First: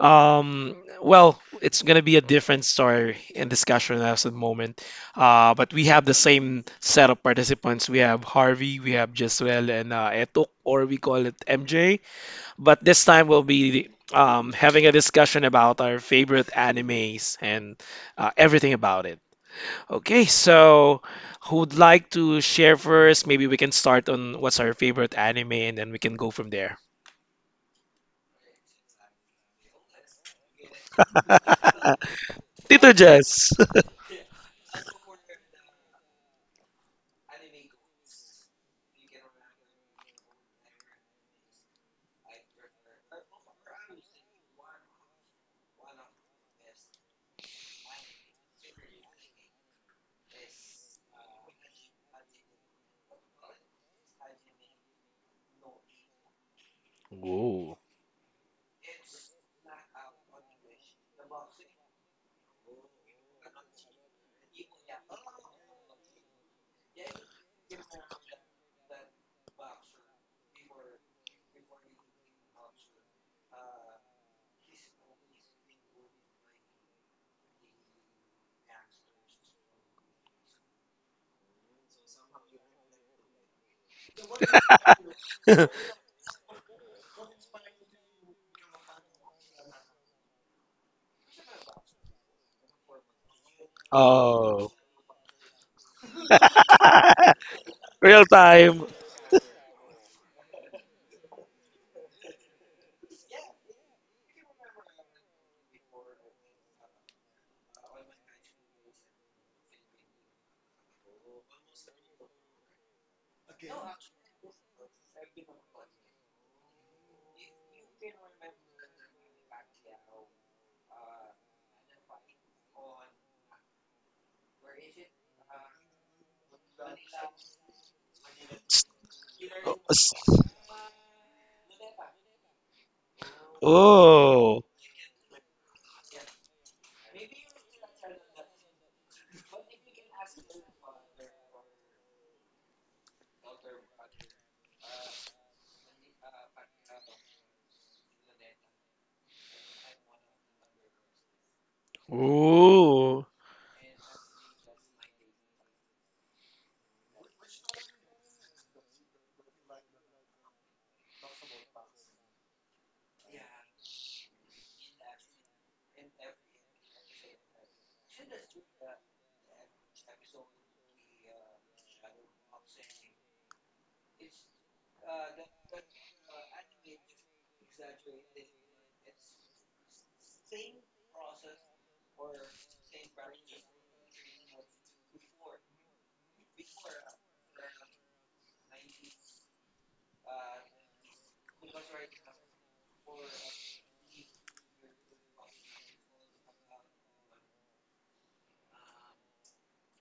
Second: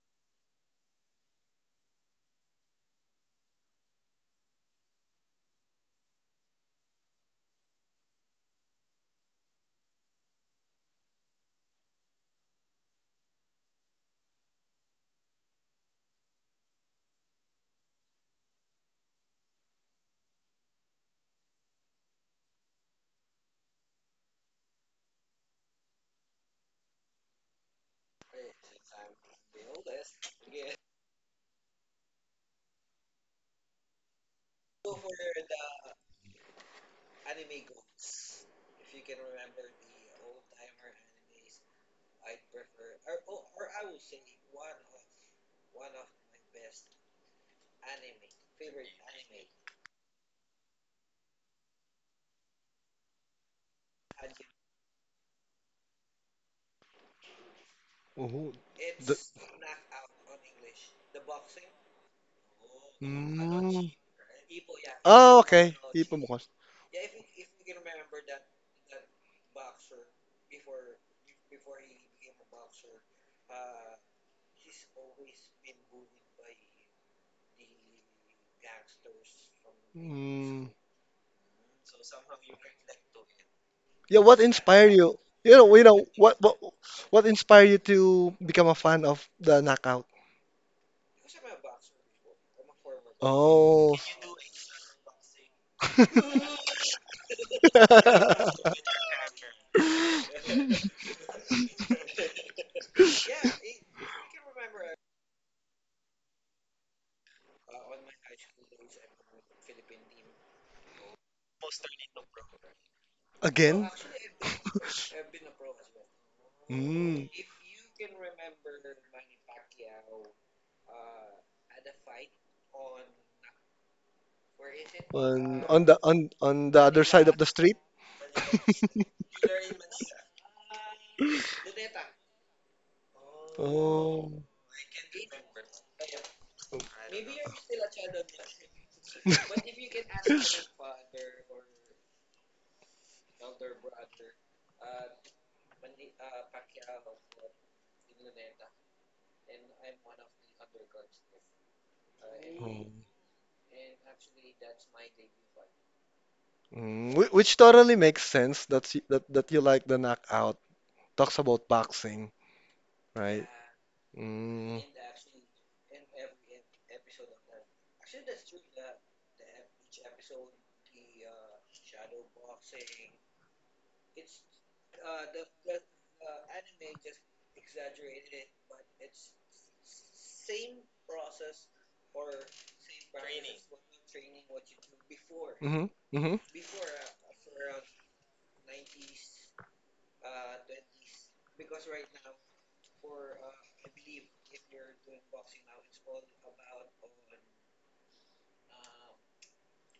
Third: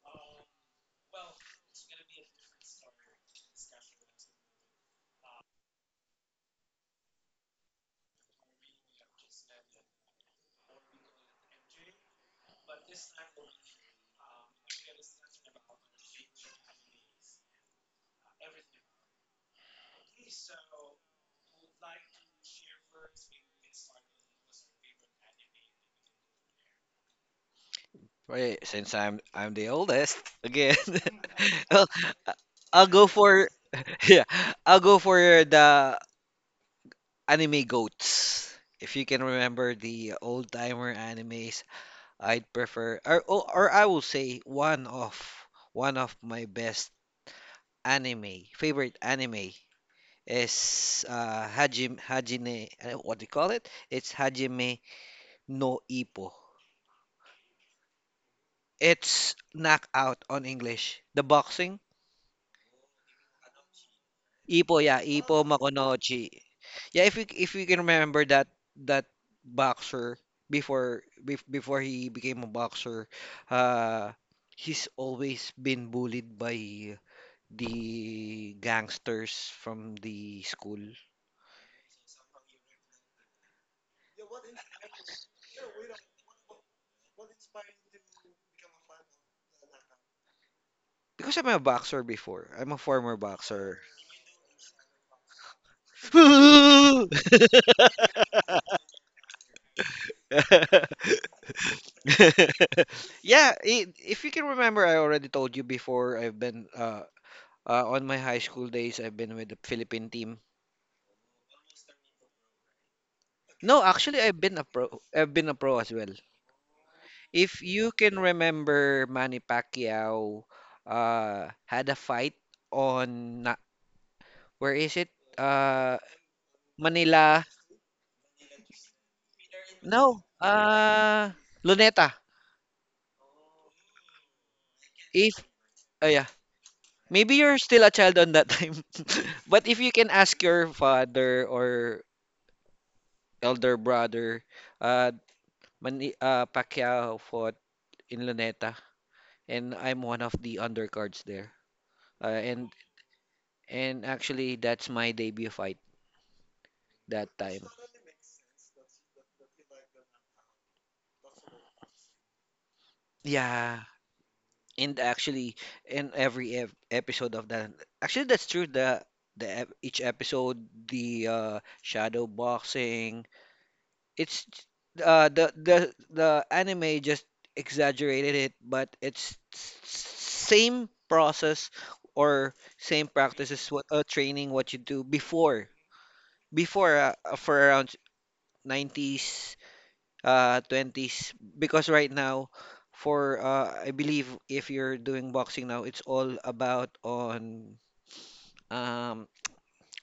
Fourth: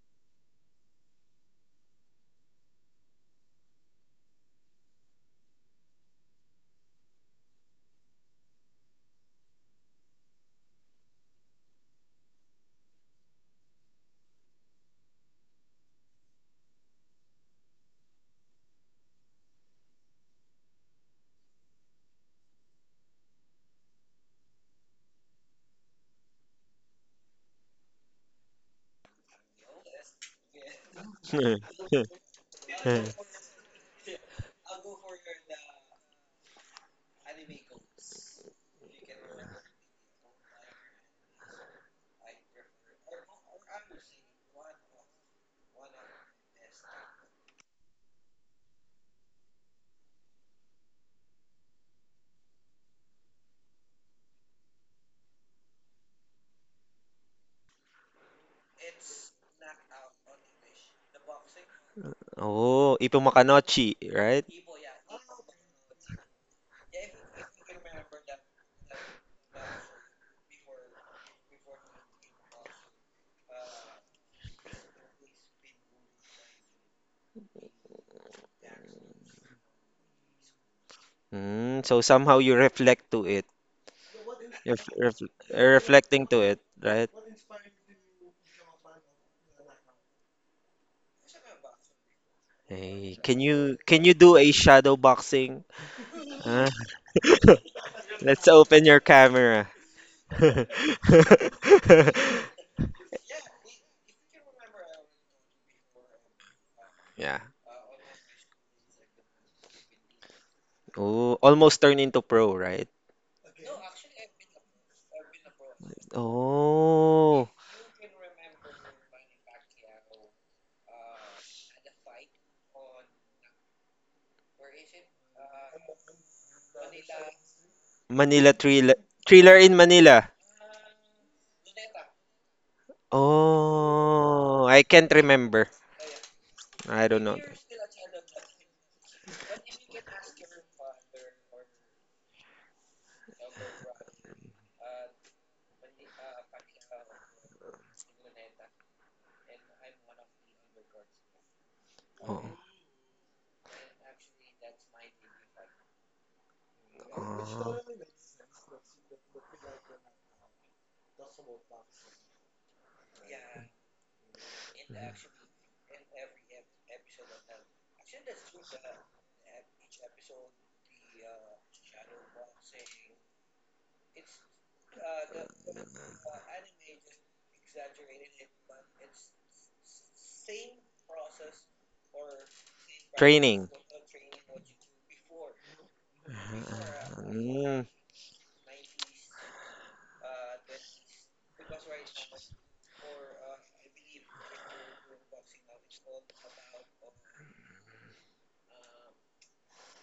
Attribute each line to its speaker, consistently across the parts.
Speaker 1: well, it's gonna be a different story and discussion as the moment. But we have the same set of participants. We have Harvey, we have Jeswell, and Etok, or we call it MJ. But this time we'll be having a discussion about our favorite animes and everything about it. Okay, so who'd like to share first? Maybe we can start on what's our favorite anime, and then we can go from there.
Speaker 2: Right, since I'm the oldest again, well, I'll
Speaker 1: Tito
Speaker 2: go for
Speaker 1: Jess.
Speaker 2: yeah, I'll go for the anime goats. If you can remember the old timer animes, I'd prefer or I will say one of my best anime favorite anime is Hajime what do you call it? It's Hajime no Ippo.
Speaker 1: Whoa.
Speaker 3: Oh, the,
Speaker 2: It's knockout on English. The boxing.
Speaker 4: Oh, Ipumakanochi,
Speaker 3: mm,
Speaker 4: right?
Speaker 2: Ipo, yeah,
Speaker 3: oh,
Speaker 2: Ipo. Oh,
Speaker 3: okay. People.
Speaker 2: Makonochi. Yeah, if you can remember that boxer before he became a boxer, uh, he's always been bullied by the gangsters from the
Speaker 3: Mm.
Speaker 2: school.
Speaker 4: Mm, so somehow you reflect to it,
Speaker 3: Yeah, what
Speaker 4: ref,
Speaker 3: inspired
Speaker 4: ref,
Speaker 3: you? You know
Speaker 4: reflecting
Speaker 3: what,
Speaker 4: to it, right?
Speaker 3: what inspired you to become a fan of the knockout?
Speaker 2: Because I'm a boxer before. I'm a former
Speaker 4: Hey, can you
Speaker 2: boxer.
Speaker 3: Oh.
Speaker 4: can you do a
Speaker 1: Oh.
Speaker 4: shadow boxing? Huh?
Speaker 1: Real
Speaker 4: Let's open
Speaker 1: time.
Speaker 4: your camera.
Speaker 2: Yeah, I if you can remember, I already told you before I've been
Speaker 4: Yeah.
Speaker 2: On my high school days, I've been with the Philippine team.
Speaker 4: Oh, almost turned into pro, right?
Speaker 2: No,
Speaker 3: Again?
Speaker 2: actually, I've been a pro. I've been a pro as well.
Speaker 3: Mm.
Speaker 4: Oh,
Speaker 2: If you can remember, Manny Pacquiao had a fight on na- where is it?
Speaker 3: On
Speaker 2: Uh,
Speaker 3: on the other side of
Speaker 2: Manila.
Speaker 3: the street.
Speaker 4: Manila thriller, thriller in
Speaker 2: No,
Speaker 4: Manila.
Speaker 2: Luneta.
Speaker 3: Oh.
Speaker 1: Oh.
Speaker 4: Oh, I can't
Speaker 2: If
Speaker 4: remember.
Speaker 2: Oh, yeah,
Speaker 3: Oh.
Speaker 4: I don't
Speaker 2: maybe
Speaker 4: know.
Speaker 2: you're still a child on that time. But if you can ask your father or elder brother, uh, Pacquiao fought in Luneta, and I'm one of the undercards there. Uh,
Speaker 4: Oh,
Speaker 2: and
Speaker 1: Ooh.
Speaker 2: and actually, that's my debut fight
Speaker 3: Mm,
Speaker 2: that
Speaker 3: which
Speaker 2: time.
Speaker 4: oh.
Speaker 3: totally makes sense that that that you like the knockout. Talks about boxing, right?
Speaker 2: Yeah,
Speaker 3: Mm.
Speaker 2: and actually, in every ep episode of that, actually, that's true. Each episode, the shadow boxing, it's the anime just exaggerated it, but same process or same practices,
Speaker 4: Training.
Speaker 2: what training what you do before
Speaker 3: Mm-hmm.
Speaker 4: Uh,
Speaker 3: Mm-hmm.
Speaker 2: before for
Speaker 4: Mm.
Speaker 2: around '90s '20s. Because right now, for I believe if you're doing boxing now, it's all about on um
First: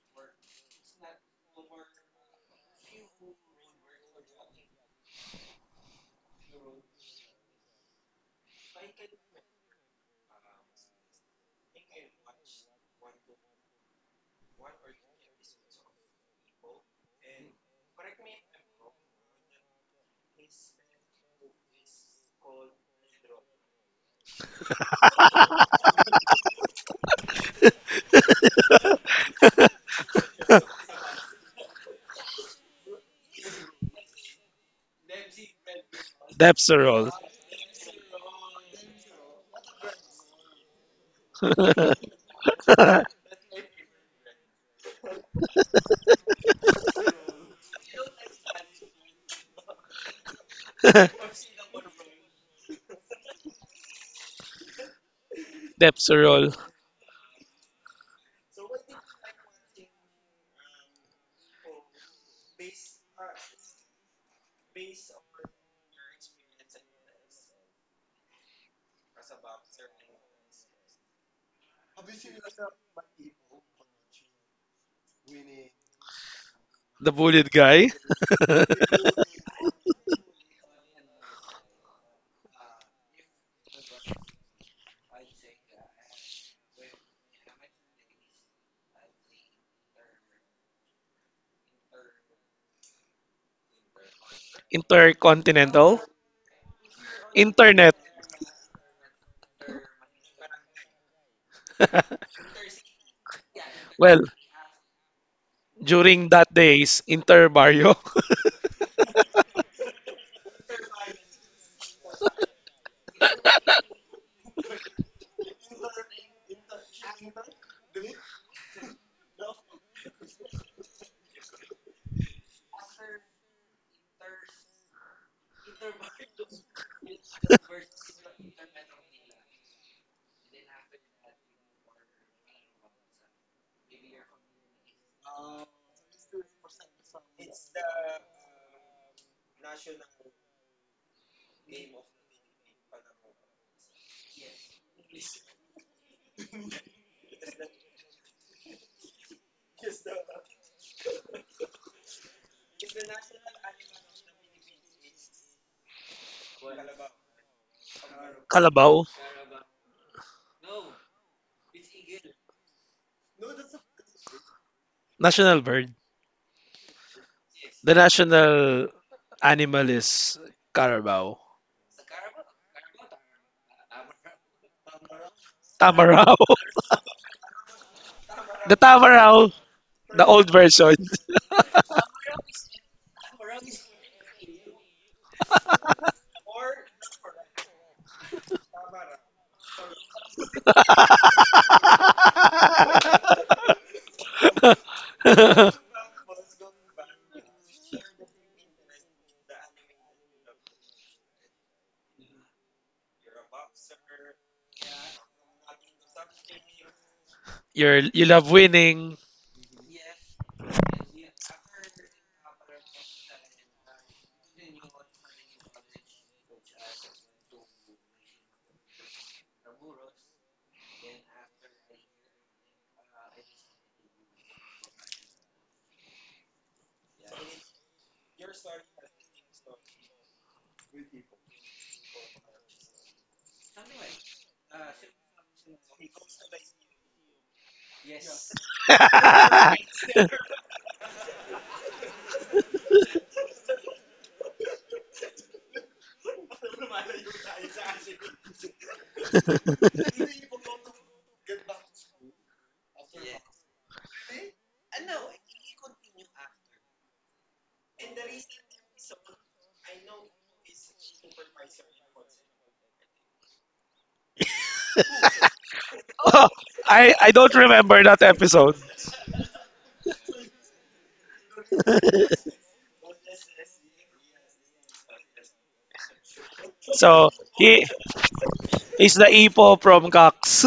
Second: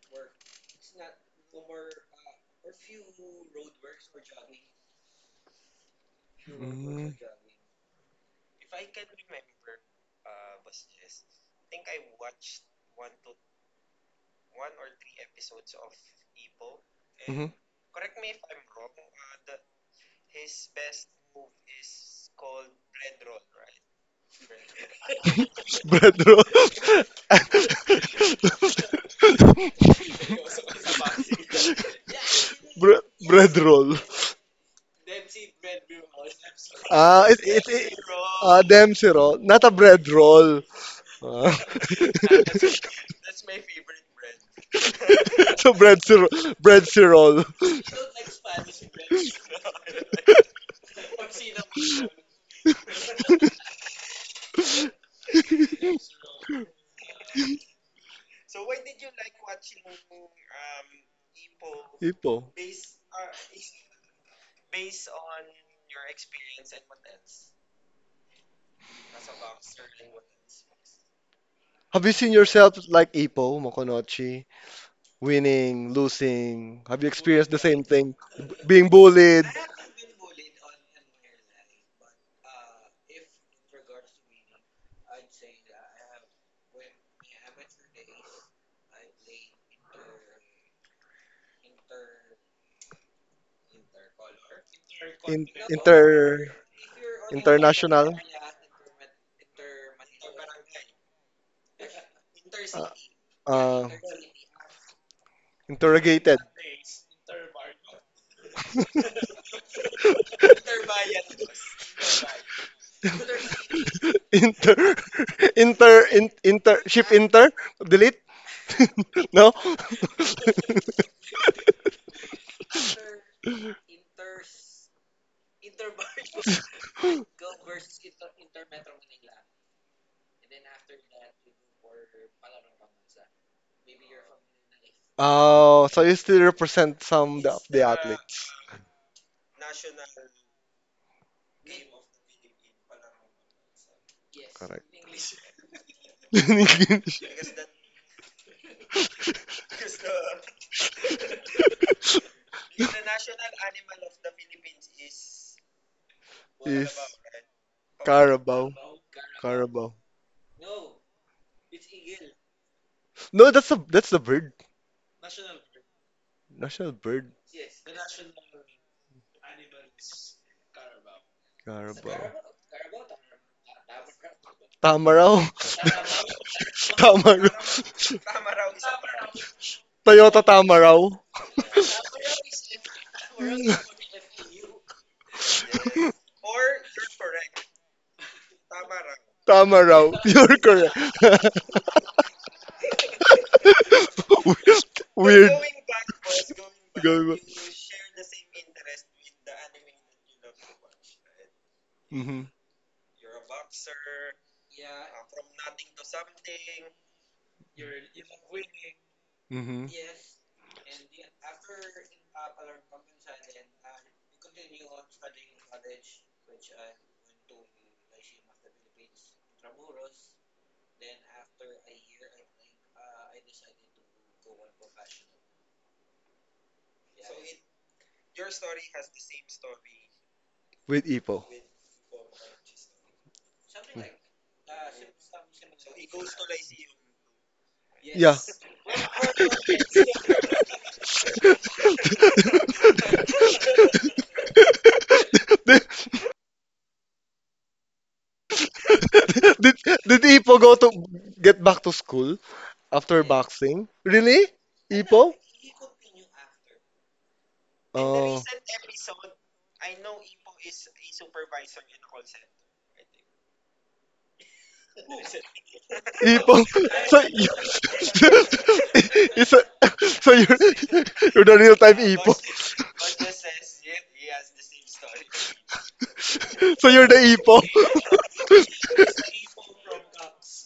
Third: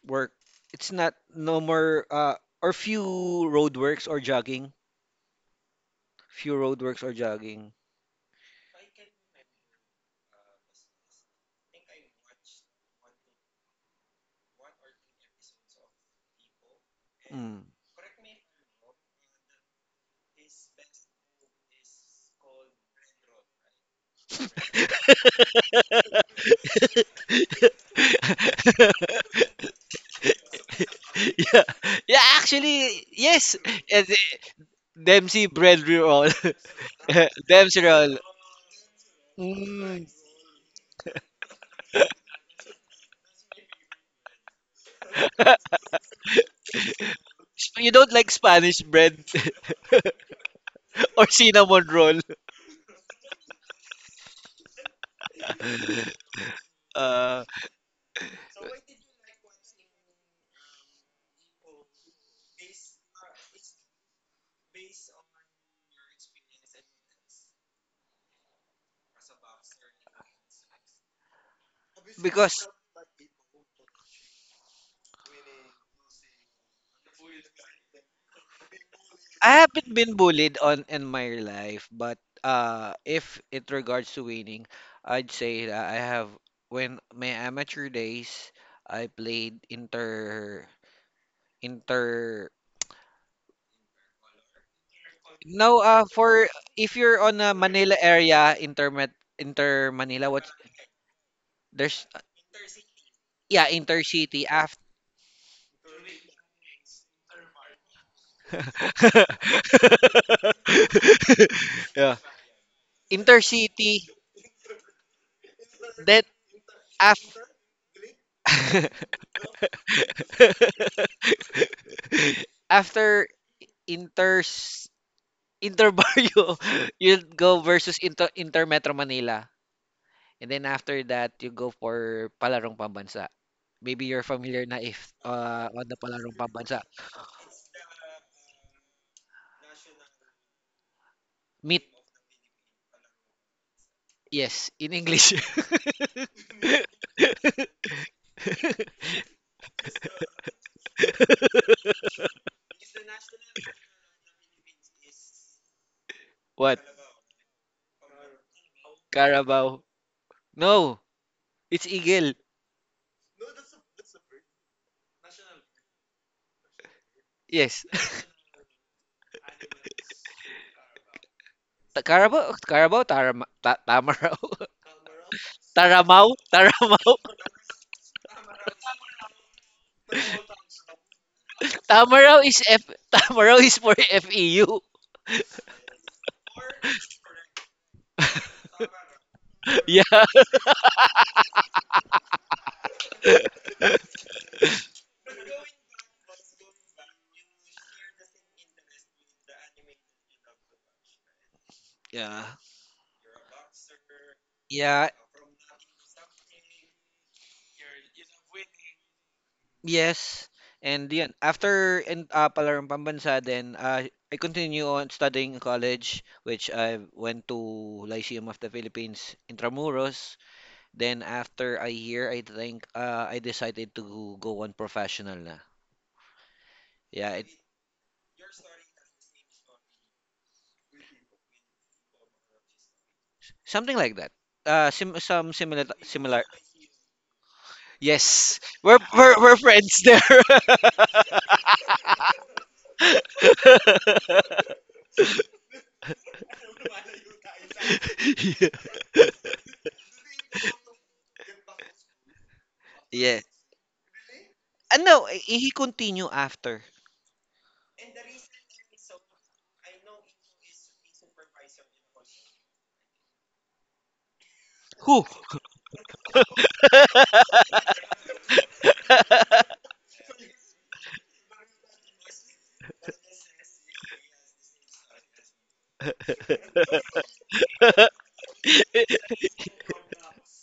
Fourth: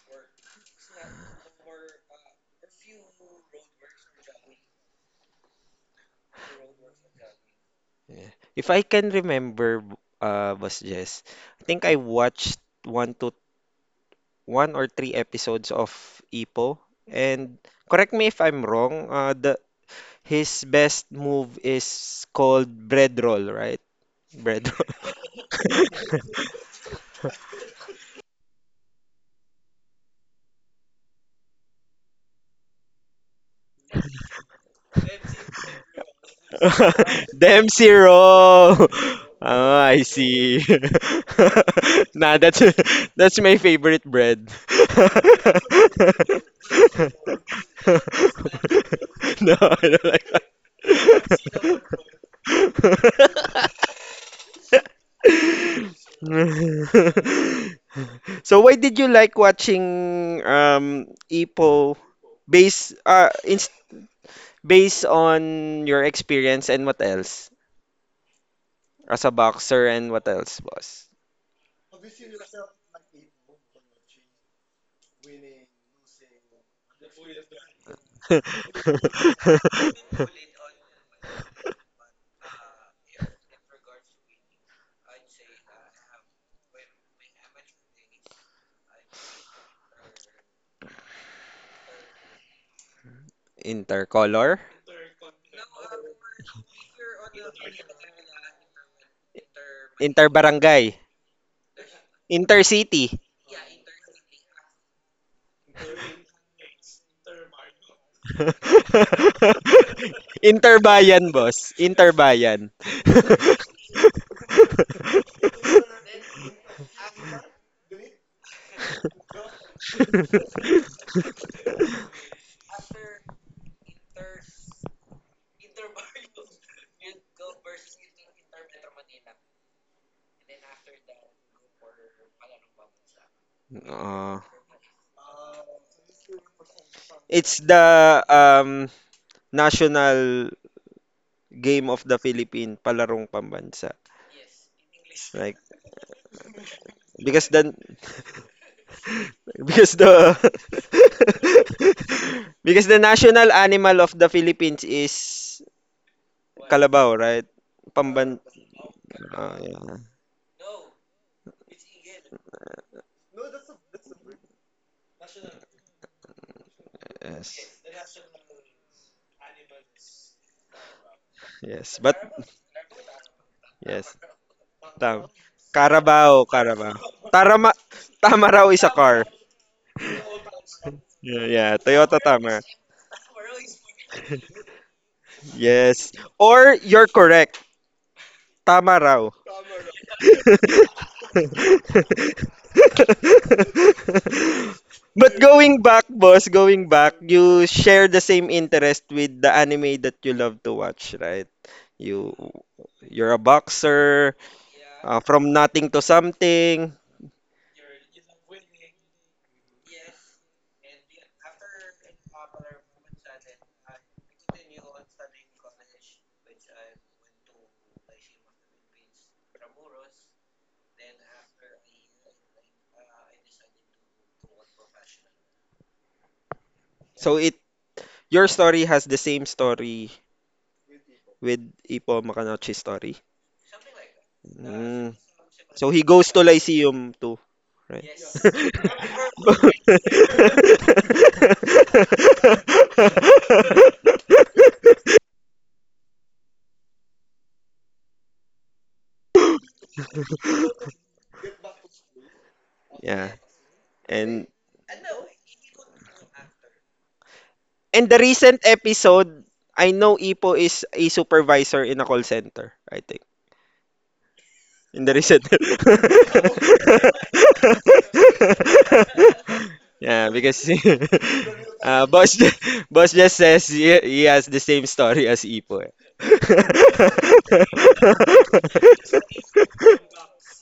Speaker 2: work. It's not no more or few road works
Speaker 3: Mm-hmm.
Speaker 2: or jogging.
Speaker 4: Yeah. If I can remember, Boss Jess, I think I watched one or three episodes of Ipo.
Speaker 3: Mm-hmm.
Speaker 4: And
Speaker 2: Mm.
Speaker 4: correct me if I'm wrong, the his best move is called bread roll, right? Bread roll.
Speaker 3: Bread roll.
Speaker 2: Yeah, yeah, actually, yes.
Speaker 3: Bread roll.
Speaker 2: Eh, Dempsey bread roll.
Speaker 1: Depserol.
Speaker 3: Ah,
Speaker 4: Dem
Speaker 2: Dempsey
Speaker 3: it,
Speaker 2: roll.
Speaker 3: ah,
Speaker 4: zero.
Speaker 3: Dempsey roll. Not a
Speaker 4: Ah, I
Speaker 3: bread
Speaker 2: Mm.
Speaker 3: roll.
Speaker 4: see.
Speaker 3: Ah.
Speaker 4: Nah, that's that's my favorite bread.
Speaker 3: So bread roll. Bread roll.
Speaker 2: You don't like Spanish bread
Speaker 4: No, I don't like that.
Speaker 2: or cinnamon roll.
Speaker 1: Depserol.
Speaker 2: Uh,
Speaker 4: So why did you like watching Ipo
Speaker 3: Ipo.
Speaker 4: based uh ins based on your experience and what else? As a boxer and what else, boss?
Speaker 3: Have you seen
Speaker 2: because
Speaker 3: yourself like Ipo, Mokonochi, winning, losing? Have you
Speaker 1: The bullied
Speaker 3: experienced the same
Speaker 1: guy.
Speaker 3: thing? Being bullied?
Speaker 2: I haven't been bullied on in my life, but if it regards to winning, I'd say that I have. When my amateur days, I played inter.
Speaker 4: Intercolor?
Speaker 2: No,
Speaker 1: Intercontinental.
Speaker 3: Inter,
Speaker 2: for if you're on a Manila
Speaker 1: Internet.
Speaker 3: international,
Speaker 2: area, inter Manila, what
Speaker 4: Interbarangay?
Speaker 2: there's,
Speaker 4: Intercity?
Speaker 3: uh,
Speaker 2: yeah,
Speaker 3: uh,
Speaker 1: Well,
Speaker 2: intercity after.
Speaker 1: during
Speaker 3: interrogated.
Speaker 1: that days, Interbarrio.
Speaker 4: Interbayan, boss.
Speaker 2: Yeah.
Speaker 4: Interbayan.
Speaker 2: Intercity.
Speaker 3: inter
Speaker 2: Then
Speaker 3: inter, ship,
Speaker 2: af
Speaker 3: inter, delete. No.
Speaker 2: After Inters Inter Barrio, you'll go versus Inter Metro Manila. And then after that, you go for Palarong Pambansa. Maybe you're
Speaker 4: Ah,
Speaker 2: familiar na if on
Speaker 3: Oh,
Speaker 2: the
Speaker 3: so you
Speaker 2: Palarong
Speaker 3: still
Speaker 2: Pambansa.
Speaker 3: represent some
Speaker 4: it's
Speaker 3: of the
Speaker 4: the
Speaker 3: athlete?
Speaker 4: um national
Speaker 2: Meet,
Speaker 4: game of the Philippine palarong pambansa.
Speaker 2: yes,
Speaker 3: Correct.
Speaker 2: in English.
Speaker 4: Like because the Because the because the national animal of the Philippines is
Speaker 2: What?
Speaker 3: Is
Speaker 4: kalabaw, right? Pamban.
Speaker 3: carabao.
Speaker 1: Calabaw,
Speaker 4: Ah,
Speaker 2: Carabao.
Speaker 3: Carabao.
Speaker 4: yeah.
Speaker 2: No, it's Eagle.
Speaker 3: No, that's the bird.
Speaker 1: national bird.
Speaker 3: National bird.
Speaker 4: Yes.
Speaker 2: Yes.
Speaker 1: The national animal is carabao.
Speaker 4: Yes. But
Speaker 3: Carabao.
Speaker 2: Carabao, Carabao, Tarama,
Speaker 4: yes.
Speaker 2: Tamaraw.
Speaker 3: Tama
Speaker 4: Tam.
Speaker 3: raw.
Speaker 2: Taramau,
Speaker 1: Tamaraw.
Speaker 4: Carabao, Carabao.
Speaker 2: Taramau.
Speaker 3: Tama raw.
Speaker 4: Tarama tama raw
Speaker 1: The
Speaker 4: is a car.
Speaker 1: tamaraw, the
Speaker 3: Toyota
Speaker 1: old
Speaker 3: tama
Speaker 1: version.
Speaker 3: raw.
Speaker 4: Yeah, yeah, Toyota
Speaker 2: Tamaraw is
Speaker 4: tama.
Speaker 2: F Tamaraw is for FEU.
Speaker 4: Yes. Or you're correct. Tama raw.
Speaker 3: Tama
Speaker 2: Yeah.
Speaker 3: raw. You're correct.
Speaker 4: But
Speaker 3: Weird.
Speaker 4: going back, boss, going back, you share the same interest with the anime that you love to watch, right? You
Speaker 3: Mm-hmm.
Speaker 2: Yeah.
Speaker 4: you're a boxer,
Speaker 2: Yeah,
Speaker 4: from nothing to something.
Speaker 1: You love winning.
Speaker 3: Mm-hmm.
Speaker 2: yes. And yun, after in Palarong Pambansa, then I continue on studying in college, which I went to Lyceum of the Philippines, Intramuros. Then after a year, I think I decided to go on professional na. Yeah,
Speaker 4: So
Speaker 2: it,
Speaker 4: it your story has the same story
Speaker 3: With Ipo.
Speaker 4: with Ipo Makanouchi's story.
Speaker 2: something like that.
Speaker 4: Mm.
Speaker 2: Sim Some similar
Speaker 4: So he goes to
Speaker 2: similar.
Speaker 4: Lyceum too, right?
Speaker 3: Yeah.
Speaker 4: Yes.
Speaker 2: Yes. We're friends there.
Speaker 3: did,
Speaker 2: Yeah.
Speaker 3: did, did Ipo go to get back to school? After
Speaker 4: Yeah.
Speaker 2: Yeah.
Speaker 3: boxing? Really?
Speaker 4: And
Speaker 2: And no,
Speaker 3: Ipo?
Speaker 2: he continue after.
Speaker 4: and the
Speaker 3: Oh.
Speaker 4: recent episode, I know Ipo is a supervisor in a call center, I in the
Speaker 2: Who?
Speaker 4: reset.
Speaker 1: Oh,
Speaker 3: Ipo.
Speaker 1: I
Speaker 3: So
Speaker 1: I
Speaker 3: you
Speaker 1: don't remember that episode.
Speaker 3: it's a, so
Speaker 4: Yeah,
Speaker 3: you're
Speaker 4: because
Speaker 3: you're the real time
Speaker 4: boss, boss just says
Speaker 3: Ipo.
Speaker 4: he has the same story as Ipo. Eh.
Speaker 3: So you're
Speaker 1: So
Speaker 3: the
Speaker 1: he
Speaker 3: Ipo.
Speaker 1: he's the Ipo from Cox.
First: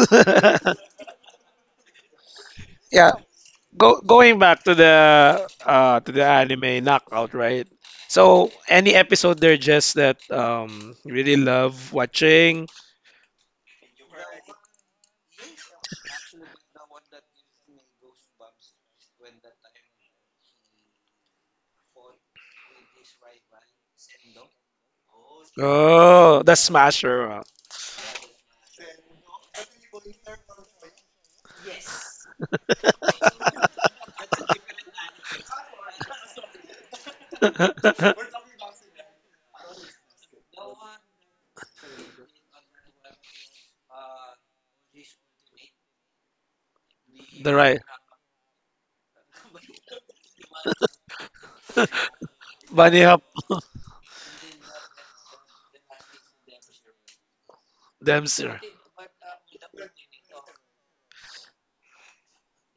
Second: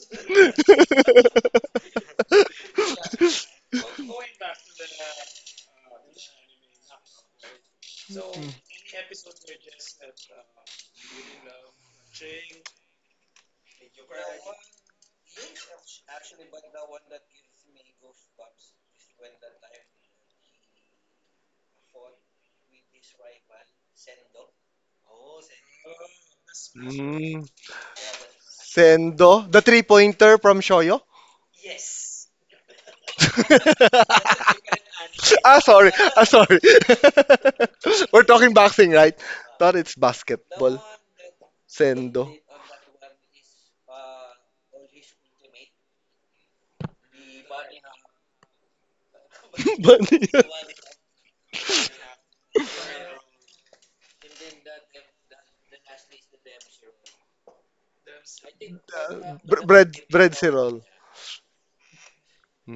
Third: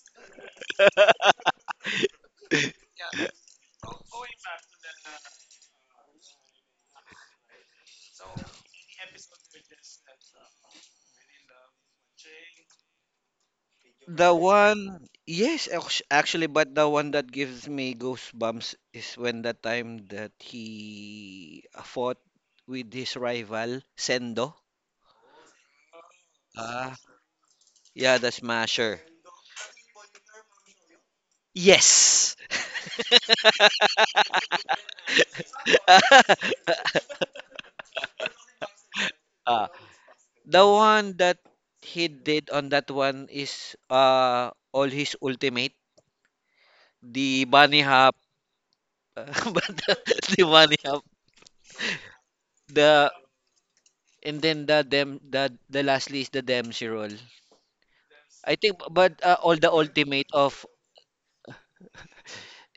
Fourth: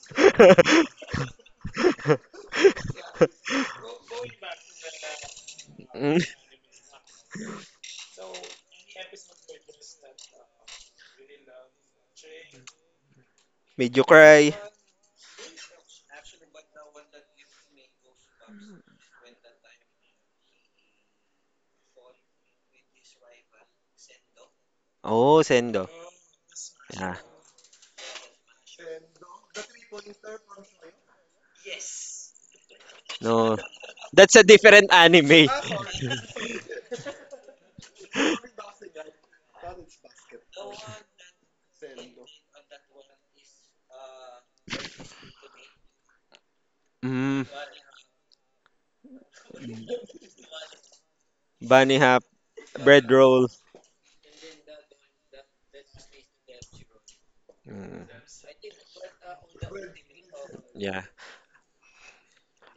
Speaker 1: Yeah, going back to the,
Speaker 4: Mm,
Speaker 1: anime knockout, right? So any episode there just that you really love watching?
Speaker 4: made you
Speaker 2: The
Speaker 4: cry.
Speaker 2: one, yes, actually, but the one that gives me goosebumps is when the time that he fought with his rival, Sendo.
Speaker 4: Oh, Sendo.
Speaker 1: Oh, the
Speaker 2: Ah,
Speaker 4: Yeah,
Speaker 1: Smasher.
Speaker 3: Mm.
Speaker 2: yeah, the Smasher.
Speaker 3: Sendo, the three pointer from Shoyo.
Speaker 2: Yes.
Speaker 4: no, that's a different anime.
Speaker 3: Ah, sorry. Ah, sorry.
Speaker 1: The
Speaker 3: We're talking boxing, right?
Speaker 2: Ah.
Speaker 3: Thought it's
Speaker 2: The
Speaker 3: basketball.
Speaker 2: one that he
Speaker 3: Sendo.
Speaker 2: did on that one is all his ultimate,
Speaker 4: Mm,
Speaker 2: the
Speaker 1: right.
Speaker 2: bunny hop, but the,
Speaker 3: Bunny.
Speaker 2: the bunny hop,
Speaker 4: bunny hop,
Speaker 1: Bunny
Speaker 2: the
Speaker 4: bread
Speaker 1: hop.
Speaker 4: roll.
Speaker 2: and then the lastly is the Dempsey roll.
Speaker 4: Mm,
Speaker 1: Them.
Speaker 2: I think, but all
Speaker 3: Bre-
Speaker 2: the
Speaker 3: bread,
Speaker 2: ultimate
Speaker 3: bread
Speaker 2: of,
Speaker 3: roll.
Speaker 4: yeah.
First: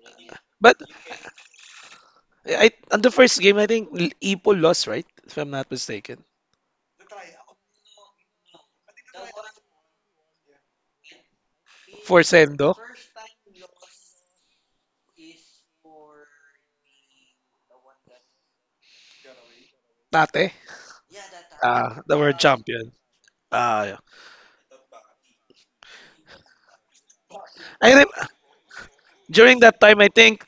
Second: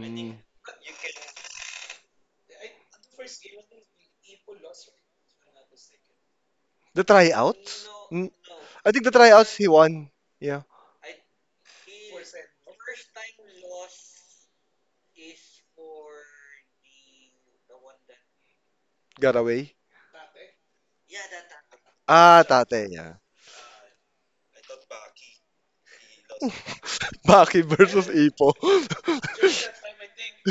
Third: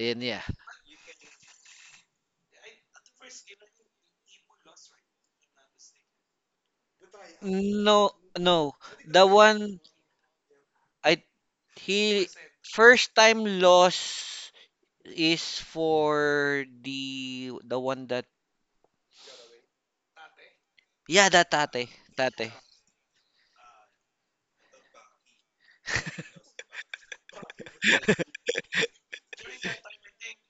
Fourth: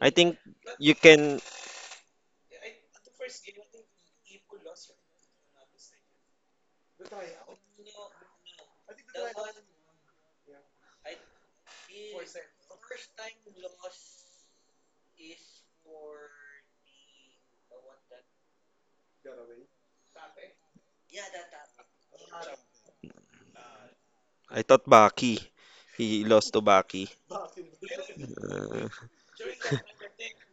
Speaker 4: I think
Speaker 2: yeah,
Speaker 1: But
Speaker 4: you can.
Speaker 1: I on the first game I think Ipo lost, right? If I'm not mistaken.
Speaker 3: The tryouts?
Speaker 2: no,
Speaker 3: Mm.
Speaker 2: no,
Speaker 3: I think the
Speaker 2: the
Speaker 3: tryouts he
Speaker 2: one
Speaker 3: won. Yeah,
Speaker 2: I
Speaker 1: For
Speaker 2: he
Speaker 1: Sendo.
Speaker 2: first time loss is for the one that,
Speaker 3: got away.
Speaker 1: Tate.
Speaker 2: yeah, that tate
Speaker 1: Ah, the
Speaker 3: Ah,
Speaker 1: world
Speaker 2: tate.
Speaker 3: tate,
Speaker 1: champion.
Speaker 3: yeah.
Speaker 1: Ah, yeah.
Speaker 4: I thought Baki. He lost to Baki.
Speaker 3: Baki
Speaker 1: I
Speaker 3: versus
Speaker 1: rem-
Speaker 3: Ipo.
Speaker 4: Uh,
Speaker 1: During that time I think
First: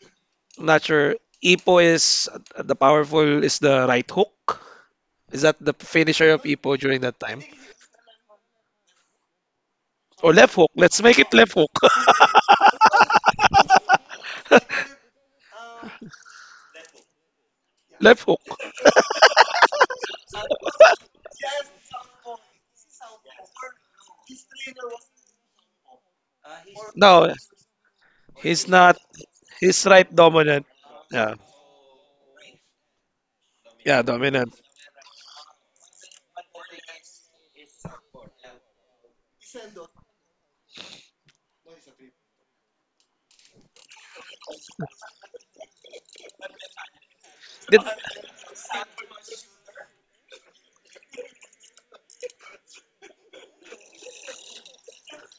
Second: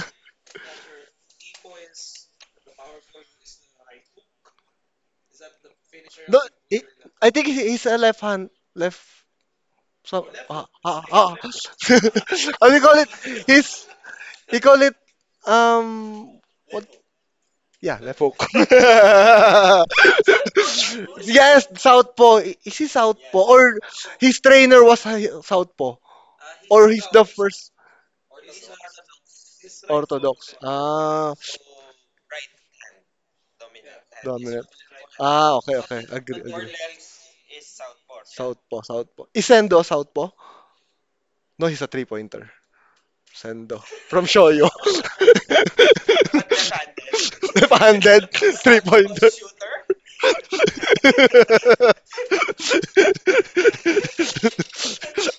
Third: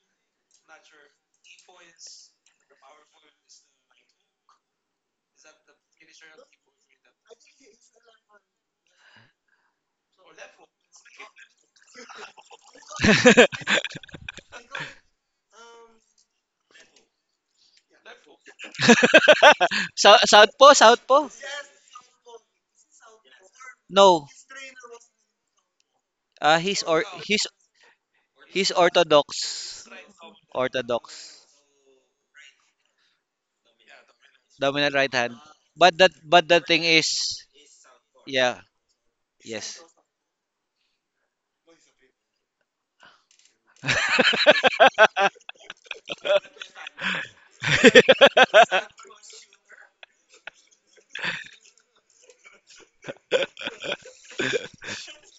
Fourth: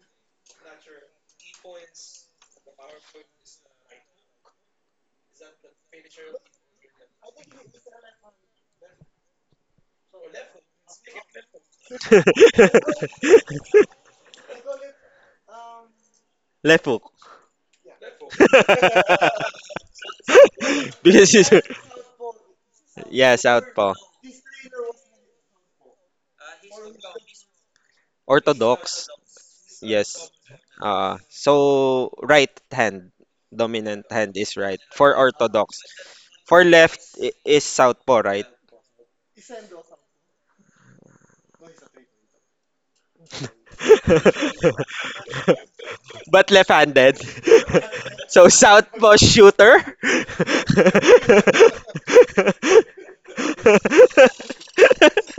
Speaker 1: I'm not sure. Ipo is the powerful is the right hook. Is that the finisher
Speaker 3: No,
Speaker 1: of Ipo
Speaker 3: he-
Speaker 1: during that
Speaker 3: I
Speaker 1: time?
Speaker 3: think he's a left hand, left so,
Speaker 1: Or left hook. Let's make it left hook.
Speaker 3: how we call it? His, we call it, um, what?
Speaker 4: left hook.
Speaker 3: Yeah, left
Speaker 1: Left
Speaker 3: hook.
Speaker 1: hook.
Speaker 2: South, South po, South po.
Speaker 4: because he's,
Speaker 3: Yes, southpaw. Is he
Speaker 4: yeah,
Speaker 3: southpaw, or
Speaker 4: southpaw.
Speaker 2: No.
Speaker 3: his trainer was a southpaw,
Speaker 2: ah, he's
Speaker 3: or
Speaker 2: or
Speaker 3: he's the
Speaker 1: No,
Speaker 2: he's
Speaker 3: first
Speaker 1: he's
Speaker 2: He's
Speaker 1: not.
Speaker 4: Orthodox.
Speaker 1: He's
Speaker 2: orthodox.
Speaker 1: right
Speaker 4: Yes.
Speaker 3: orthodox?
Speaker 1: dominant.
Speaker 3: Ah,
Speaker 1: Yeah.
Speaker 2: Orthodox.
Speaker 4: So right hand,
Speaker 1: Yeah,
Speaker 4: dominant hand
Speaker 1: dominant.
Speaker 4: is
Speaker 3: dominant.
Speaker 4: right
Speaker 2: Dominant right
Speaker 4: for
Speaker 2: hand.
Speaker 3: Ah, okay,
Speaker 4: orthodox.
Speaker 2: But
Speaker 3: okay.
Speaker 2: that
Speaker 3: Agree,
Speaker 2: but the
Speaker 4: For
Speaker 3: agree.
Speaker 2: thing is,
Speaker 4: is southpaw, right?
Speaker 2: yeah,
Speaker 3: Southpaw, southpaw. Is Sendo
Speaker 2: yes.
Speaker 3: a southpaw? No, he's a three-pointer. Sendo. From Shoyo.
Speaker 4: but left-handed.
Speaker 1: Did,
Speaker 3: Left-handed.
Speaker 4: so southpaw
Speaker 3: Three-pointer.
Speaker 4: shooter.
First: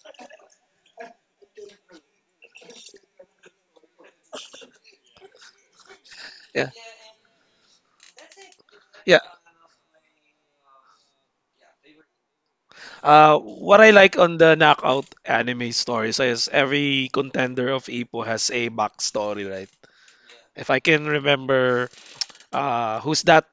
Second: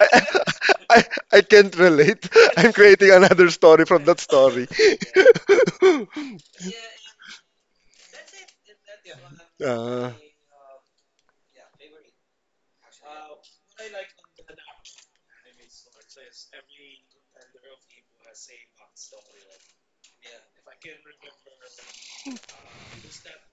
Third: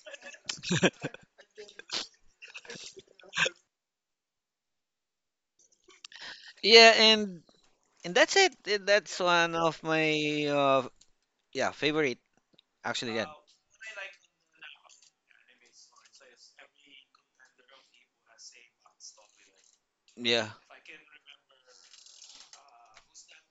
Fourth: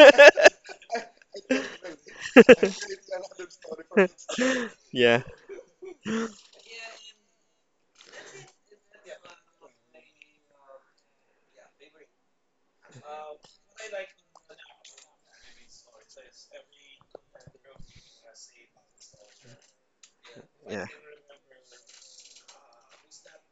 Speaker 3: I, I, I can't relate. I'm creating another story from that story.
Speaker 4: Yeah,
Speaker 1: yeah.
Speaker 2: Yeah, and that's it.
Speaker 1: Yeah.
Speaker 2: That's one of
Speaker 3: Ah.
Speaker 2: my uh, yeah, favorite actually yan.
Speaker 1: What I like on the knockout anime stories is every contender of Ipo has a backstory, right?
Speaker 2: Yeah.
Speaker 1: If I
Speaker 4: yeah.
Speaker 1: can remember, who's that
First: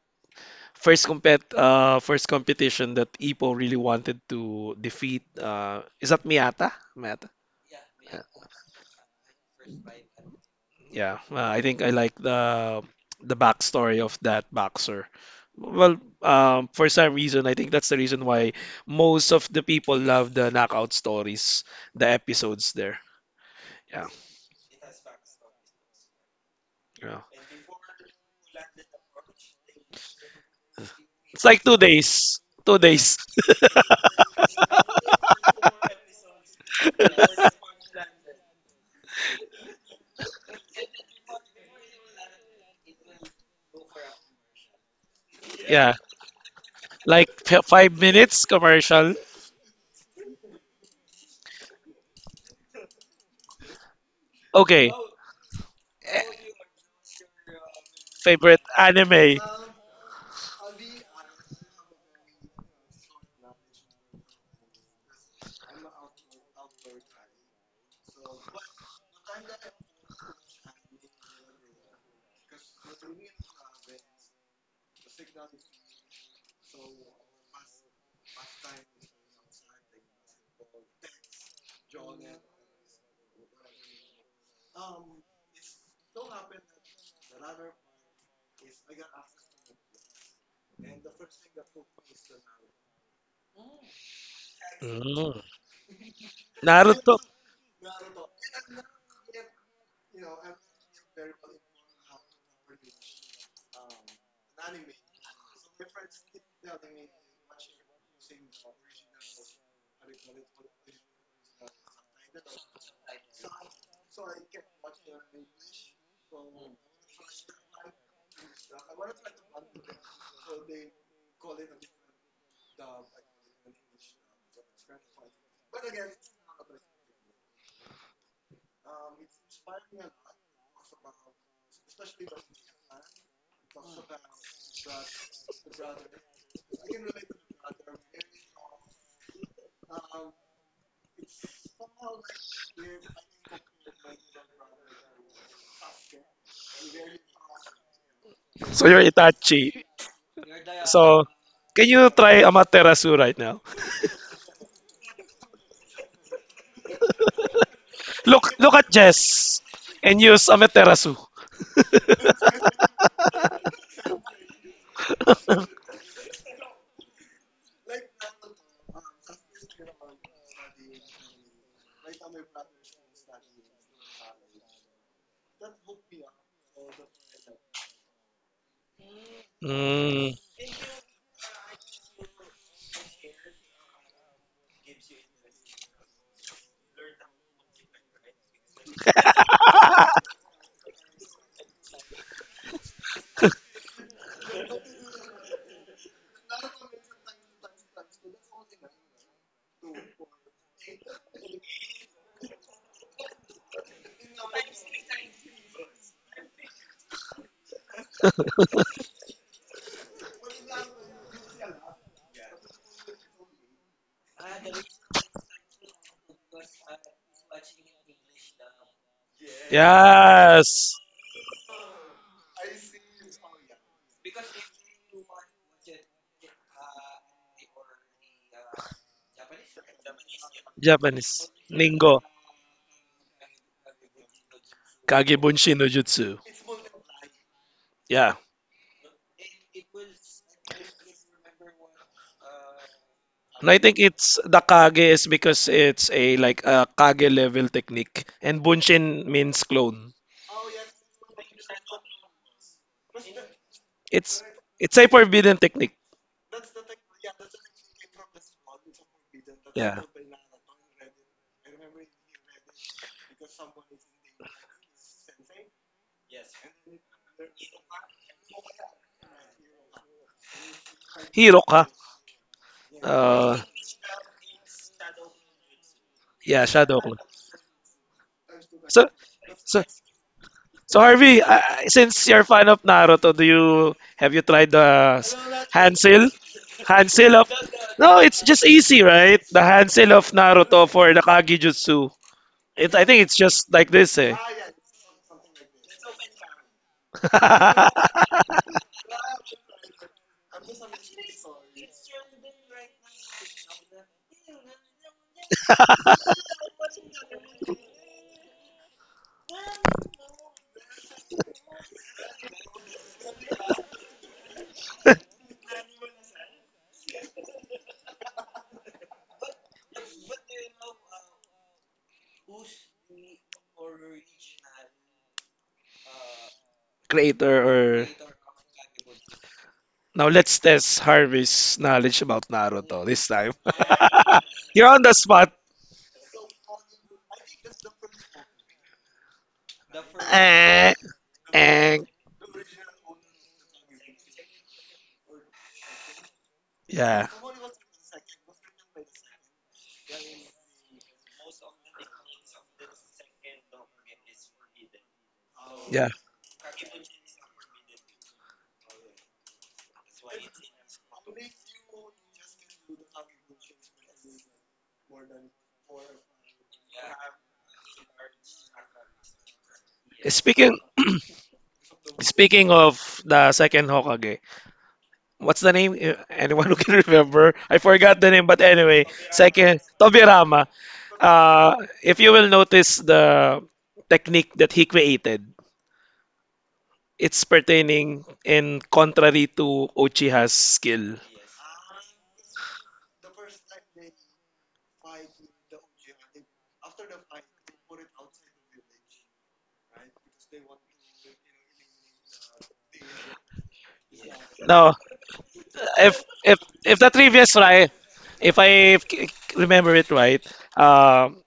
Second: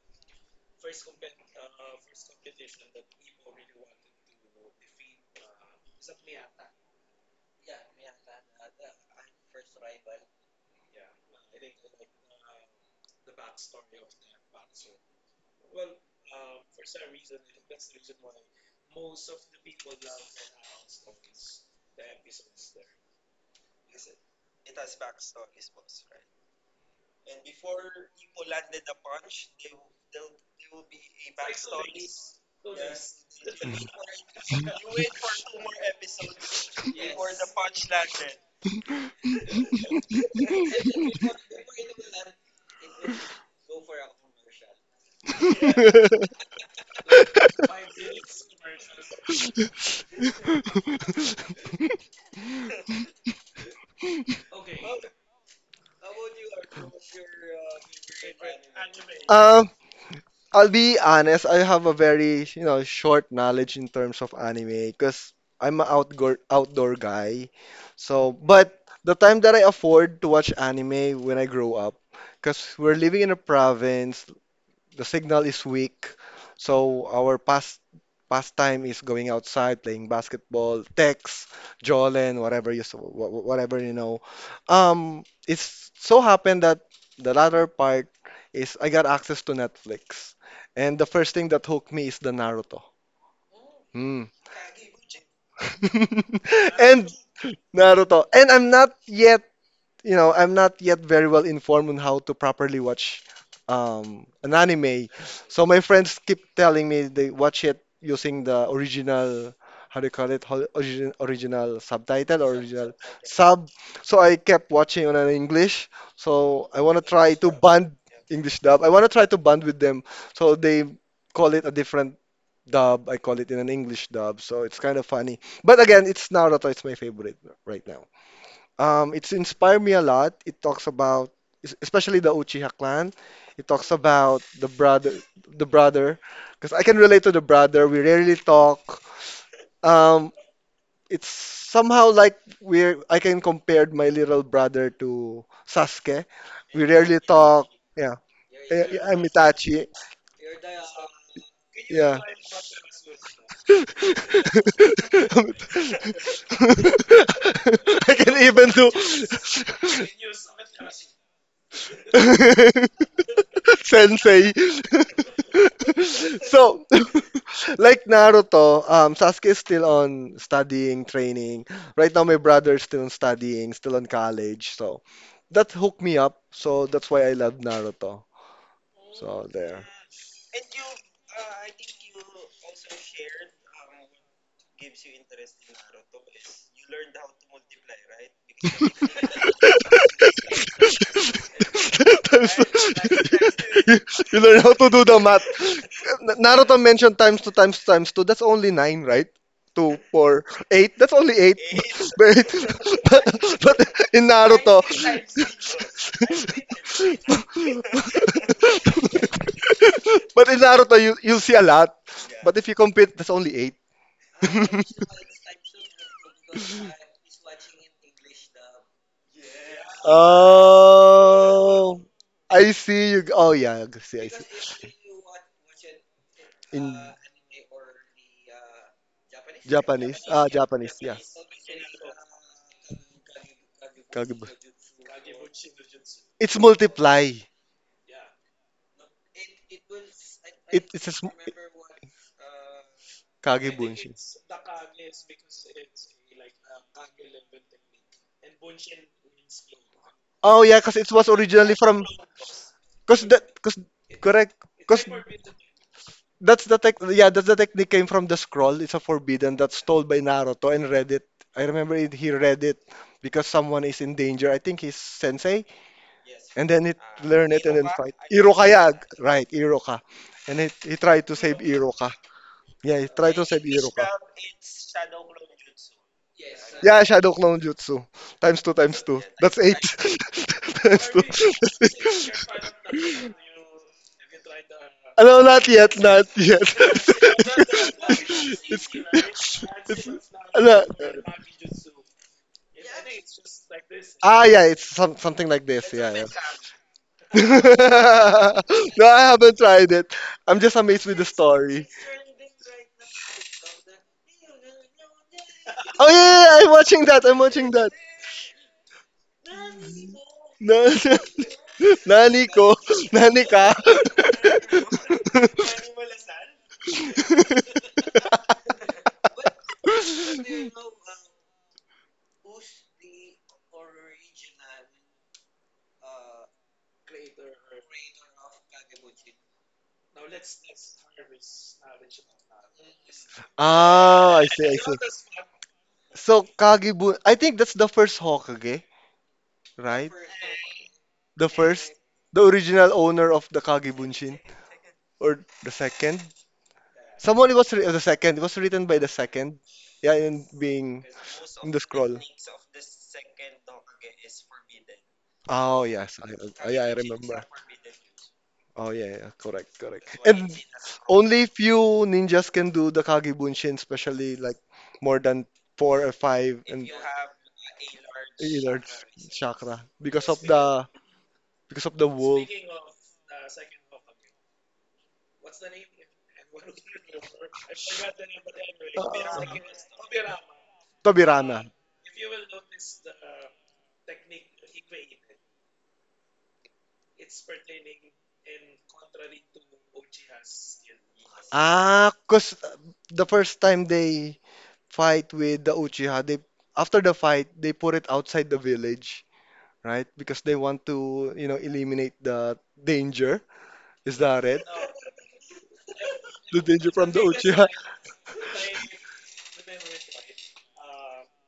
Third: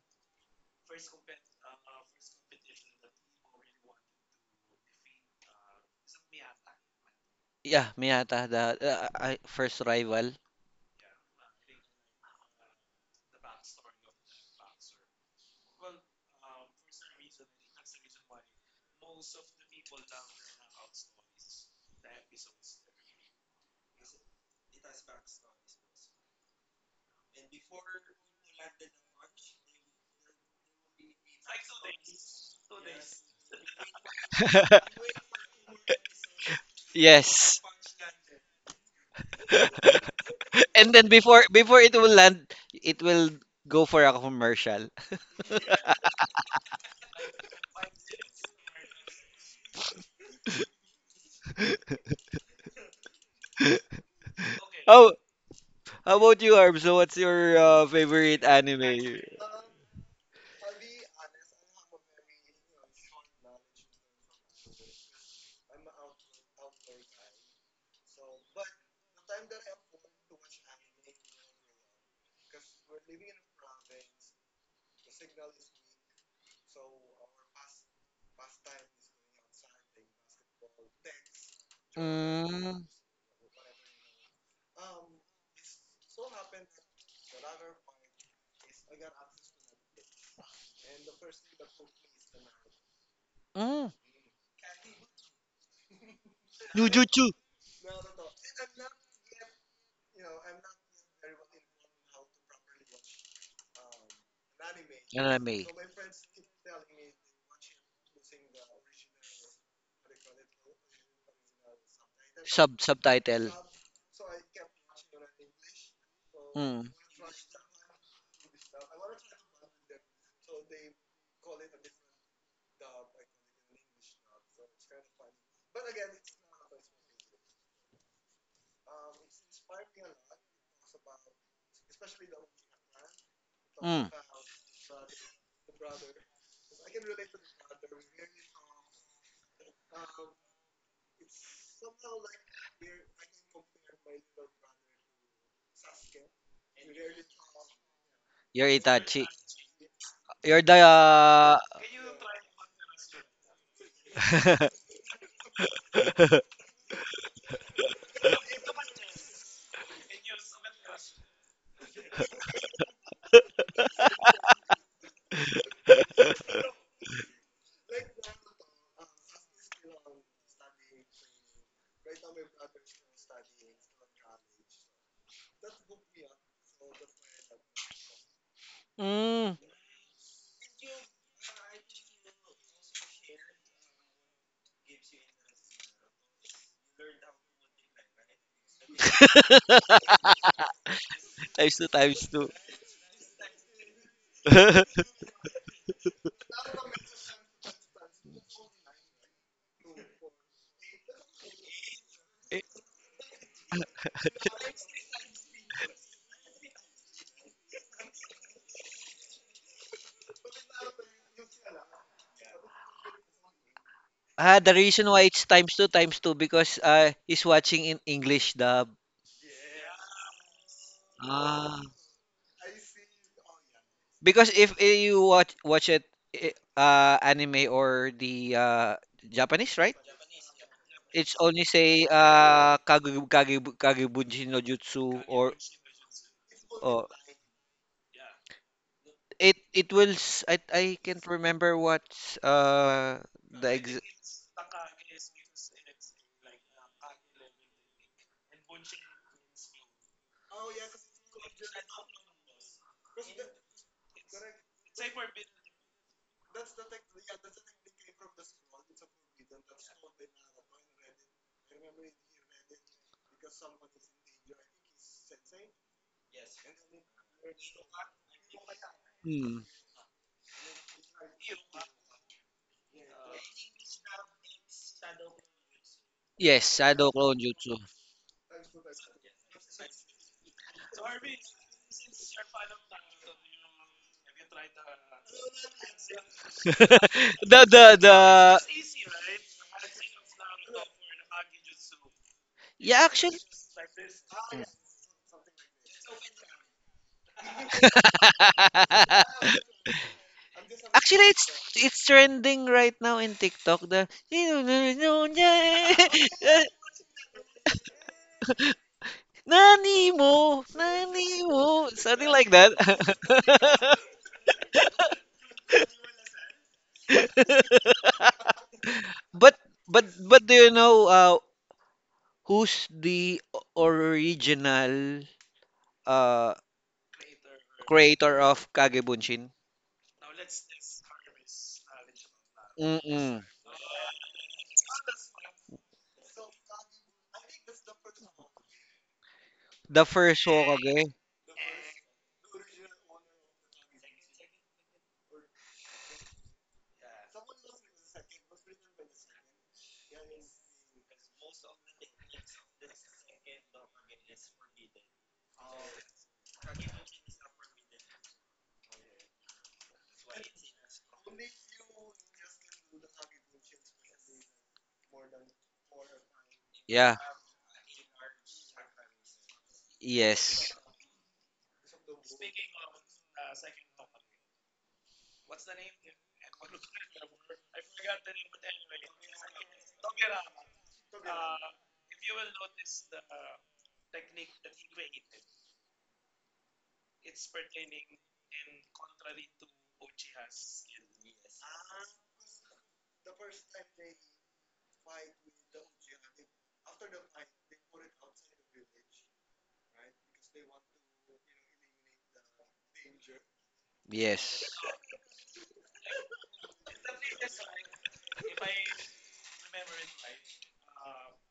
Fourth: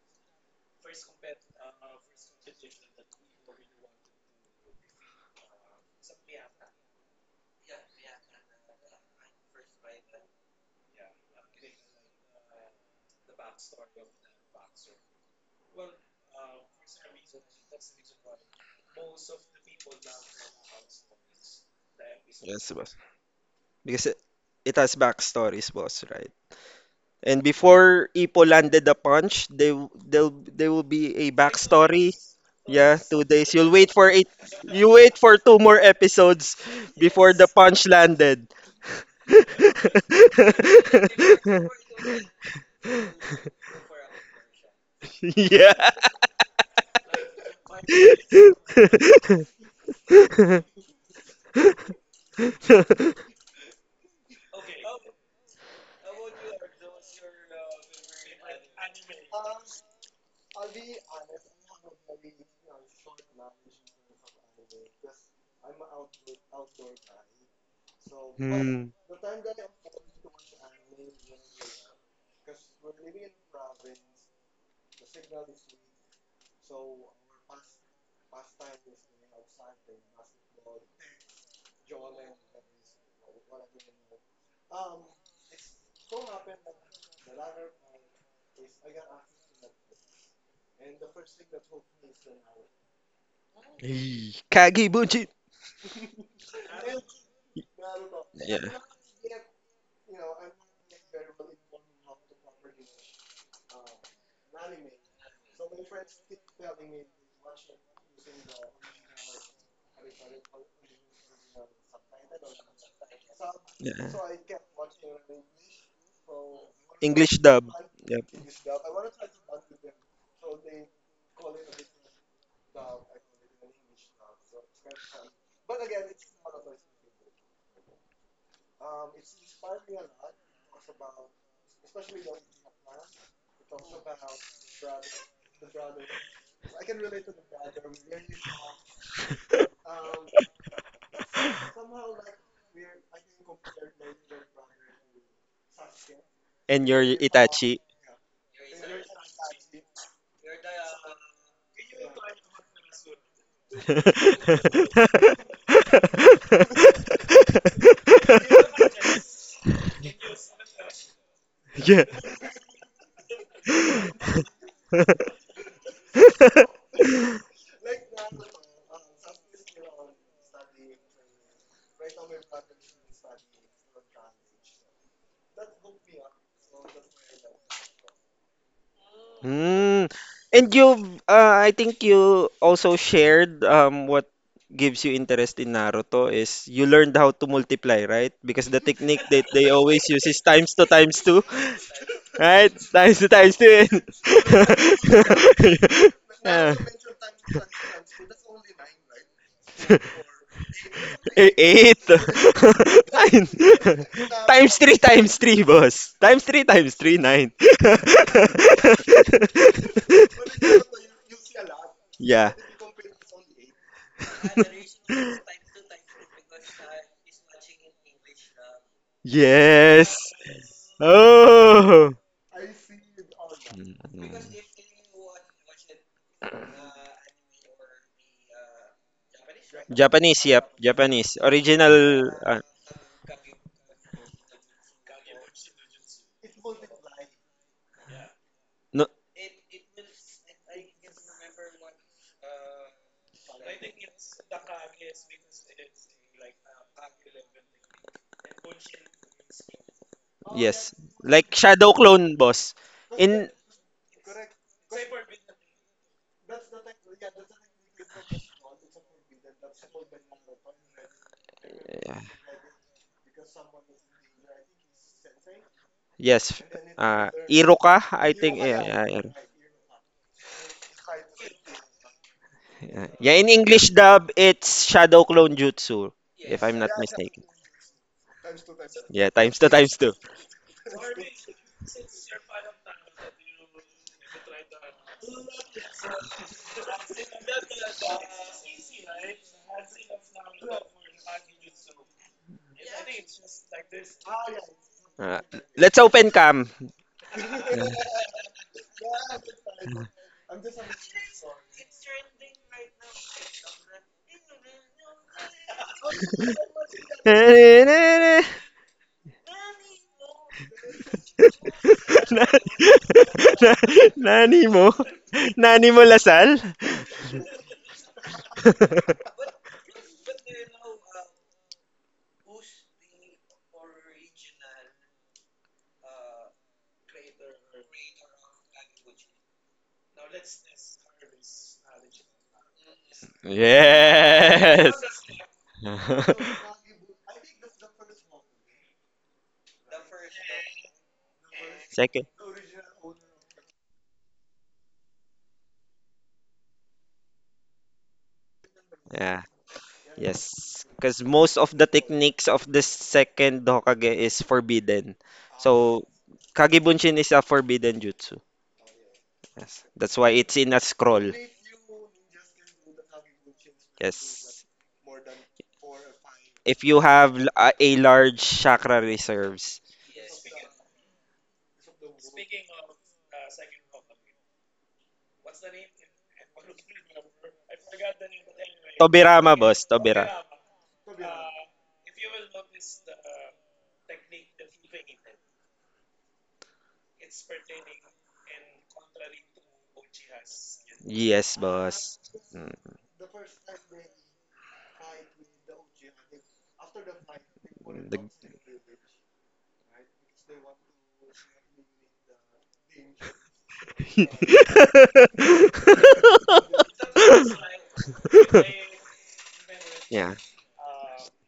Speaker 1: first competition that Ipo really wanted to defeat, is that Miata? Miata?
Speaker 2: Yeah,
Speaker 1: Uh,
Speaker 2: Miata, the first rival.
Speaker 1: Yeah, I think I like the backstory of that boxer. Well, for some reason, I think that's the reason why most of the people love the knockout stories, the
Speaker 4: Yes,
Speaker 1: episodes
Speaker 4: boss.
Speaker 1: there.
Speaker 4: Because
Speaker 1: Yeah,
Speaker 4: it has backstories, boss, right?
Speaker 1: yeah.
Speaker 4: And before Ipo landed the punch, they'll there will be a
Speaker 1: It's like two
Speaker 4: backstory.
Speaker 1: days, two
Speaker 4: Yeah,
Speaker 1: days.
Speaker 4: 2 days. You'll wait for a You wait for two more episodes before the Yes.
Speaker 2: Yes.
Speaker 4: punch landed.
Speaker 2: And then before before it will land, it will go for a commercial.
Speaker 4: Yeah.
Speaker 1: Yeah, like 5 minutes commercial. Okay.
Speaker 2: Oh, how about you, Arbs? So what's your favorite
Speaker 1: Favorite
Speaker 2: anime?
Speaker 1: anime?
Speaker 3: um, I'll be honest, I have a very, short knowledge in terms of anime because I'm an outdoor guy. So, but
Speaker 4: Hmm.
Speaker 3: the time that I afford to watch anime when I grow up, because we're living in a province, the signal is weak. So our pastime is going outside, playing basketball, text, jollen, whatever you
Speaker 2: Mm,
Speaker 3: s- wha- wha- whatever. It's so happened that the latter part is I got access to Netflix, and the first thing that hooked me is the Naruto.
Speaker 2: mm.
Speaker 3: Hmm.
Speaker 4: Hey, Kage Bunchi.
Speaker 1: Mm,
Speaker 3: And
Speaker 1: Naruto.
Speaker 2: Jujutsu.
Speaker 3: Naruto, and
Speaker 4: Yeah.
Speaker 3: I'm not yet, I'm not yet very well informed on how to properly watch an anime.
Speaker 2: Anime.
Speaker 3: So my friends keep telling me they watch it using the original, how do you call it, original subtitle or original
Speaker 2: Subtitle.
Speaker 3: sub.
Speaker 4: Yeah.
Speaker 3: So I kept watching on an English. So I
Speaker 2: Mm,
Speaker 3: want to try
Speaker 4: English
Speaker 3: to
Speaker 4: dub.
Speaker 3: bond.
Speaker 4: Yep.
Speaker 3: English dub. I want to try to bond with them. So they call it a different dub. I call it in an English dub. So it's kind of funny. But again, it's Naruto. It's my favorite right now. It's inspired me a lot. It talks about, especially the Uchiha clan. It talks
Speaker 2: mm.
Speaker 3: about the brother, the brother, because I can relate to the brother. We rarely talk. Um, it's somehow like we're. I can compare my little brother to Sasuke. We
Speaker 4: And your
Speaker 3: rarely talk.
Speaker 4: Itachi.
Speaker 3: Yeah,
Speaker 2: You're
Speaker 1: So you're
Speaker 3: I'm
Speaker 2: Itachi.
Speaker 1: Itachi.
Speaker 3: Itachi.
Speaker 2: You're the
Speaker 1: So can you
Speaker 3: Yeah.
Speaker 1: try Amaterasu right now?
Speaker 3: I can
Speaker 1: Look
Speaker 3: even
Speaker 1: look at
Speaker 3: do.
Speaker 1: Jess and use Amaterasu.
Speaker 4: Yeah.
Speaker 3: Sensei. So, like Naruto, Sasuke is still on studying, training. Right now, my brother is still on studying, still on college. So, that hooked me up. So, that's why I love Naruto. So,
Speaker 2: mm.
Speaker 3: there.
Speaker 4: Hmm.
Speaker 1: Mm.
Speaker 4: And you, I think you also shared what gives you interest in Naruto is you learned how to multiply, right? Because the technique that they always use is times two,
Speaker 2: Times two, times two.
Speaker 3: Times-
Speaker 4: right? Times two times two.
Speaker 3: you you learn how
Speaker 4: And
Speaker 3: to do the math.
Speaker 4: Yeah.
Speaker 3: Naruto mentioned times two, times two, times two. That's only nine, right? Two, four, eight. That's only
Speaker 4: Eh,
Speaker 3: eight.
Speaker 4: eight.
Speaker 3: But,
Speaker 4: Nine.
Speaker 3: but in Naruto,
Speaker 4: Times three, boss. Times three, nine.
Speaker 3: you'll see a lot.
Speaker 4: Yeah.
Speaker 3: But if you compete, that's only eight.
Speaker 2: Ah, the reason why it's times two because he's watching in English dub.
Speaker 4: Yes.
Speaker 1: Yes.
Speaker 2: Ah.
Speaker 3: Oh,
Speaker 4: Oh.
Speaker 3: I see you. Oh yeah, I see, I
Speaker 2: Because if
Speaker 3: see.
Speaker 2: you watch it, eh,
Speaker 3: In
Speaker 2: anime or the Japanese, right?
Speaker 3: Japanese,
Speaker 4: Japanese,
Speaker 3: ah,
Speaker 4: yep.
Speaker 3: Japanese, yeah.
Speaker 4: Japanese.
Speaker 2: It's
Speaker 1: Japanese.
Speaker 2: only say
Speaker 4: Original.
Speaker 1: Ningo.
Speaker 4: Ah,
Speaker 2: Kagebunji
Speaker 3: Kagebu.
Speaker 2: no Jutsu
Speaker 1: Kage
Speaker 2: or
Speaker 1: Bunshin no Jutsu.
Speaker 3: It's
Speaker 2: oh,
Speaker 3: multiply.
Speaker 1: Yeah.
Speaker 4: no,
Speaker 2: I
Speaker 3: It,
Speaker 2: I
Speaker 3: it's a
Speaker 2: can't remember what's the
Speaker 1: And I
Speaker 2: ex,
Speaker 1: think
Speaker 3: kagebunshin.
Speaker 1: it's the kage is because it's a like a kage level technique, and bunshin means clone.
Speaker 3: Oh yeah,
Speaker 4: yes.
Speaker 3: cause it was
Speaker 4: Like
Speaker 3: originally
Speaker 4: Shadow
Speaker 3: from.
Speaker 4: Clone, boss.
Speaker 3: Cause that
Speaker 4: In
Speaker 3: cause
Speaker 1: It's
Speaker 3: Correct.
Speaker 1: it's a
Speaker 3: Cause
Speaker 1: forbidden technique.
Speaker 3: That's the tech yeah that's the technique came from the scroll. It's a forbidden that's
Speaker 1: Yeah,
Speaker 3: stole by Naruto and read it. I remember it, he read it because someone is in danger. I think his sensei.
Speaker 4: Yes.
Speaker 3: And then he learn it and then
Speaker 4: Iruka,
Speaker 3: fight.
Speaker 4: I think. Yeah,
Speaker 3: Irokaya,
Speaker 4: yeah, yeah.
Speaker 3: right,
Speaker 2: hmm.
Speaker 3: Iroka. And he tried to
Speaker 1: hero
Speaker 3: save
Speaker 1: ka.
Speaker 3: Iroka. Yeah,
Speaker 4: Yeah,
Speaker 3: he
Speaker 4: yeah,
Speaker 3: tried to
Speaker 4: in
Speaker 1: Uh,
Speaker 3: save
Speaker 4: English
Speaker 3: Iroka.
Speaker 4: dub, it's Shadow Clone Jutsu, if
Speaker 1: yeah,
Speaker 2: Yes,
Speaker 4: I'm not
Speaker 1: shadow
Speaker 3: Yeah,
Speaker 2: Shadow
Speaker 1: clone.
Speaker 2: Clone
Speaker 3: Shadow
Speaker 4: mistaken.
Speaker 3: Clone
Speaker 2: Jutsu.
Speaker 3: Jutsu. Times two, times
Speaker 1: So
Speaker 3: two.
Speaker 4: Yeah, times
Speaker 3: That's
Speaker 4: two,
Speaker 1: so
Speaker 4: times two.
Speaker 3: eight.
Speaker 1: so
Speaker 3: Times
Speaker 1: Harvey,
Speaker 3: two.
Speaker 1: since you're a fan of Naruto, do you have you tried the
Speaker 3: No, not
Speaker 1: hand
Speaker 3: yet, not
Speaker 1: seal?
Speaker 3: yet.
Speaker 1: Hand seal of no, it's
Speaker 2: The
Speaker 1: just
Speaker 3: it's,
Speaker 1: easy, right? The
Speaker 3: it's,
Speaker 1: hand seal of
Speaker 3: no.
Speaker 1: Naruto for the Kage Jutsu.
Speaker 2: Yeah,
Speaker 1: I think
Speaker 2: actually
Speaker 1: it's just like this, eh.
Speaker 3: Ah, yeah, it's
Speaker 4: Uh,
Speaker 3: something like this.
Speaker 4: let's
Speaker 3: Yeah, yeah.
Speaker 4: open cam.
Speaker 3: No, I haven't tried it. I'm just amazed with
Speaker 2: actually,
Speaker 3: the
Speaker 2: it's
Speaker 3: story.
Speaker 2: it's trending right now in TikTok. The
Speaker 3: Oh yeah, yeah, yeah, I'm watching that. I'm watching that. No,
Speaker 2: nani mo, something
Speaker 3: nani
Speaker 4: Na-
Speaker 2: like
Speaker 3: ko,
Speaker 2: that.
Speaker 3: nani ka.
Speaker 4: na- Nani mo? Nani mo Lasal?
Speaker 2: but but do you know, who's the original uh,
Speaker 1: creator or
Speaker 2: creator of Kagebunshin?
Speaker 1: Now let's test Harvey's knowledge about Naruto this
Speaker 2: Mm-mm.
Speaker 1: time.
Speaker 3: Ah, I see, I
Speaker 1: You're
Speaker 4: Yes.
Speaker 3: see.
Speaker 1: on the spot.
Speaker 3: So I think that's the first Hokage,
Speaker 2: The
Speaker 3: right?
Speaker 2: first
Speaker 1: Eh,
Speaker 2: Hokage.
Speaker 3: The first,
Speaker 1: eh.
Speaker 4: Second.
Speaker 3: the original owner of the Kagebunshin, or the second.
Speaker 1: Yeah,
Speaker 3: Someone was the second. It was written by the
Speaker 4: Yeah.
Speaker 3: second. Yeah, in
Speaker 4: Yes,
Speaker 3: being
Speaker 4: because most of
Speaker 3: in the
Speaker 4: the
Speaker 3: scroll.
Speaker 4: techniques of the second Hokage is forbidden.
Speaker 3: Oh
Speaker 4: So,
Speaker 1: yeah.
Speaker 3: yes, I yeah, I
Speaker 4: Kagebunshin is a
Speaker 3: remember.
Speaker 4: forbidden jutsu.
Speaker 3: Oh yeah, yeah, correct,
Speaker 4: Yes,
Speaker 3: correct.
Speaker 4: that's why
Speaker 3: And
Speaker 4: it's in a scroll.
Speaker 3: only few ninjas can do the Kage Bunshin, especially like
Speaker 4: Yes,
Speaker 3: more than four or five,
Speaker 4: if
Speaker 3: and
Speaker 4: you
Speaker 2: Yeah.
Speaker 4: have a large
Speaker 3: a
Speaker 4: chakra
Speaker 3: large
Speaker 4: reserves.
Speaker 3: chakra because of
Speaker 2: Yes.
Speaker 1: Speaking
Speaker 3: the, wolf.
Speaker 1: speaking of the second Hokage, what's the name? Anyone who can remember? I forgot the name, but anyway,
Speaker 3: Uh,
Speaker 4: Tobirama, boss.
Speaker 1: second
Speaker 4: Tobira.
Speaker 1: Tobirama.
Speaker 3: Tobirana.
Speaker 1: Uh, if you will notice the technique that he created, it's pertaining and contrary to Uchiha's skill.
Speaker 4: Yes,
Speaker 3: Ah,
Speaker 4: boss.
Speaker 3: cause
Speaker 4: Mm,
Speaker 3: the first time they fight with the Uchiha, they after the fight they put it
Speaker 4: the
Speaker 3: outside the village, right? Because they want to eliminate the danger. Is that
Speaker 2: Yes.
Speaker 3: it?
Speaker 1: No, if if
Speaker 3: The danger
Speaker 1: if the
Speaker 3: from the
Speaker 1: trivia
Speaker 3: Uchiha.
Speaker 1: right, if I remember it
Speaker 4: yeah,
Speaker 1: right, um,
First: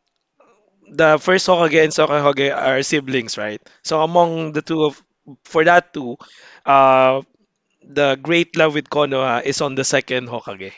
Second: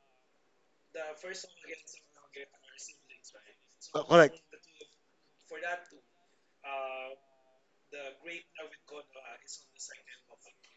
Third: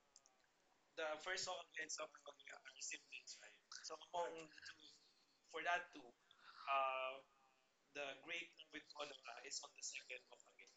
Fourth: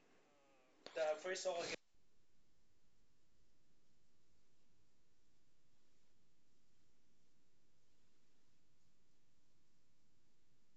Speaker 1: the first Hokage and second Hokage are siblings, right? So
Speaker 3: Correct.
Speaker 1: among the two of for that two, uh, the great love with Konoha is on the second Hokage,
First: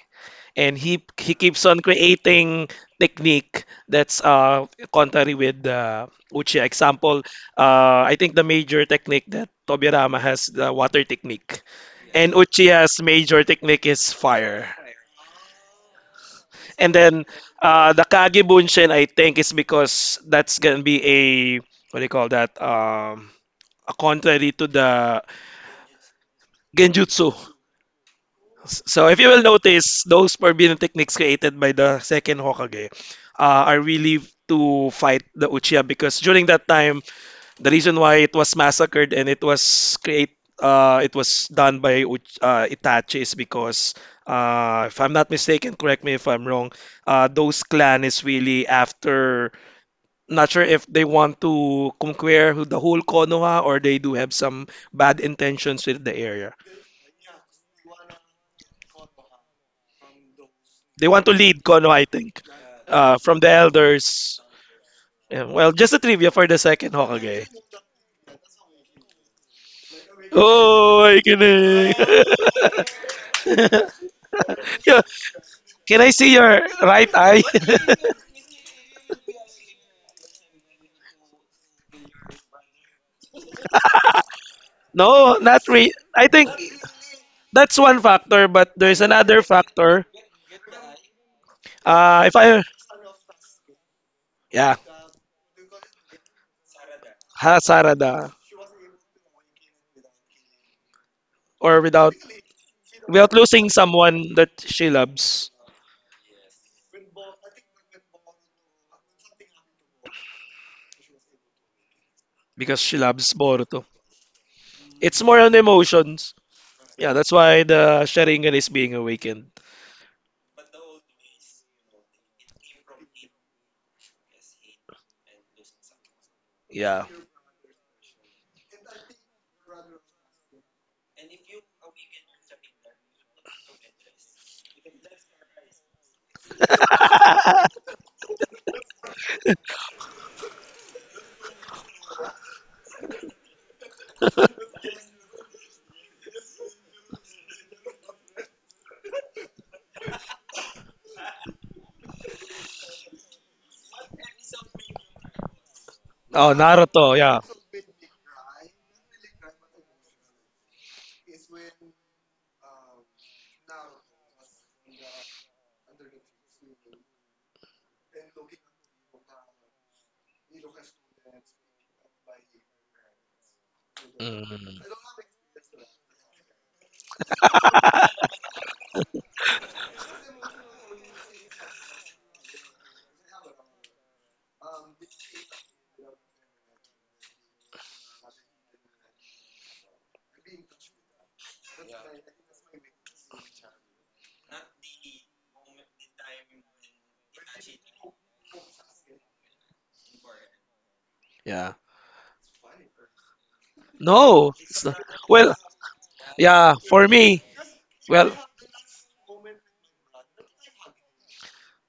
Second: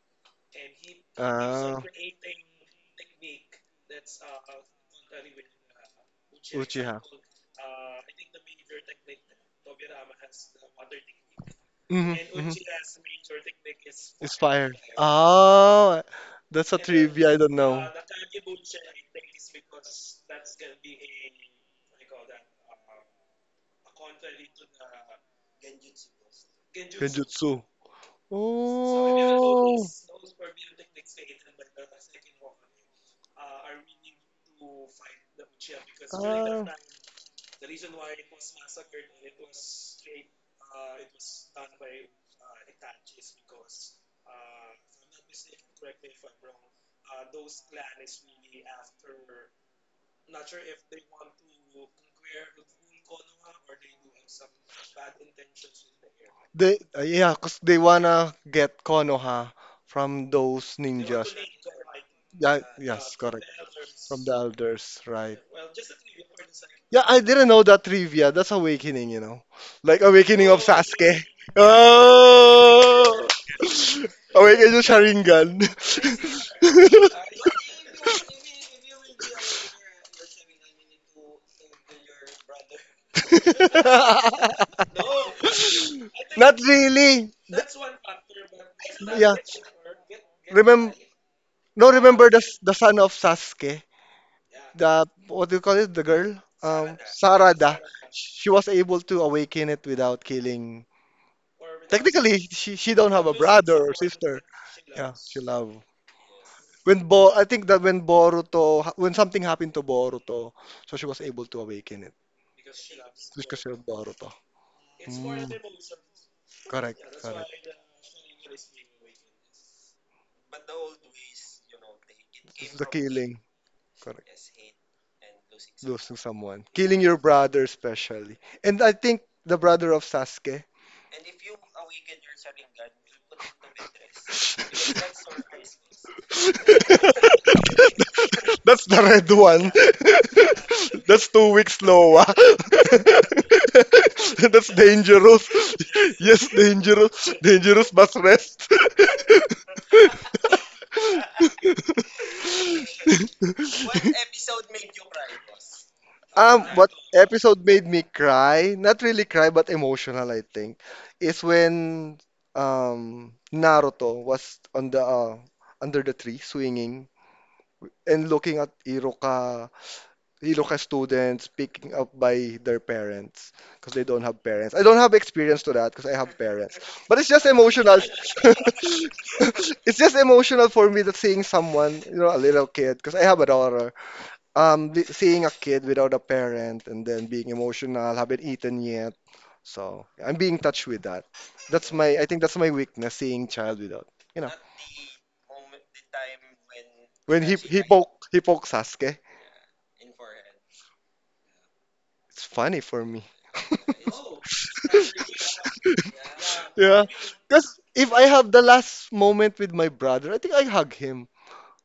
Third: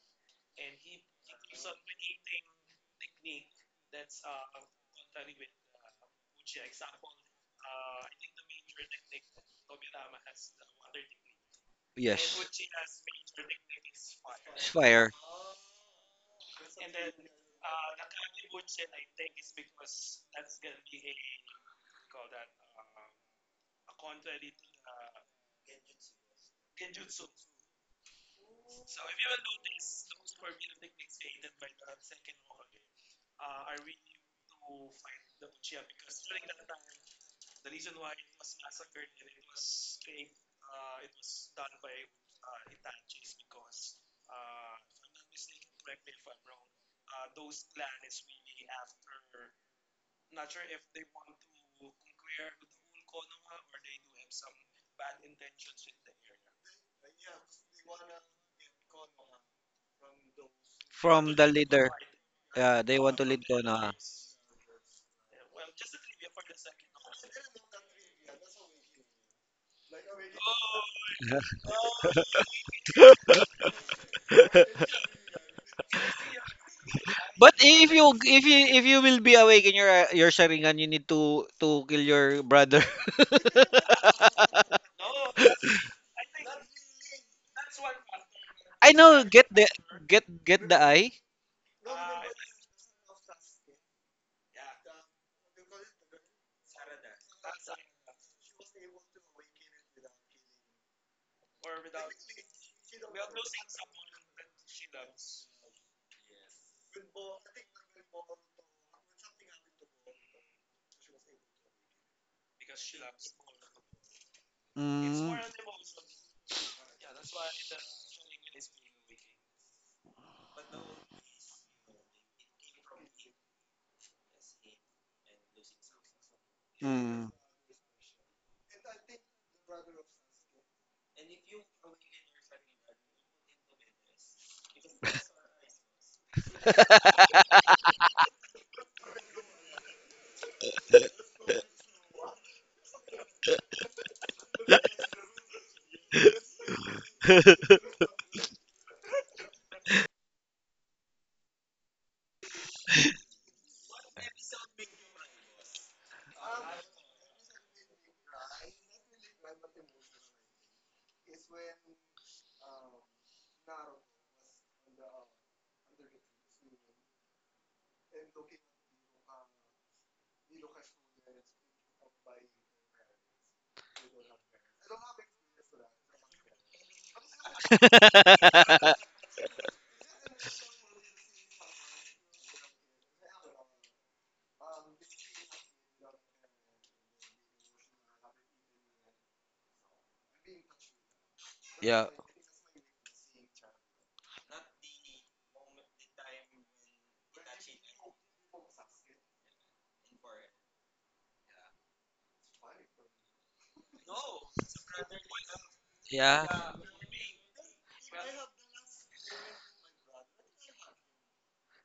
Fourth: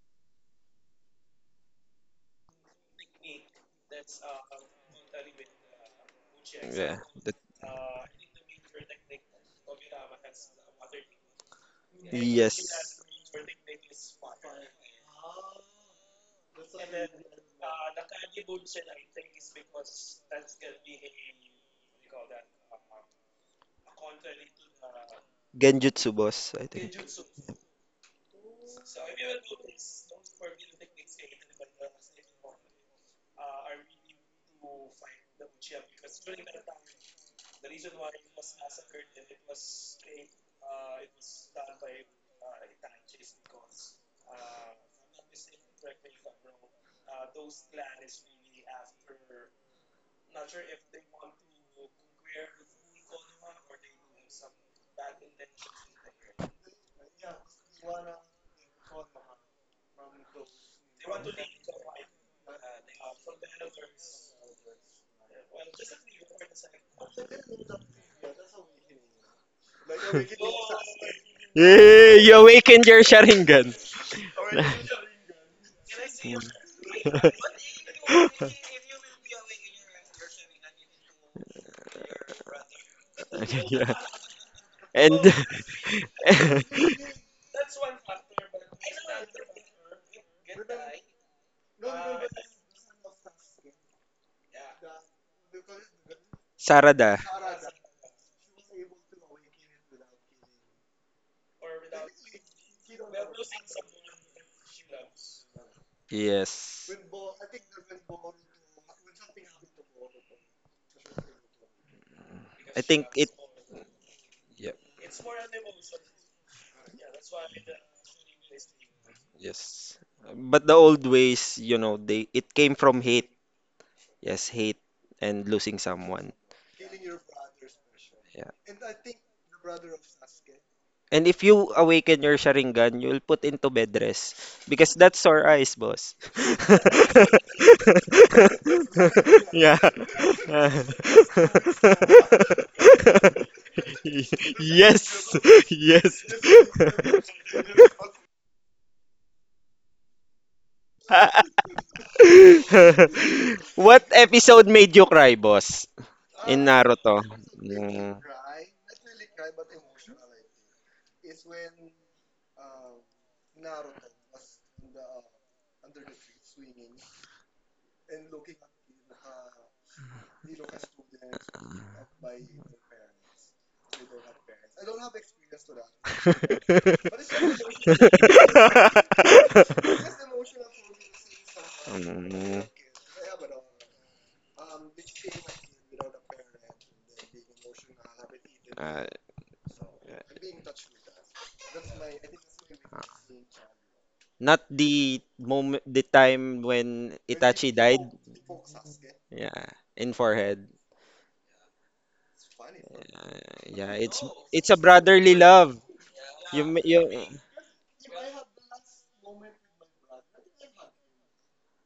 Speaker 1: and he keeps
Speaker 3: Ah,
Speaker 1: on creating technique that's contrary with the Uchiha
Speaker 3: Uchiha.
Speaker 4: yeah.
Speaker 1: example.
Speaker 4: The,
Speaker 1: I think the major technique that Tobirama has the water technique
Speaker 3: Mhm,
Speaker 1: and
Speaker 2: Yes.
Speaker 3: mhm.
Speaker 1: Uchiha's
Speaker 4: yes.
Speaker 1: major technique is
Speaker 2: It's
Speaker 3: It's
Speaker 1: fire.
Speaker 3: fire.
Speaker 2: fire
Speaker 3: Oh, that's a
Speaker 1: And then
Speaker 3: trivia I don't know.
Speaker 1: the Kage Bunshin, I think, is because that's gonna be a what do you call that? A contrary to the
Speaker 4: Genjutsu boss, I think.
Speaker 1: Genjutsu.
Speaker 3: Genjutsu.
Speaker 1: So if you will
Speaker 3: Oh,
Speaker 1: notice, those forbidden techniques created by the second Hokage, are really to fight the Uchiha because during
Speaker 3: ah,
Speaker 1: that time. The reason why it was massacred and it was create it was done by Itachi is because, if I'm not mistaken, correct me if I'm wrong, those clan is really after not sure if they want to conquer the whole Konoha or they do have some bad intentions with the area.
Speaker 3: they yeah, cause they wanna get Konoha from those
Speaker 1: They want to
Speaker 3: ninjas.
Speaker 2: from the
Speaker 1: lead
Speaker 2: leader.
Speaker 1: Konoha, I think,
Speaker 3: Yeah,
Speaker 2: Yeah, they
Speaker 3: yes,
Speaker 2: want to
Speaker 1: from
Speaker 2: lead
Speaker 3: correct.
Speaker 1: the
Speaker 2: Kona.
Speaker 3: From the
Speaker 1: elders.
Speaker 3: elders, right?
Speaker 1: Yeah, well, just a trivia for the second
Speaker 3: Yeah, I
Speaker 1: Hokage.
Speaker 3: didn't know that trivia. That's awakening, like awakening of
Speaker 1: Oh, I
Speaker 3: Sasuke.
Speaker 1: awakening!
Speaker 4: Yeah, you awakened your
Speaker 3: Oh,
Speaker 4: Sharingan.
Speaker 3: awakening of
Speaker 1: Can I
Speaker 3: Sharingan.
Speaker 1: see your right eye?
Speaker 2: But if you will be awake in your Sharingan, you need to kill your brother.
Speaker 4: Yeah. And
Speaker 1: No, not really. I think
Speaker 3: Not really.
Speaker 1: that's one factor, but
Speaker 2: I
Speaker 1: there's
Speaker 2: know.
Speaker 3: Yeah,
Speaker 1: another
Speaker 2: Get the
Speaker 1: factor.
Speaker 2: get the
Speaker 3: remember.
Speaker 2: eye.
Speaker 3: No, remember
Speaker 1: If
Speaker 3: the
Speaker 1: I,
Speaker 3: the son of Sasuke.
Speaker 1: yeah,
Speaker 3: The what do you call it? The girl,
Speaker 4: Sarada.
Speaker 3: Sarada.
Speaker 1: hasarada
Speaker 3: She was able to awaken it without killing.
Speaker 1: or without
Speaker 3: Technically, she don't have
Speaker 1: without
Speaker 3: a
Speaker 1: losing
Speaker 3: brother or
Speaker 1: someone
Speaker 3: sister.
Speaker 1: that she
Speaker 3: Yeah, she
Speaker 1: loves
Speaker 3: love.
Speaker 4: Yes.
Speaker 3: I think that when something happened to Boruto, so she was able to awaken it because
Speaker 1: because
Speaker 4: I
Speaker 1: she
Speaker 4: think it
Speaker 1: loves
Speaker 3: she
Speaker 1: Boruto.
Speaker 3: loved Boruto.
Speaker 4: Yep,
Speaker 1: It's
Speaker 2: Mm,
Speaker 1: more
Speaker 3: Mm,
Speaker 1: on emotions.
Speaker 3: correct,
Speaker 1: Yeah, that's
Speaker 3: correct.
Speaker 1: why the Sharingan is being awakened.
Speaker 4: yes. But the old ways, you know, they it
Speaker 3: It's
Speaker 4: came
Speaker 3: the
Speaker 4: from hate.
Speaker 3: killing.
Speaker 4: Yes,
Speaker 3: Correct.
Speaker 4: hate and losing
Speaker 3: Losing
Speaker 4: someone.
Speaker 3: someone, killing
Speaker 1: Yeah.
Speaker 3: your
Speaker 2: mm.
Speaker 3: brother especially, and I think the brother of Sasuke.
Speaker 4: And if you awaken your Sharingan, you'll put into bed rest. Because that's sore eyes, boss.
Speaker 3: That's the red one.
Speaker 4: Yeah.
Speaker 3: That's 2 weeks, Noah. That's
Speaker 4: Yes.
Speaker 3: dangerous.
Speaker 4: Yes.
Speaker 3: Yes, dangerous. Dangerous bus rest.
Speaker 4: What episode made you cry, boss?
Speaker 1: Oh,
Speaker 4: In
Speaker 3: What
Speaker 1: Naruto.
Speaker 4: Naruto.
Speaker 1: Yeah.
Speaker 3: episode made me
Speaker 4: Mm.
Speaker 3: cry? Not really cry, but emotional, I think, is when Naruto was on the, under the tree swinging, and looking at Iroka, Iroka students picking up by their parents because they don't have parents.
Speaker 1: Mm,
Speaker 3: I don't have experience to that because I have parents, but it's just emotional. It's just emotional for me that seeing someone, a
Speaker 4: Mm.
Speaker 3: little kid, because I have a daughter, seeing a kid without a parent and then being emotional, haven't eaten
Speaker 4: Uh,
Speaker 3: yet. So yeah, I'm being touched with that. That's
Speaker 2: Yeah.
Speaker 3: my, I think that's my weakness, seeing child without, you know,
Speaker 4: not the moment, the time when
Speaker 3: when he
Speaker 4: Itachi
Speaker 3: he
Speaker 4: died.
Speaker 3: poke he poke Sasuke.
Speaker 4: Yeah, in forehead.
Speaker 1: yeah.
Speaker 3: It's funny for me.
Speaker 4: Uh, yeah,
Speaker 1: No,
Speaker 4: it's a
Speaker 1: it's not-
Speaker 4: brotherly
Speaker 1: Well,
Speaker 4: love.
Speaker 2: Yeah.
Speaker 4: You
Speaker 1: yeah.
Speaker 4: ma- you.
Speaker 1: For
Speaker 3: Yeah,
Speaker 1: me,
Speaker 3: because if I
Speaker 1: well,
Speaker 3: have the last moment with my brother, I think I hug him.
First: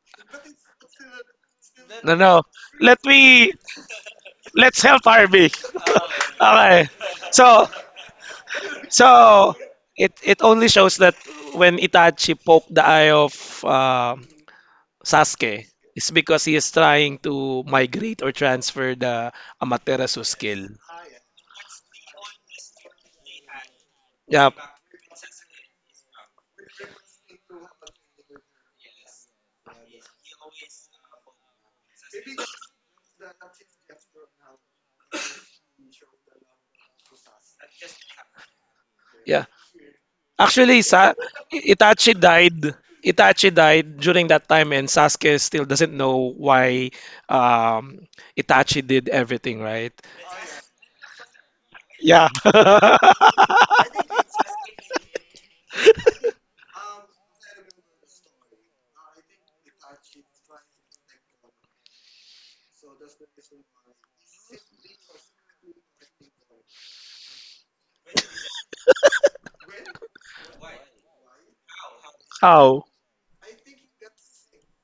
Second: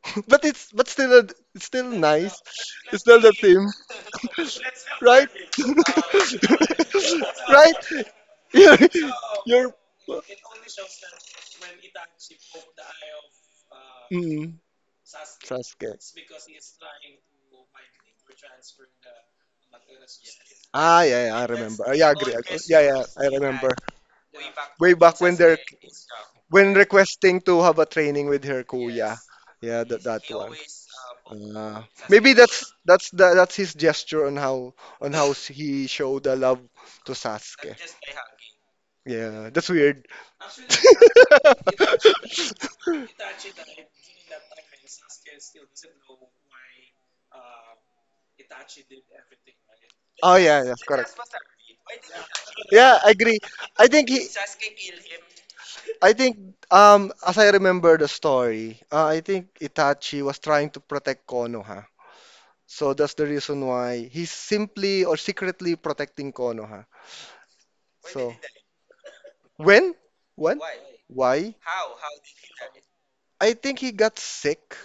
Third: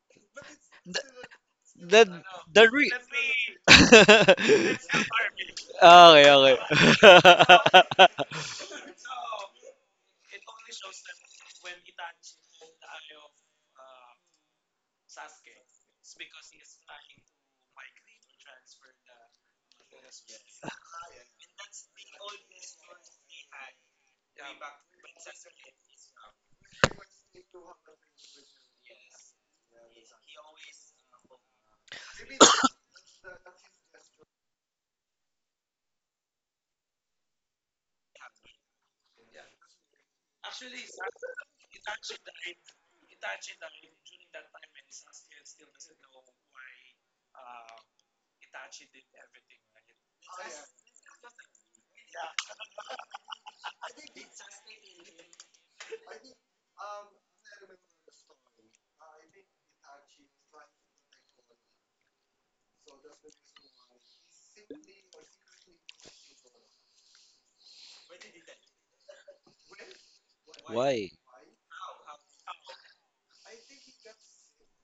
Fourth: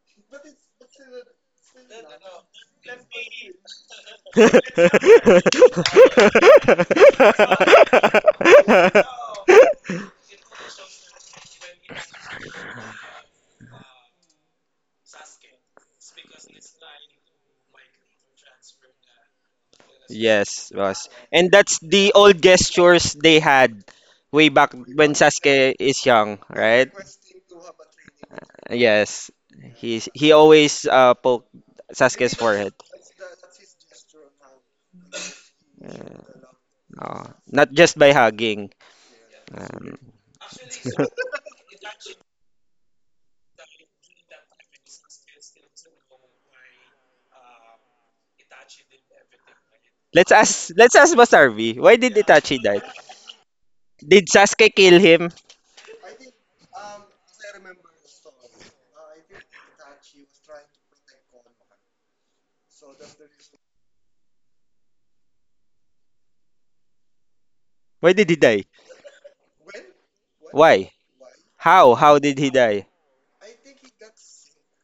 Speaker 3: But it's but
Speaker 2: The
Speaker 3: still it's still
Speaker 1: no,
Speaker 2: the
Speaker 3: nice.
Speaker 1: no.
Speaker 2: the re-
Speaker 1: Let
Speaker 3: It's still the
Speaker 1: me
Speaker 3: same,
Speaker 2: okay,
Speaker 1: let's help
Speaker 3: right?
Speaker 1: Harvey.
Speaker 2: okay.
Speaker 1: Okay. So
Speaker 3: Right? You're,
Speaker 1: so
Speaker 3: you're
Speaker 1: it only shows that when Itachi poked the eye of um
Speaker 3: mm,
Speaker 1: Sasuke,
Speaker 3: Sasuke.
Speaker 1: it's because he is trying to migrate or transfer the Amaterasu skill.
Speaker 4: Yes,
Speaker 3: Ah,
Speaker 4: boss.
Speaker 3: yeah, yeah, I
Speaker 4: And that's
Speaker 3: remember. Yeah, I
Speaker 4: the
Speaker 3: agree,
Speaker 4: old
Speaker 3: agree. Yeah, yeah,
Speaker 4: gestures
Speaker 3: I
Speaker 4: they
Speaker 3: remember.
Speaker 4: had
Speaker 1: Yeah,
Speaker 4: way back
Speaker 3: Way
Speaker 4: when
Speaker 3: back when they're
Speaker 4: Sasuke is young,
Speaker 3: when
Speaker 4: right?
Speaker 3: requesting to have a training with her kuya.
Speaker 4: Yes,
Speaker 3: Yeah, that
Speaker 4: he's
Speaker 3: that
Speaker 4: he
Speaker 3: one.
Speaker 4: always poke
Speaker 3: Uh,
Speaker 4: Sasuke's
Speaker 3: maybe that's
Speaker 4: forehead.
Speaker 3: that's his gesture on how, he
Speaker 4: Uh,
Speaker 3: showed the love to
Speaker 4: oh, not
Speaker 3: Sasuke.
Speaker 4: just by hugging.
Speaker 1: yeah.
Speaker 3: Yeah, that's
Speaker 4: Um,
Speaker 3: weird.
Speaker 1: Actually, Sa Itachi died. Itachi died during that time, and Sasuke still doesn't know why, um, Itachi did everything, right?
Speaker 4: let's
Speaker 3: Oh yeah,
Speaker 4: ask
Speaker 3: that's
Speaker 4: let's
Speaker 3: correct.
Speaker 4: ask Basarvi. Why did
Speaker 1: Yeah.
Speaker 4: Itachi die?
Speaker 3: Yeah, I agree. I think he
Speaker 4: Did Sasuke kill him?
Speaker 3: I think as I remember the story, I think Itachi was trying to protect Konoha. So that's the reason why he's simply or secretly protecting Konoha.
Speaker 4: Why did
Speaker 3: So
Speaker 4: he die?
Speaker 3: when? When?
Speaker 4: Why?
Speaker 2: Why?
Speaker 3: Why?
Speaker 4: How? How did he
Speaker 1: How?
Speaker 4: die?
Speaker 3: I think he got sick.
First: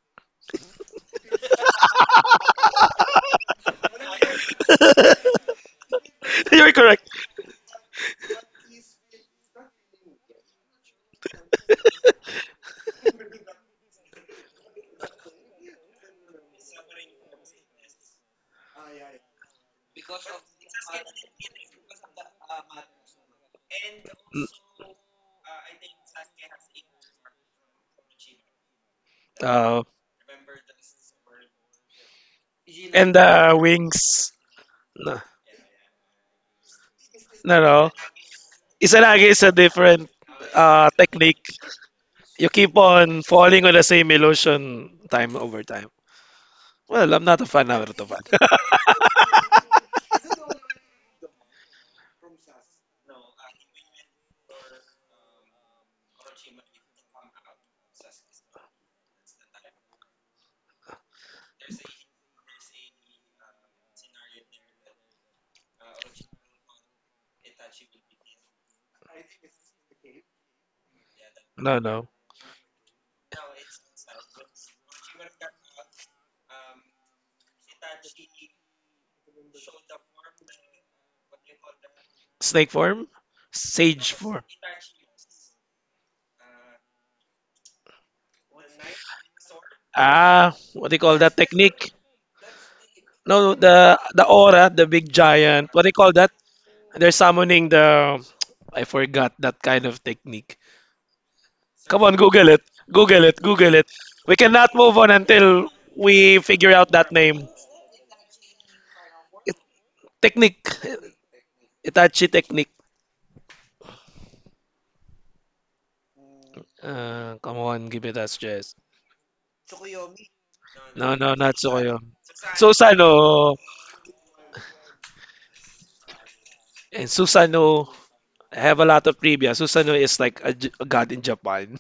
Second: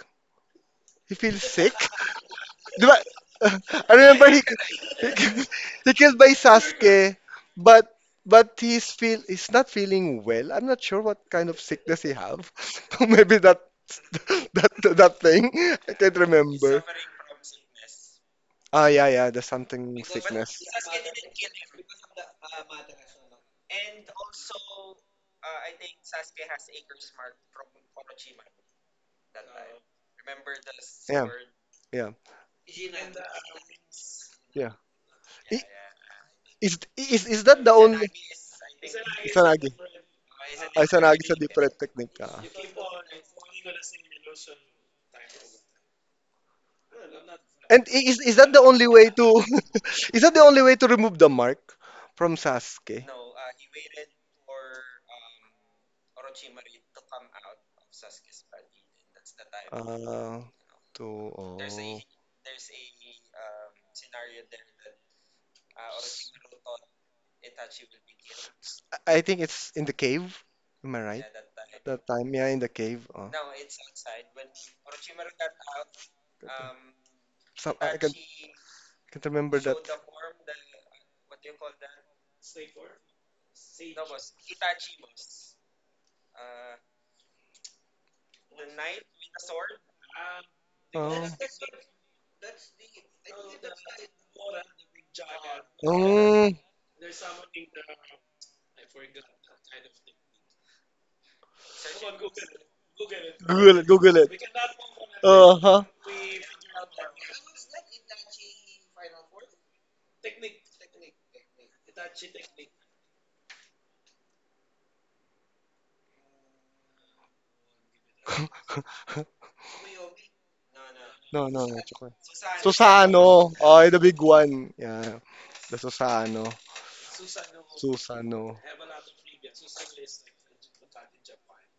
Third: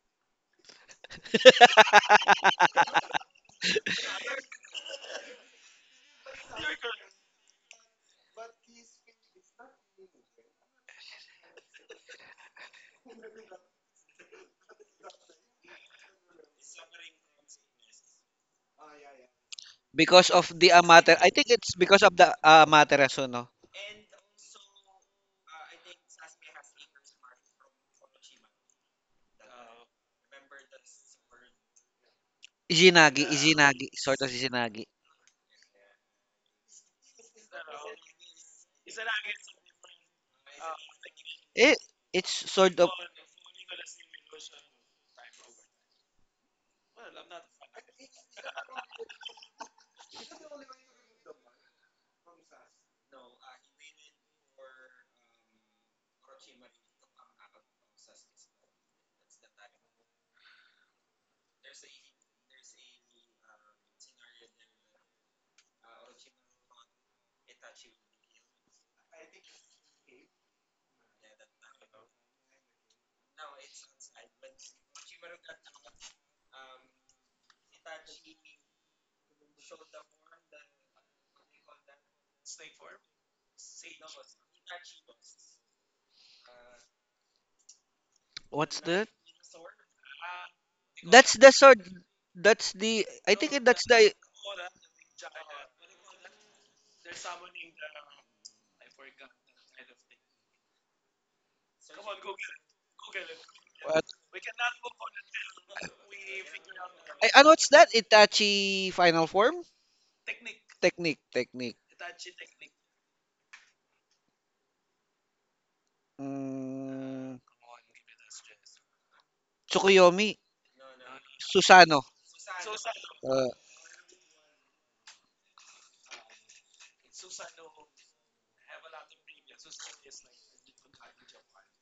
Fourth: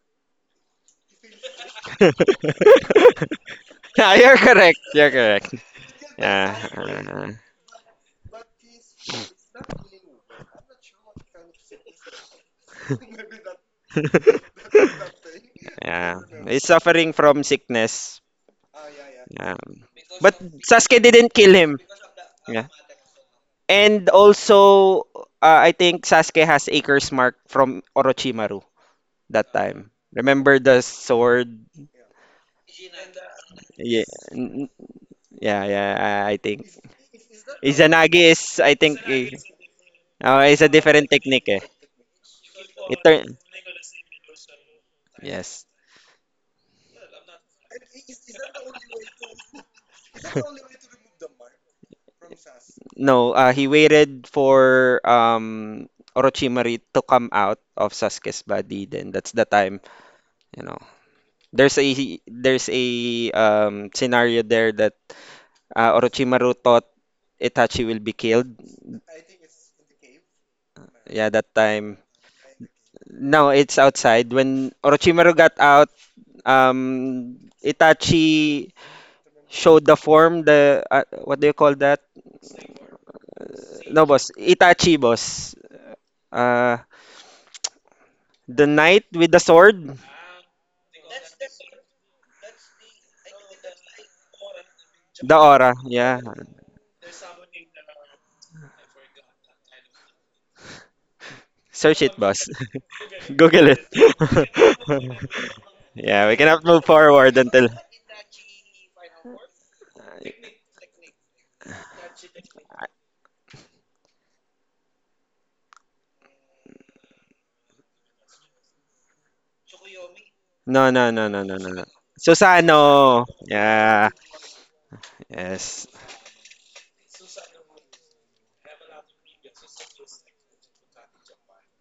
Speaker 3: He feels sick?
Speaker 4: Yeah,
Speaker 3: Di ba? I remember
Speaker 4: you're
Speaker 3: he
Speaker 4: correct. You're correct.
Speaker 3: he killed by
Speaker 4: Yeah.
Speaker 1: You're correct.
Speaker 3: Sasuke, but he's not feeling well. I'm not sure what kind of sickness he have. Maybe that that thing. I
Speaker 4: Yeah.
Speaker 3: can't
Speaker 4: He's
Speaker 3: remember.
Speaker 4: suffering from sickness.
Speaker 3: Ah, yeah, yeah. There's
Speaker 4: Um,
Speaker 3: something
Speaker 2: Because
Speaker 4: but
Speaker 2: of
Speaker 3: sickness.
Speaker 2: the
Speaker 4: Sasuke
Speaker 2: Amatera I
Speaker 4: didn't
Speaker 2: think
Speaker 4: kill
Speaker 2: it's
Speaker 4: him.
Speaker 2: because of the
Speaker 4: Yeah.
Speaker 2: Amaterasu, no?
Speaker 4: And also, I think Sasuke has Acre's Mark from Orochimaru that
Speaker 1: Uh,
Speaker 4: time. Remember the
Speaker 3: Yeah,
Speaker 4: sword?
Speaker 3: yeah,
Speaker 1: and
Speaker 2: Izinagi,
Speaker 1: the
Speaker 2: Izinagi,
Speaker 4: Yeah,
Speaker 2: sort of
Speaker 1: wings.
Speaker 4: n-
Speaker 3: yeah.
Speaker 4: n-
Speaker 2: Izinagi.
Speaker 1: No,
Speaker 3: I-
Speaker 4: yeah, yeah. I think
Speaker 3: Is that
Speaker 1: no,
Speaker 3: the
Speaker 1: no.
Speaker 3: only?
Speaker 4: Izanagi is. I think
Speaker 1: Isa lagi is a
Speaker 3: Isanagi.
Speaker 1: different,
Speaker 4: it's a
Speaker 3: Ah,
Speaker 4: different
Speaker 3: Isanagi is a
Speaker 1: technique.
Speaker 4: technique. Eh.
Speaker 3: different
Speaker 2: It,
Speaker 3: technique. Ah.
Speaker 2: it's
Speaker 1: You keep
Speaker 2: sort of.
Speaker 4: It
Speaker 1: on
Speaker 4: turn.
Speaker 1: falling on the same illusion time over
Speaker 4: Yes.
Speaker 1: time. Well, I'm not a fan
Speaker 3: And
Speaker 1: of Naruto
Speaker 3: is
Speaker 1: fan.
Speaker 3: that the only way to is that the only way to remove the mark from Sasuke?
Speaker 4: No. He waited for Orochimaru to come out of Sasuke's body. Then that's the time.
Speaker 3: Uh,
Speaker 4: You know,
Speaker 3: to Oh,
Speaker 4: there's a there's a scenario there that Orochimaru taught Itachi will be killed.
Speaker 3: I think it's in the cave. Am I right?
Speaker 4: Yeah, that
Speaker 1: No,
Speaker 4: time.
Speaker 3: That
Speaker 1: no.
Speaker 3: time, yeah, in the cave. Oh.
Speaker 4: No, it's outside. When Orochimaru got out, um,
Speaker 3: Some I can
Speaker 4: Itachi
Speaker 3: can't remember that.
Speaker 4: showed the form, the what do you call that?
Speaker 1: Snake form?
Speaker 4: No,
Speaker 1: Sage
Speaker 4: boss.
Speaker 1: form.
Speaker 4: Itachi, boss. Uh, the
Speaker 2: What's
Speaker 4: knight
Speaker 2: that?
Speaker 4: with the sword,
Speaker 1: Ah, what do you call
Speaker 2: That's
Speaker 3: Oh,
Speaker 1: that
Speaker 2: the sword.
Speaker 1: technique?
Speaker 2: That's the, I think
Speaker 1: No,
Speaker 2: that's
Speaker 1: the
Speaker 2: the
Speaker 1: the aura, the big
Speaker 4: the
Speaker 1: giant.
Speaker 4: aura.
Speaker 1: What do you call
Speaker 4: Yeah,
Speaker 1: that?
Speaker 3: mm.
Speaker 1: They're summoning the. I forgot that kind of technique.
Speaker 4: search
Speaker 1: Come on,
Speaker 4: it, boss.
Speaker 1: Google it. Google it.
Speaker 4: Google
Speaker 1: Google
Speaker 3: Google it,
Speaker 1: it.
Speaker 2: what,
Speaker 3: Google
Speaker 1: We
Speaker 3: it.
Speaker 4: it.
Speaker 1: cannot move on until
Speaker 3: Uh
Speaker 4: Yeah, we
Speaker 1: we
Speaker 4: cannot
Speaker 1: figure
Speaker 4: move
Speaker 1: out that
Speaker 4: forward
Speaker 2: and
Speaker 1: name.
Speaker 2: what's
Speaker 4: until.
Speaker 2: that? Itachi final form
Speaker 1: Technique.
Speaker 2: technique.
Speaker 1: Itachi technique.
Speaker 2: Mm,
Speaker 1: Come on, give it us, Jess.
Speaker 3: huh.
Speaker 2: Tsukuyomi.
Speaker 4: No, no,
Speaker 1: No,
Speaker 4: no,
Speaker 1: no,
Speaker 4: no,
Speaker 3: No,
Speaker 1: not
Speaker 4: no,
Speaker 3: no,
Speaker 4: no,
Speaker 3: no,
Speaker 4: no.
Speaker 2: Susano.
Speaker 1: Soyo.
Speaker 3: chocolate.
Speaker 4: Susano.
Speaker 2: Uh,
Speaker 3: Susano.
Speaker 1: Susano.
Speaker 3: Oh, the
Speaker 4: Yeah.
Speaker 3: big one. Yeah. The
Speaker 4: Yes.
Speaker 3: Susano.
Speaker 1: And Susano.
Speaker 3: Susano.
Speaker 1: I have a lot of trivia. Susano is like a god in Japan.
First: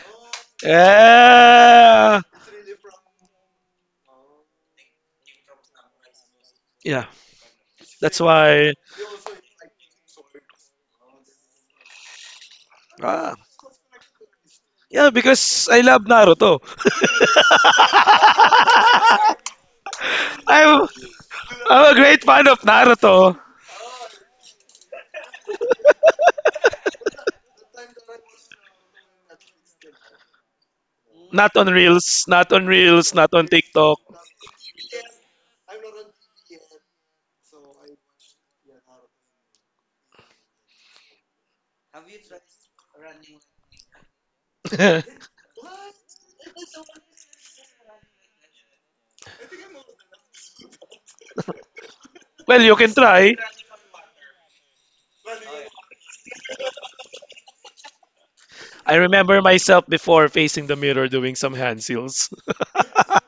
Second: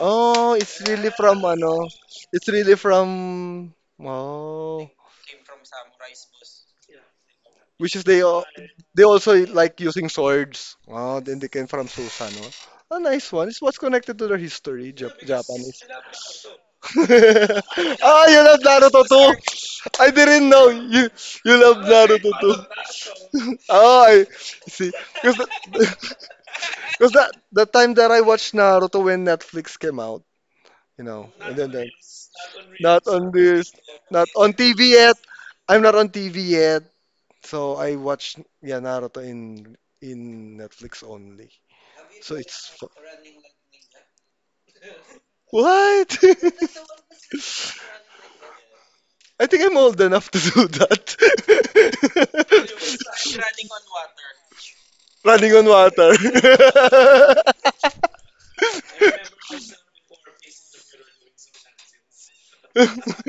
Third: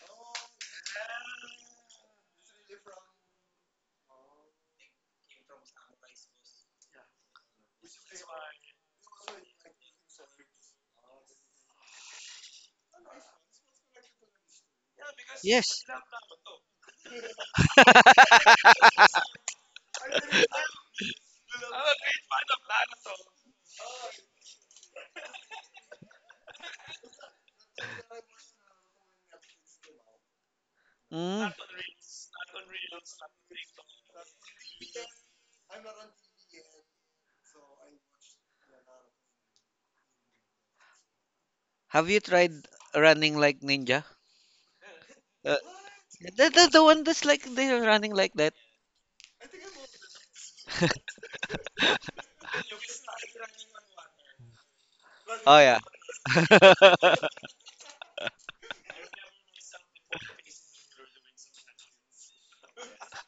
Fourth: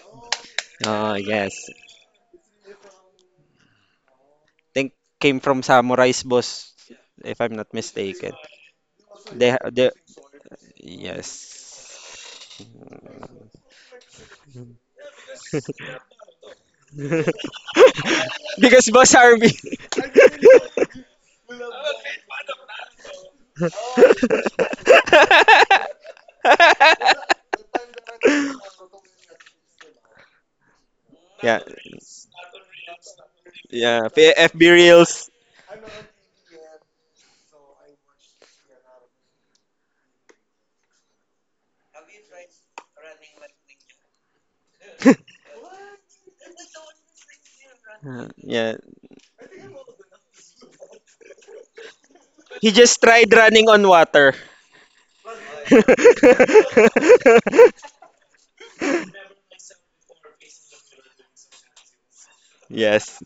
Speaker 3: Oh, it's really
Speaker 4: Oh,
Speaker 3: from
Speaker 4: yes.
Speaker 3: ano?
Speaker 1: Yeah.
Speaker 3: It's really from oh,
Speaker 4: Think came from Samurai's boss,
Speaker 1: Yeah.
Speaker 4: if I'm not
Speaker 3: which is
Speaker 1: That's
Speaker 4: mistaken.
Speaker 1: why.
Speaker 3: they also
Speaker 4: They, ha-
Speaker 3: like
Speaker 4: they
Speaker 3: using swords. Oh, then they came from
Speaker 4: yes.
Speaker 3: Susano. A nice
Speaker 1: Ah.
Speaker 3: one. It's what's connected to their history,
Speaker 1: Yeah, because I
Speaker 3: Japanese.
Speaker 2: yes.
Speaker 1: love Naruto.
Speaker 3: Ah, you love
Speaker 4: Because
Speaker 3: Naruto
Speaker 4: Boss
Speaker 3: too.
Speaker 4: Harvey.
Speaker 3: I didn't know
Speaker 1: I'm
Speaker 3: you love
Speaker 1: I'm a great
Speaker 3: Naruto
Speaker 1: fan
Speaker 3: too.
Speaker 1: of Naruto.
Speaker 3: Oh, I see. Because that the time that I watched Naruto when Netflix came out, you know,
Speaker 2: Mm.
Speaker 1: Not
Speaker 3: and
Speaker 4: Yeah,
Speaker 1: on
Speaker 3: then
Speaker 1: Reels, not on
Speaker 3: not
Speaker 1: Reels,
Speaker 3: on
Speaker 1: not on
Speaker 3: this,
Speaker 1: TikTok.
Speaker 4: yeah.
Speaker 3: not on
Speaker 4: FB
Speaker 3: TV yet.
Speaker 4: Reels.
Speaker 3: I'm not on TV yet, so I watched yeah Naruto in Netflix only.
Speaker 2: Have you
Speaker 3: So
Speaker 2: tried running like ninja?
Speaker 1: Well,
Speaker 2: Uh,
Speaker 3: what?
Speaker 2: the one that's like they're running like that.
Speaker 4: Yeah.
Speaker 3: I think I'm old enough to do that.
Speaker 4: He
Speaker 1: you can
Speaker 4: just tried
Speaker 1: try.
Speaker 4: running on water.
Speaker 3: Running
Speaker 2: Oh
Speaker 3: on
Speaker 2: yeah.
Speaker 3: water.
Speaker 1: I remember myself before facing the mirror doing some hand seals.
Speaker 4: Yes.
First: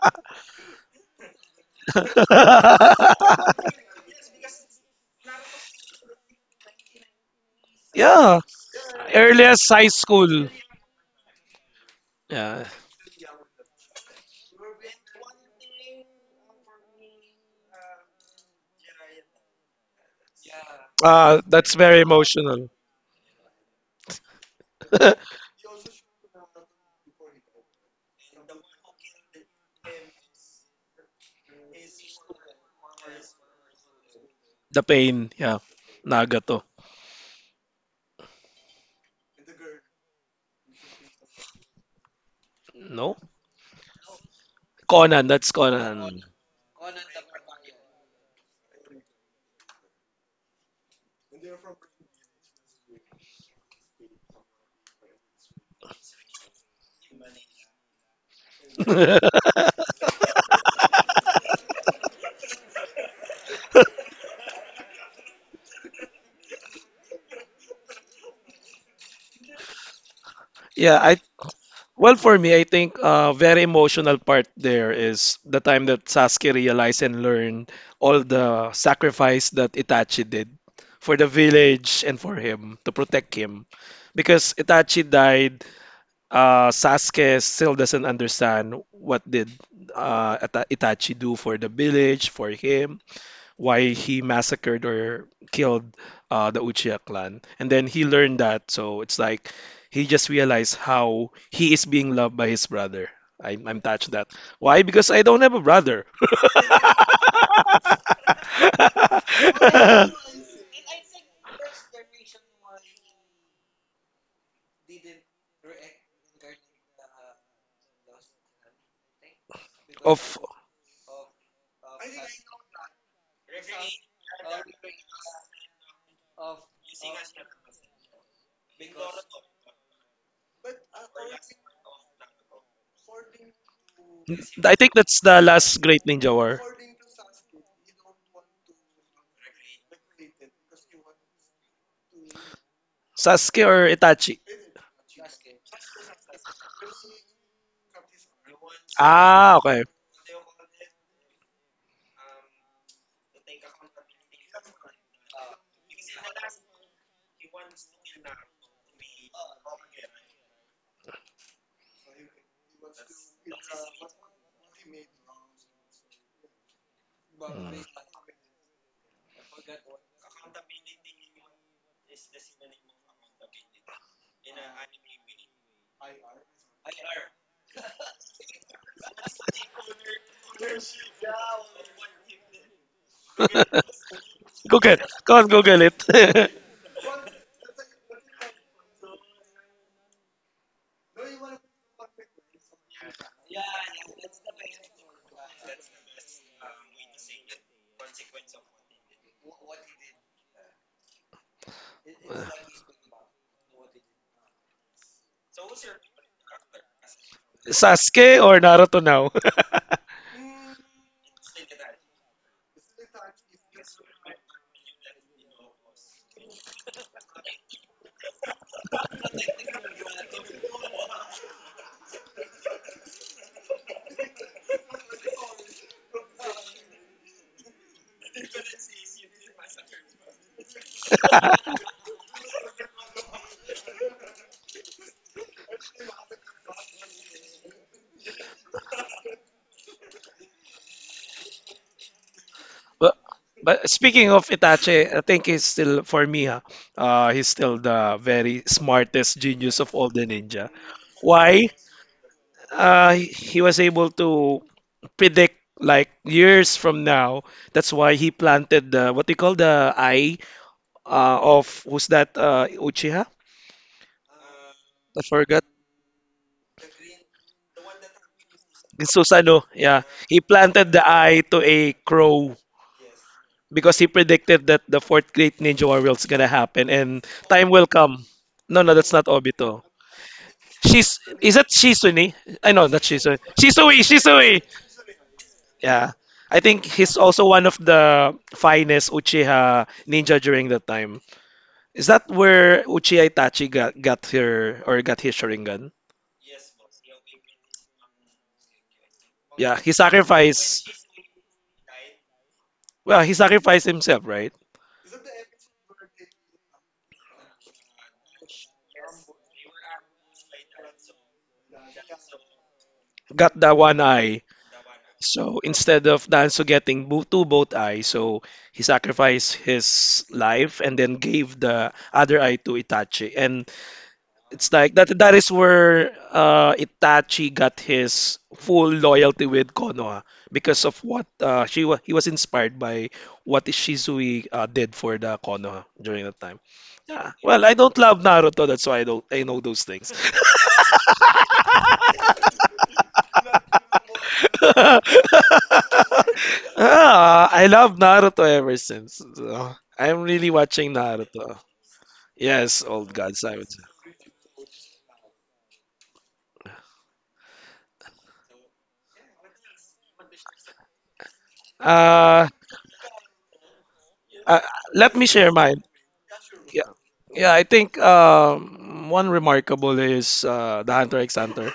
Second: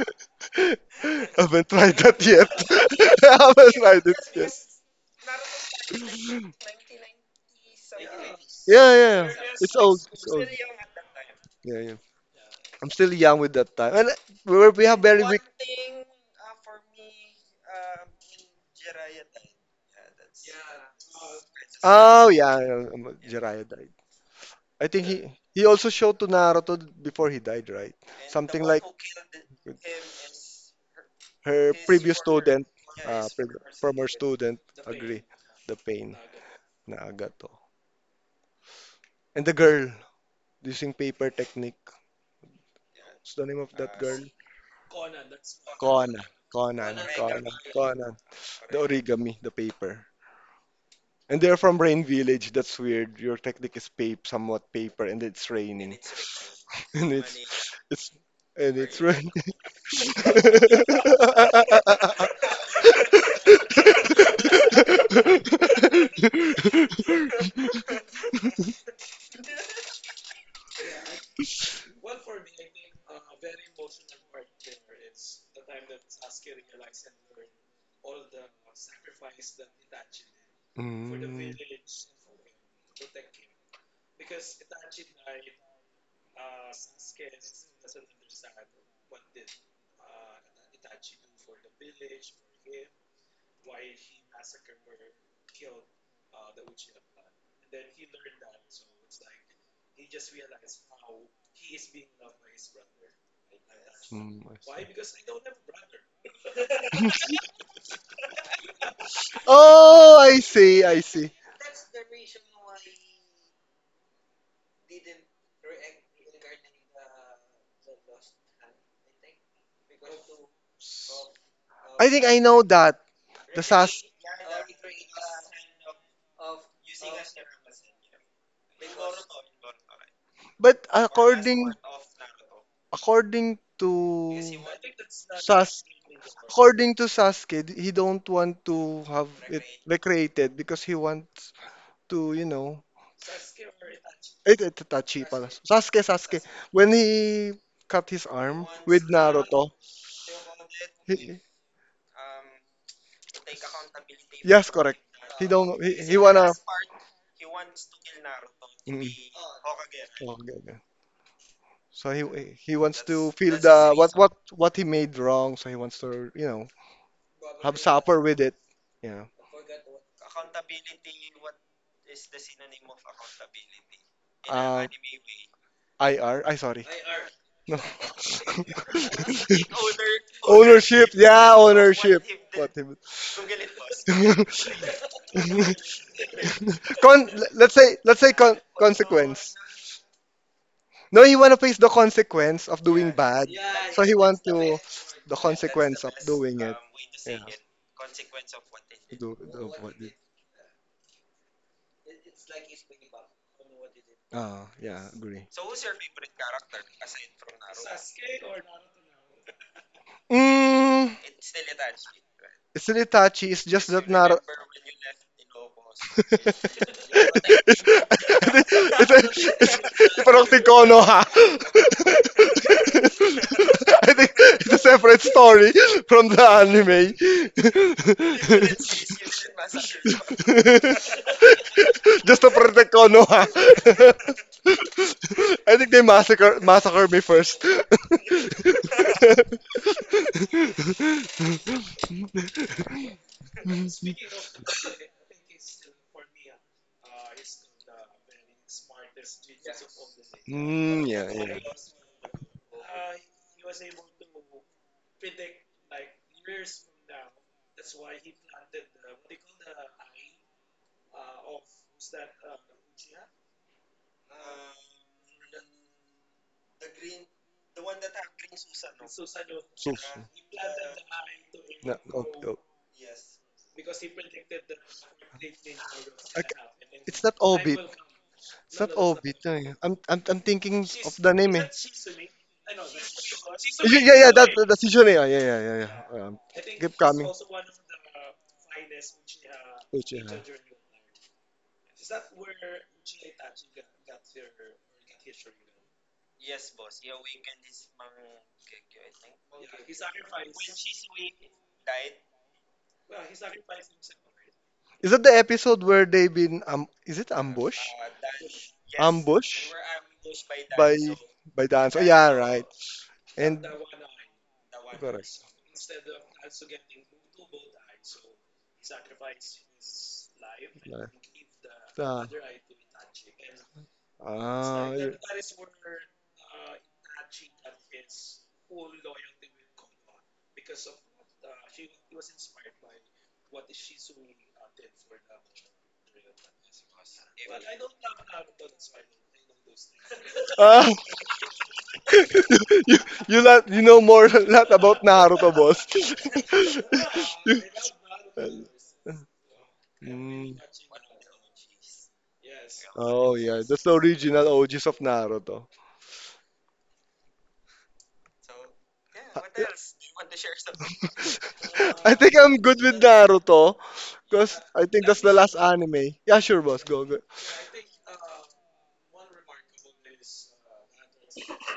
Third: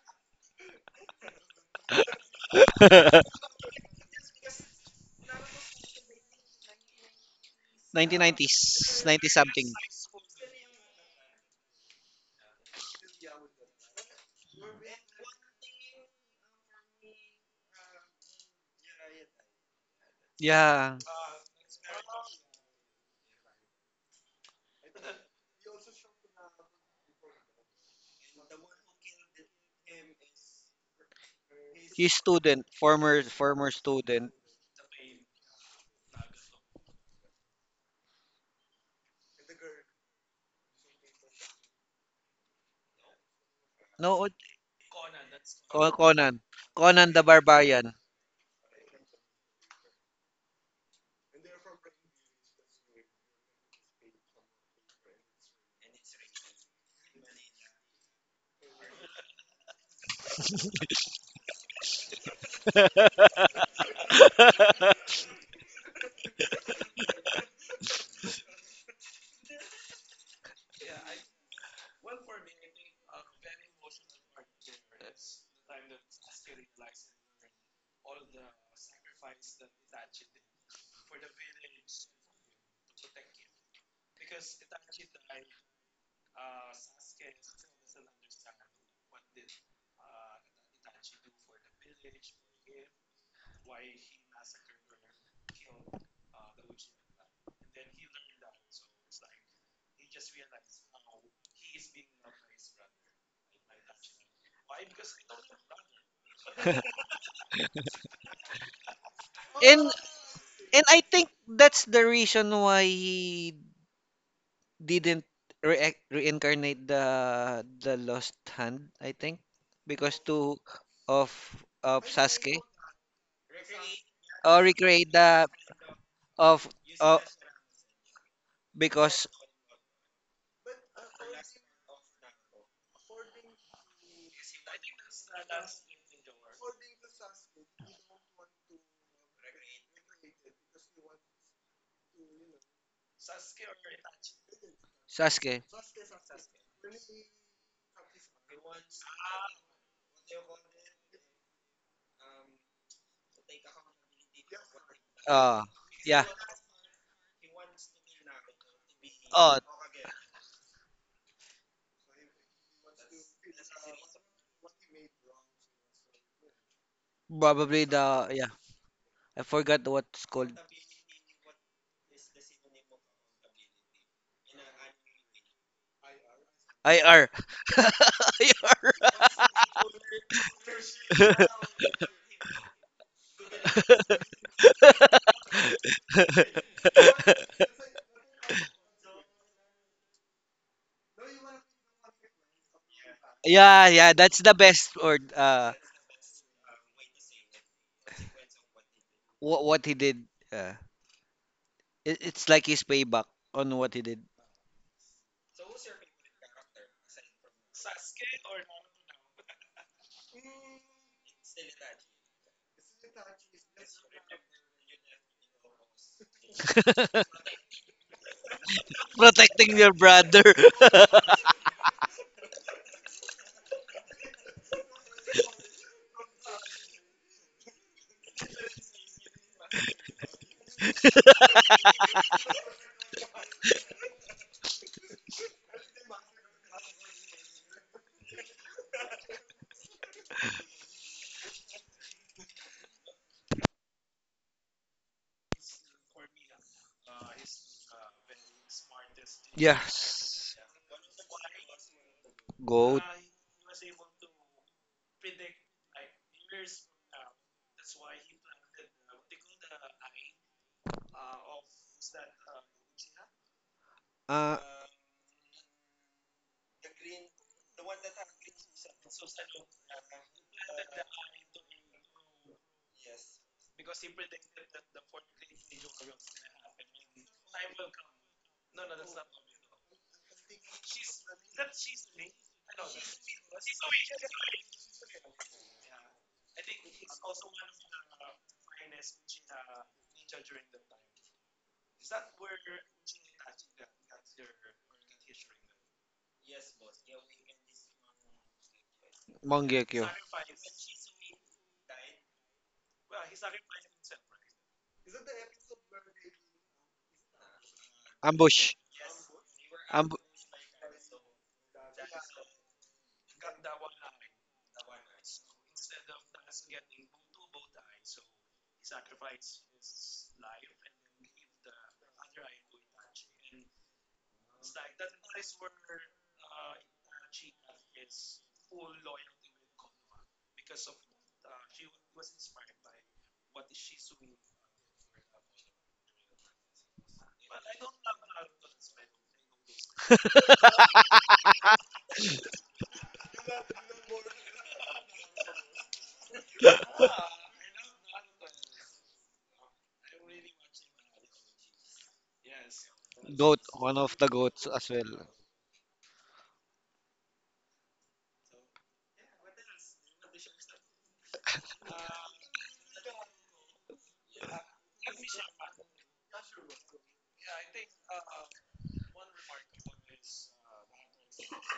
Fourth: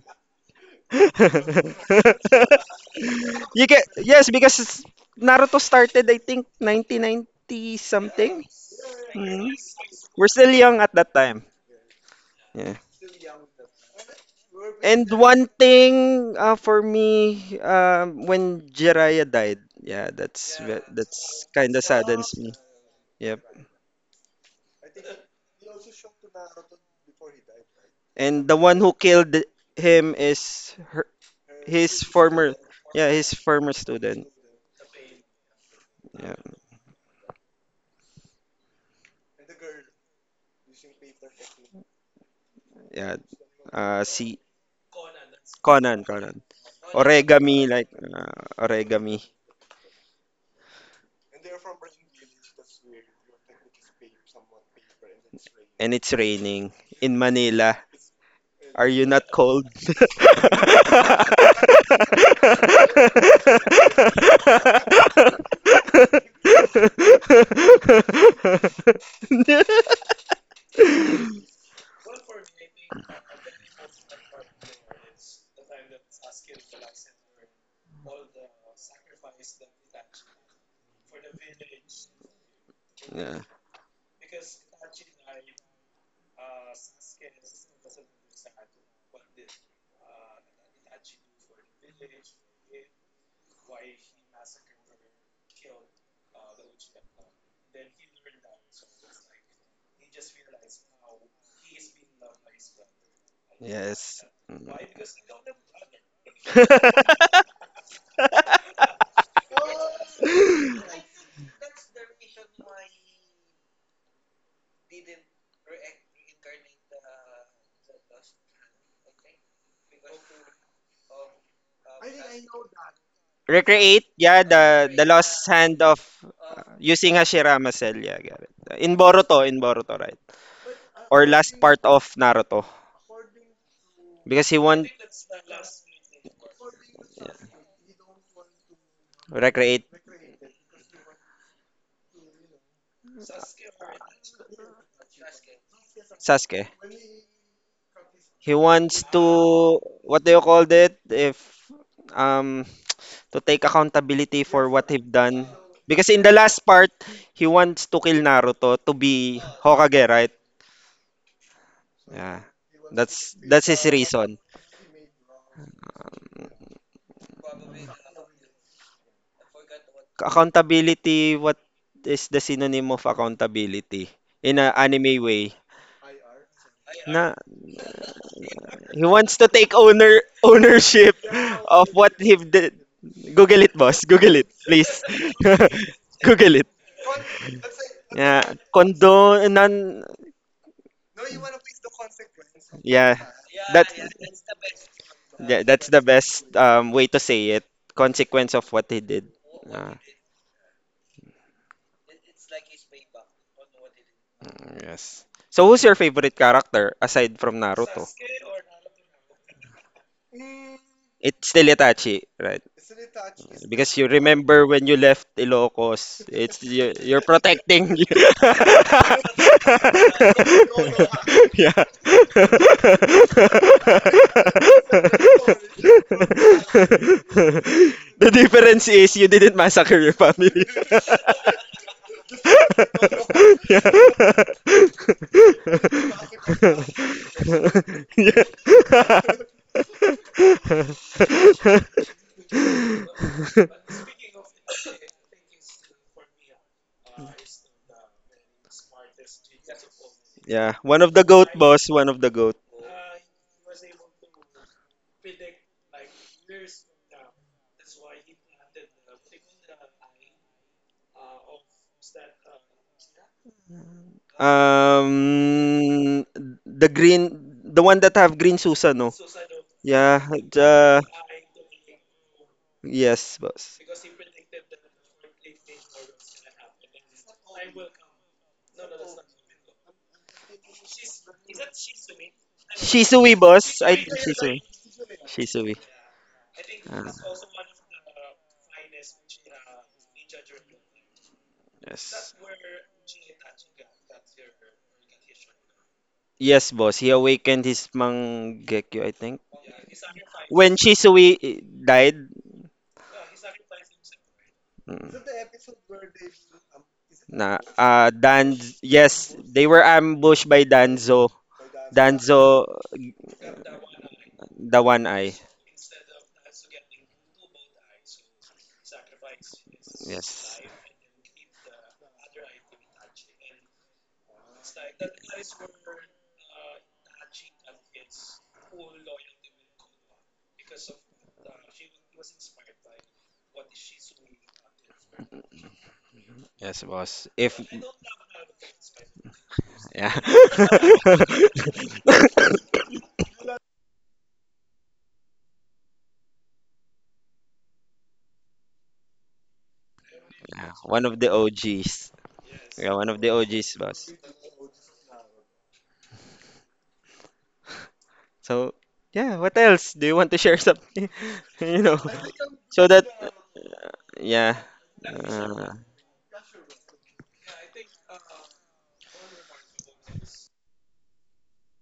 Speaker 3: Haven't tried that yet. I
Speaker 4: You
Speaker 3: haven't
Speaker 4: get
Speaker 3: tried it
Speaker 4: yes
Speaker 3: yet.
Speaker 4: because it's Naruto started I think 1990
Speaker 1: Yeah,
Speaker 4: something.
Speaker 3: Yeah,
Speaker 2: 1990s,
Speaker 3: yeah.
Speaker 2: 90
Speaker 3: yeah.
Speaker 4: Mhm.
Speaker 2: something.
Speaker 1: earliest
Speaker 3: It's
Speaker 1: high
Speaker 3: old. It's
Speaker 4: We're
Speaker 3: old.
Speaker 1: school.
Speaker 4: still young at that time.
Speaker 3: Yeah, yeah.
Speaker 1: Yeah.
Speaker 4: Yeah.
Speaker 3: I'm still young with that time. And we have
Speaker 4: And
Speaker 3: very weak.
Speaker 4: one thing for me when Jiraiya died, yeah,
Speaker 2: Yeah,
Speaker 1: Ah,
Speaker 4: that's kind
Speaker 1: that's
Speaker 4: of
Speaker 1: very
Speaker 4: saddens
Speaker 3: Oh
Speaker 4: me.
Speaker 3: yeah,
Speaker 1: emotional.
Speaker 3: yeah,
Speaker 4: Yep.
Speaker 3: Jiraiya died. I think he
Speaker 1: The
Speaker 3: he also showed to Naruto before he died, right?
Speaker 4: And the
Speaker 3: Something
Speaker 4: one
Speaker 3: like
Speaker 4: who killed him is her,
Speaker 3: her
Speaker 4: his
Speaker 2: he's
Speaker 3: previous
Speaker 4: former
Speaker 2: student,
Speaker 3: student,
Speaker 4: yeah,
Speaker 2: former
Speaker 3: uh,
Speaker 4: his
Speaker 3: pre-
Speaker 2: former
Speaker 4: former
Speaker 3: former
Speaker 4: student.
Speaker 2: student.
Speaker 3: student, agree,
Speaker 1: pain. Yeah,
Speaker 3: the pain,
Speaker 1: Nagato.
Speaker 3: Nagato, and the girl. Using paper technique.
Speaker 4: Yeah. Yeah.
Speaker 1: No,
Speaker 3: What's the name of that girl?
Speaker 2: No,
Speaker 4: C
Speaker 1: Conan. That's
Speaker 4: Conan,
Speaker 3: Conan.
Speaker 1: Conan.
Speaker 4: Conan.
Speaker 2: Conan,
Speaker 3: Conan.
Speaker 2: Conan the
Speaker 3: Conan.
Speaker 4: Origami, like
Speaker 2: Barbarian.
Speaker 3: Conan. The
Speaker 4: origami,
Speaker 3: origami, the paper. And they're from Rain Village. That's weird. Your technique is paper, somewhat paper, and it's
Speaker 4: and
Speaker 3: raining.
Speaker 4: it's raining
Speaker 3: And
Speaker 4: in Manila.
Speaker 3: it's and
Speaker 4: Are
Speaker 3: it's
Speaker 4: you not
Speaker 3: raining.
Speaker 4: cold?
Speaker 1: Yeah, I well, for me, I think a very emotional part there is the time that Sasuke realized and learned all the sacrifice that Itachi did
Speaker 3: Mm,
Speaker 1: for the village and for him to
Speaker 4: Yeah.
Speaker 1: protect him. Because Itachi died, Sasuke still doesn't understand what did Itachi do for the village, for him, why he massacred or killed, the Uchiha clan. And then he learned that, so it's like he just realized how he is being loved by his brother. I'm touched
Speaker 4: Yes.
Speaker 1: that. Why?
Speaker 3: I
Speaker 1: Because I don't have a brother.
Speaker 3: see.
Speaker 2: And
Speaker 3: Oh, I see,
Speaker 2: and
Speaker 3: I
Speaker 2: I
Speaker 3: see.
Speaker 2: think that's the reason why he didn't reincarnate the lost hand. I think because
Speaker 1: of
Speaker 2: to of of
Speaker 3: I think I
Speaker 2: Sasuke,
Speaker 3: know that. The SAS.
Speaker 4: Recreate, yeah,
Speaker 2: or
Speaker 4: the
Speaker 2: recreate
Speaker 4: lost
Speaker 2: the
Speaker 4: hand of
Speaker 2: of
Speaker 4: using
Speaker 2: uh,
Speaker 4: Hashirama Cell, yeah, got it.
Speaker 2: because
Speaker 4: In Boruto, right?
Speaker 3: But
Speaker 4: Or last
Speaker 3: according
Speaker 4: part of Naruto.
Speaker 3: according to
Speaker 4: Because he
Speaker 1: I
Speaker 4: want
Speaker 1: think that's the last
Speaker 3: SAS
Speaker 1: Great Ninja War.
Speaker 3: according to Sasuke, he don't want to have it
Speaker 4: recreate
Speaker 3: recreated because he wants to, you know,
Speaker 1: Sasuke or Itachi?
Speaker 3: it Itachi pala.
Speaker 2: Sasuke.
Speaker 3: Sasuke, Sasuke.
Speaker 4: Sasuke.
Speaker 3: When he cut his
Speaker 4: He
Speaker 3: arm
Speaker 4: wants
Speaker 3: with
Speaker 1: Ah,
Speaker 3: Naruto,
Speaker 4: to
Speaker 1: okay.
Speaker 4: what do you call it? If
Speaker 3: he,
Speaker 4: um to take accountability for
Speaker 3: yes,
Speaker 4: what he
Speaker 3: correct.
Speaker 4: have done.
Speaker 3: He
Speaker 2: Uh,
Speaker 3: don't. He,
Speaker 4: Because
Speaker 3: he
Speaker 4: in
Speaker 2: yeah.
Speaker 4: the
Speaker 3: wanna.
Speaker 4: last part, he wants to kill Naruto to
Speaker 3: Mm.
Speaker 4: be
Speaker 2: Oh,
Speaker 4: Hokage, right?
Speaker 3: Okay, okay. So
Speaker 4: Yeah.
Speaker 3: he wants to feel
Speaker 4: That's his
Speaker 3: the
Speaker 4: reason.
Speaker 3: what he made wrong. So he wants to, you know, have
Speaker 1: Hmm.
Speaker 2: probably
Speaker 3: supper
Speaker 2: the
Speaker 3: with
Speaker 2: yeah.
Speaker 3: it. Yeah.
Speaker 2: I forgot what's called
Speaker 4: Accountability, what is the synonym of accountability in an
Speaker 3: Uh,
Speaker 4: anime way?
Speaker 3: IR. I sorry.
Speaker 2: IR.
Speaker 4: Na
Speaker 3: No.
Speaker 4: he wants to take
Speaker 3: Ownership.
Speaker 4: ownership
Speaker 3: Yeah,
Speaker 4: of what
Speaker 3: ownership.
Speaker 4: he did.
Speaker 3: What he
Speaker 4: Google it, boss. Google it, please.
Speaker 1: Google. Go on, Google it.
Speaker 4: Google it.
Speaker 3: con let's say
Speaker 4: Yeah, condone
Speaker 3: consequence.
Speaker 4: non.
Speaker 3: No, he want to face the consequence of doing,
Speaker 4: Yeah,
Speaker 3: yeah, bad. Yeah,
Speaker 4: that
Speaker 2: Yeah,
Speaker 3: so he,
Speaker 2: yeah,
Speaker 3: yeah,
Speaker 2: that's
Speaker 3: want
Speaker 2: the
Speaker 3: to the,
Speaker 2: best or
Speaker 3: yeah,
Speaker 4: yeah, that's the
Speaker 3: consequence of
Speaker 4: best
Speaker 3: doing it.
Speaker 4: way to
Speaker 3: Yeah,
Speaker 4: say
Speaker 3: it.
Speaker 4: it. Consequence of what he did.
Speaker 3: do,
Speaker 2: what
Speaker 3: do
Speaker 2: what
Speaker 4: Ah,
Speaker 2: he
Speaker 3: what
Speaker 2: did. It's like his payback on what he did.
Speaker 3: ah, yeah,
Speaker 4: yes.
Speaker 3: agree.
Speaker 4: So who's your favorite character aside from Naruto?
Speaker 1: Sasuke or Naruto now?
Speaker 3: Mm. Mm,
Speaker 4: It's still Itachi, right?
Speaker 3: it's really touchy. It's just
Speaker 4: Because you
Speaker 3: that not.
Speaker 4: remember when you left Ilocos,
Speaker 3: It's,
Speaker 4: it's you're
Speaker 3: it's,
Speaker 4: protecting.
Speaker 3: it's,
Speaker 2: Protecting
Speaker 3: it's,
Speaker 2: your
Speaker 3: it's
Speaker 2: brother.
Speaker 3: parang Ticono, ha?
Speaker 4: Yeah.
Speaker 3: I think it's a separate story from the anime.
Speaker 4: The difference is you didn't massacre your family.
Speaker 3: Just to protect Konoha.
Speaker 4: Yeah.
Speaker 3: I think they massacre me first.
Speaker 4: Yeah.
Speaker 1: But but speaking of Itachi, I think he's still for me, he's still the very smartest genius of all the
Speaker 2: Yes.
Speaker 1: ninja.
Speaker 4: Yeah, one
Speaker 3: Mm,
Speaker 4: of the
Speaker 3: yeah,
Speaker 4: goat
Speaker 3: yeah.
Speaker 1: Why?
Speaker 4: boss, one of the goat.
Speaker 2: Goat.
Speaker 1: He was able to predict like years from now. That's why he planted the what they call the eye, of who's that, Uchiha?
Speaker 2: Uh
Speaker 1: I forgot.
Speaker 4: Um, the green, the one that have green Susan, no?
Speaker 1: It's Susanoo.
Speaker 3: So,
Speaker 1: Yeah,
Speaker 4: Yeah,
Speaker 1: he planted the eye to
Speaker 3: na,
Speaker 1: a
Speaker 3: oh, oh.
Speaker 1: crow
Speaker 4: yes, boss.
Speaker 1: because
Speaker 3: It's
Speaker 1: he predicted that the fourth great Ninja war is gonna
Speaker 3: not
Speaker 1: happen, and
Speaker 3: I
Speaker 1: time
Speaker 3: Obit.
Speaker 1: will come.
Speaker 3: It's
Speaker 1: No,
Speaker 3: not
Speaker 1: no, that's not
Speaker 3: Obit. No, yeah.
Speaker 1: Obito.
Speaker 3: I'm thinking of
Speaker 1: She's
Speaker 3: the name.
Speaker 1: Is that Shizune? I
Speaker 3: Eh.
Speaker 1: know that's
Speaker 4: Shisui,
Speaker 1: Shizune.
Speaker 4: boss. I
Speaker 3: Yeah,
Speaker 1: Shisui,
Speaker 4: think
Speaker 3: yeah, that
Speaker 4: Shisui.
Speaker 1: Shisui.
Speaker 3: that's, yeah, yeah, yeah,
Speaker 4: Shisui.
Speaker 3: yeah,
Speaker 1: Yeah,
Speaker 3: yeah.
Speaker 1: I think
Speaker 3: Keep
Speaker 4: Ah,
Speaker 1: he's
Speaker 3: coming.
Speaker 1: also one of the finest Uchiha
Speaker 3: Which, yeah.
Speaker 1: ninja during that time. Is
Speaker 4: yes.
Speaker 1: that where Uchiha Itachi got her or got his Sharingan?
Speaker 4: Yes, boss. He awakened his Mangekyou, I think.
Speaker 1: Yeah, he
Speaker 2: Mangekyo.
Speaker 4: When
Speaker 1: sacrificed.
Speaker 4: Shisui died,
Speaker 1: Well, he sacrificed himself, right?
Speaker 3: Is that the
Speaker 4: mm,
Speaker 3: episode where they been, is it
Speaker 4: na
Speaker 3: ambush?
Speaker 4: Dan
Speaker 2: Ambush.
Speaker 4: yes, they
Speaker 3: Ambush
Speaker 4: were
Speaker 2: Amb
Speaker 4: ambushed by Danzo.
Speaker 3: by dance. Oh yeah,
Speaker 4: Danzo,
Speaker 3: right.
Speaker 1: Got
Speaker 3: And
Speaker 1: that one eye.
Speaker 4: the one eye.
Speaker 3: correct.
Speaker 1: So instead of Danzo getting two both eyes, so he sacrificed his
Speaker 4: Yes,
Speaker 1: life
Speaker 3: Yeah.
Speaker 1: and then gave the
Speaker 3: Ah,
Speaker 1: other eye to Itachi. And it's like that that is where Itachi got his full loyalty with Konoha because of what, she was. He was inspired by what Shizui, did for the Konoha during that time.
Speaker 4: yes, boss.
Speaker 1: Yeah.
Speaker 4: If
Speaker 1: Well, I don't love Naruto, that's why I don't I know those
Speaker 4: yeah,
Speaker 1: things.
Speaker 3: ah. you, you lot, you know more lot about Naruto, boss.
Speaker 1: Ah,
Speaker 3: You-
Speaker 1: I love Naruto ever since. So, I'm really
Speaker 3: mm,
Speaker 4: Yeah,
Speaker 1: watching
Speaker 4: one of the
Speaker 1: Naruto.
Speaker 4: OGs.
Speaker 1: Yes,
Speaker 4: Yeah, one of
Speaker 1: old
Speaker 4: the
Speaker 3: oh
Speaker 1: gods,
Speaker 2: Goat,
Speaker 1: I
Speaker 3: yeah,
Speaker 4: OGs,
Speaker 1: would
Speaker 3: that's
Speaker 1: say.
Speaker 3: the
Speaker 2: one
Speaker 4: boss.
Speaker 2: of the
Speaker 3: original
Speaker 2: goats
Speaker 3: OGs
Speaker 2: as
Speaker 3: of
Speaker 2: well.
Speaker 3: Naruto.
Speaker 4: So yeah, what else? Do you want to share something? You know,
Speaker 3: I think
Speaker 1: Uh,
Speaker 3: I'm good
Speaker 4: so
Speaker 3: with
Speaker 4: that.
Speaker 3: Naruto,
Speaker 4: Yeah.
Speaker 3: cause
Speaker 1: uh,
Speaker 3: I think
Speaker 1: Let
Speaker 3: that's
Speaker 1: me
Speaker 3: the
Speaker 1: share
Speaker 3: last
Speaker 4: Uh,
Speaker 1: mine.
Speaker 3: anime. Yeah, sure, boss.
Speaker 1: Yeah,
Speaker 3: Go, go.
Speaker 1: yeah. I think, one remarkable is, the Hunter x Hunter.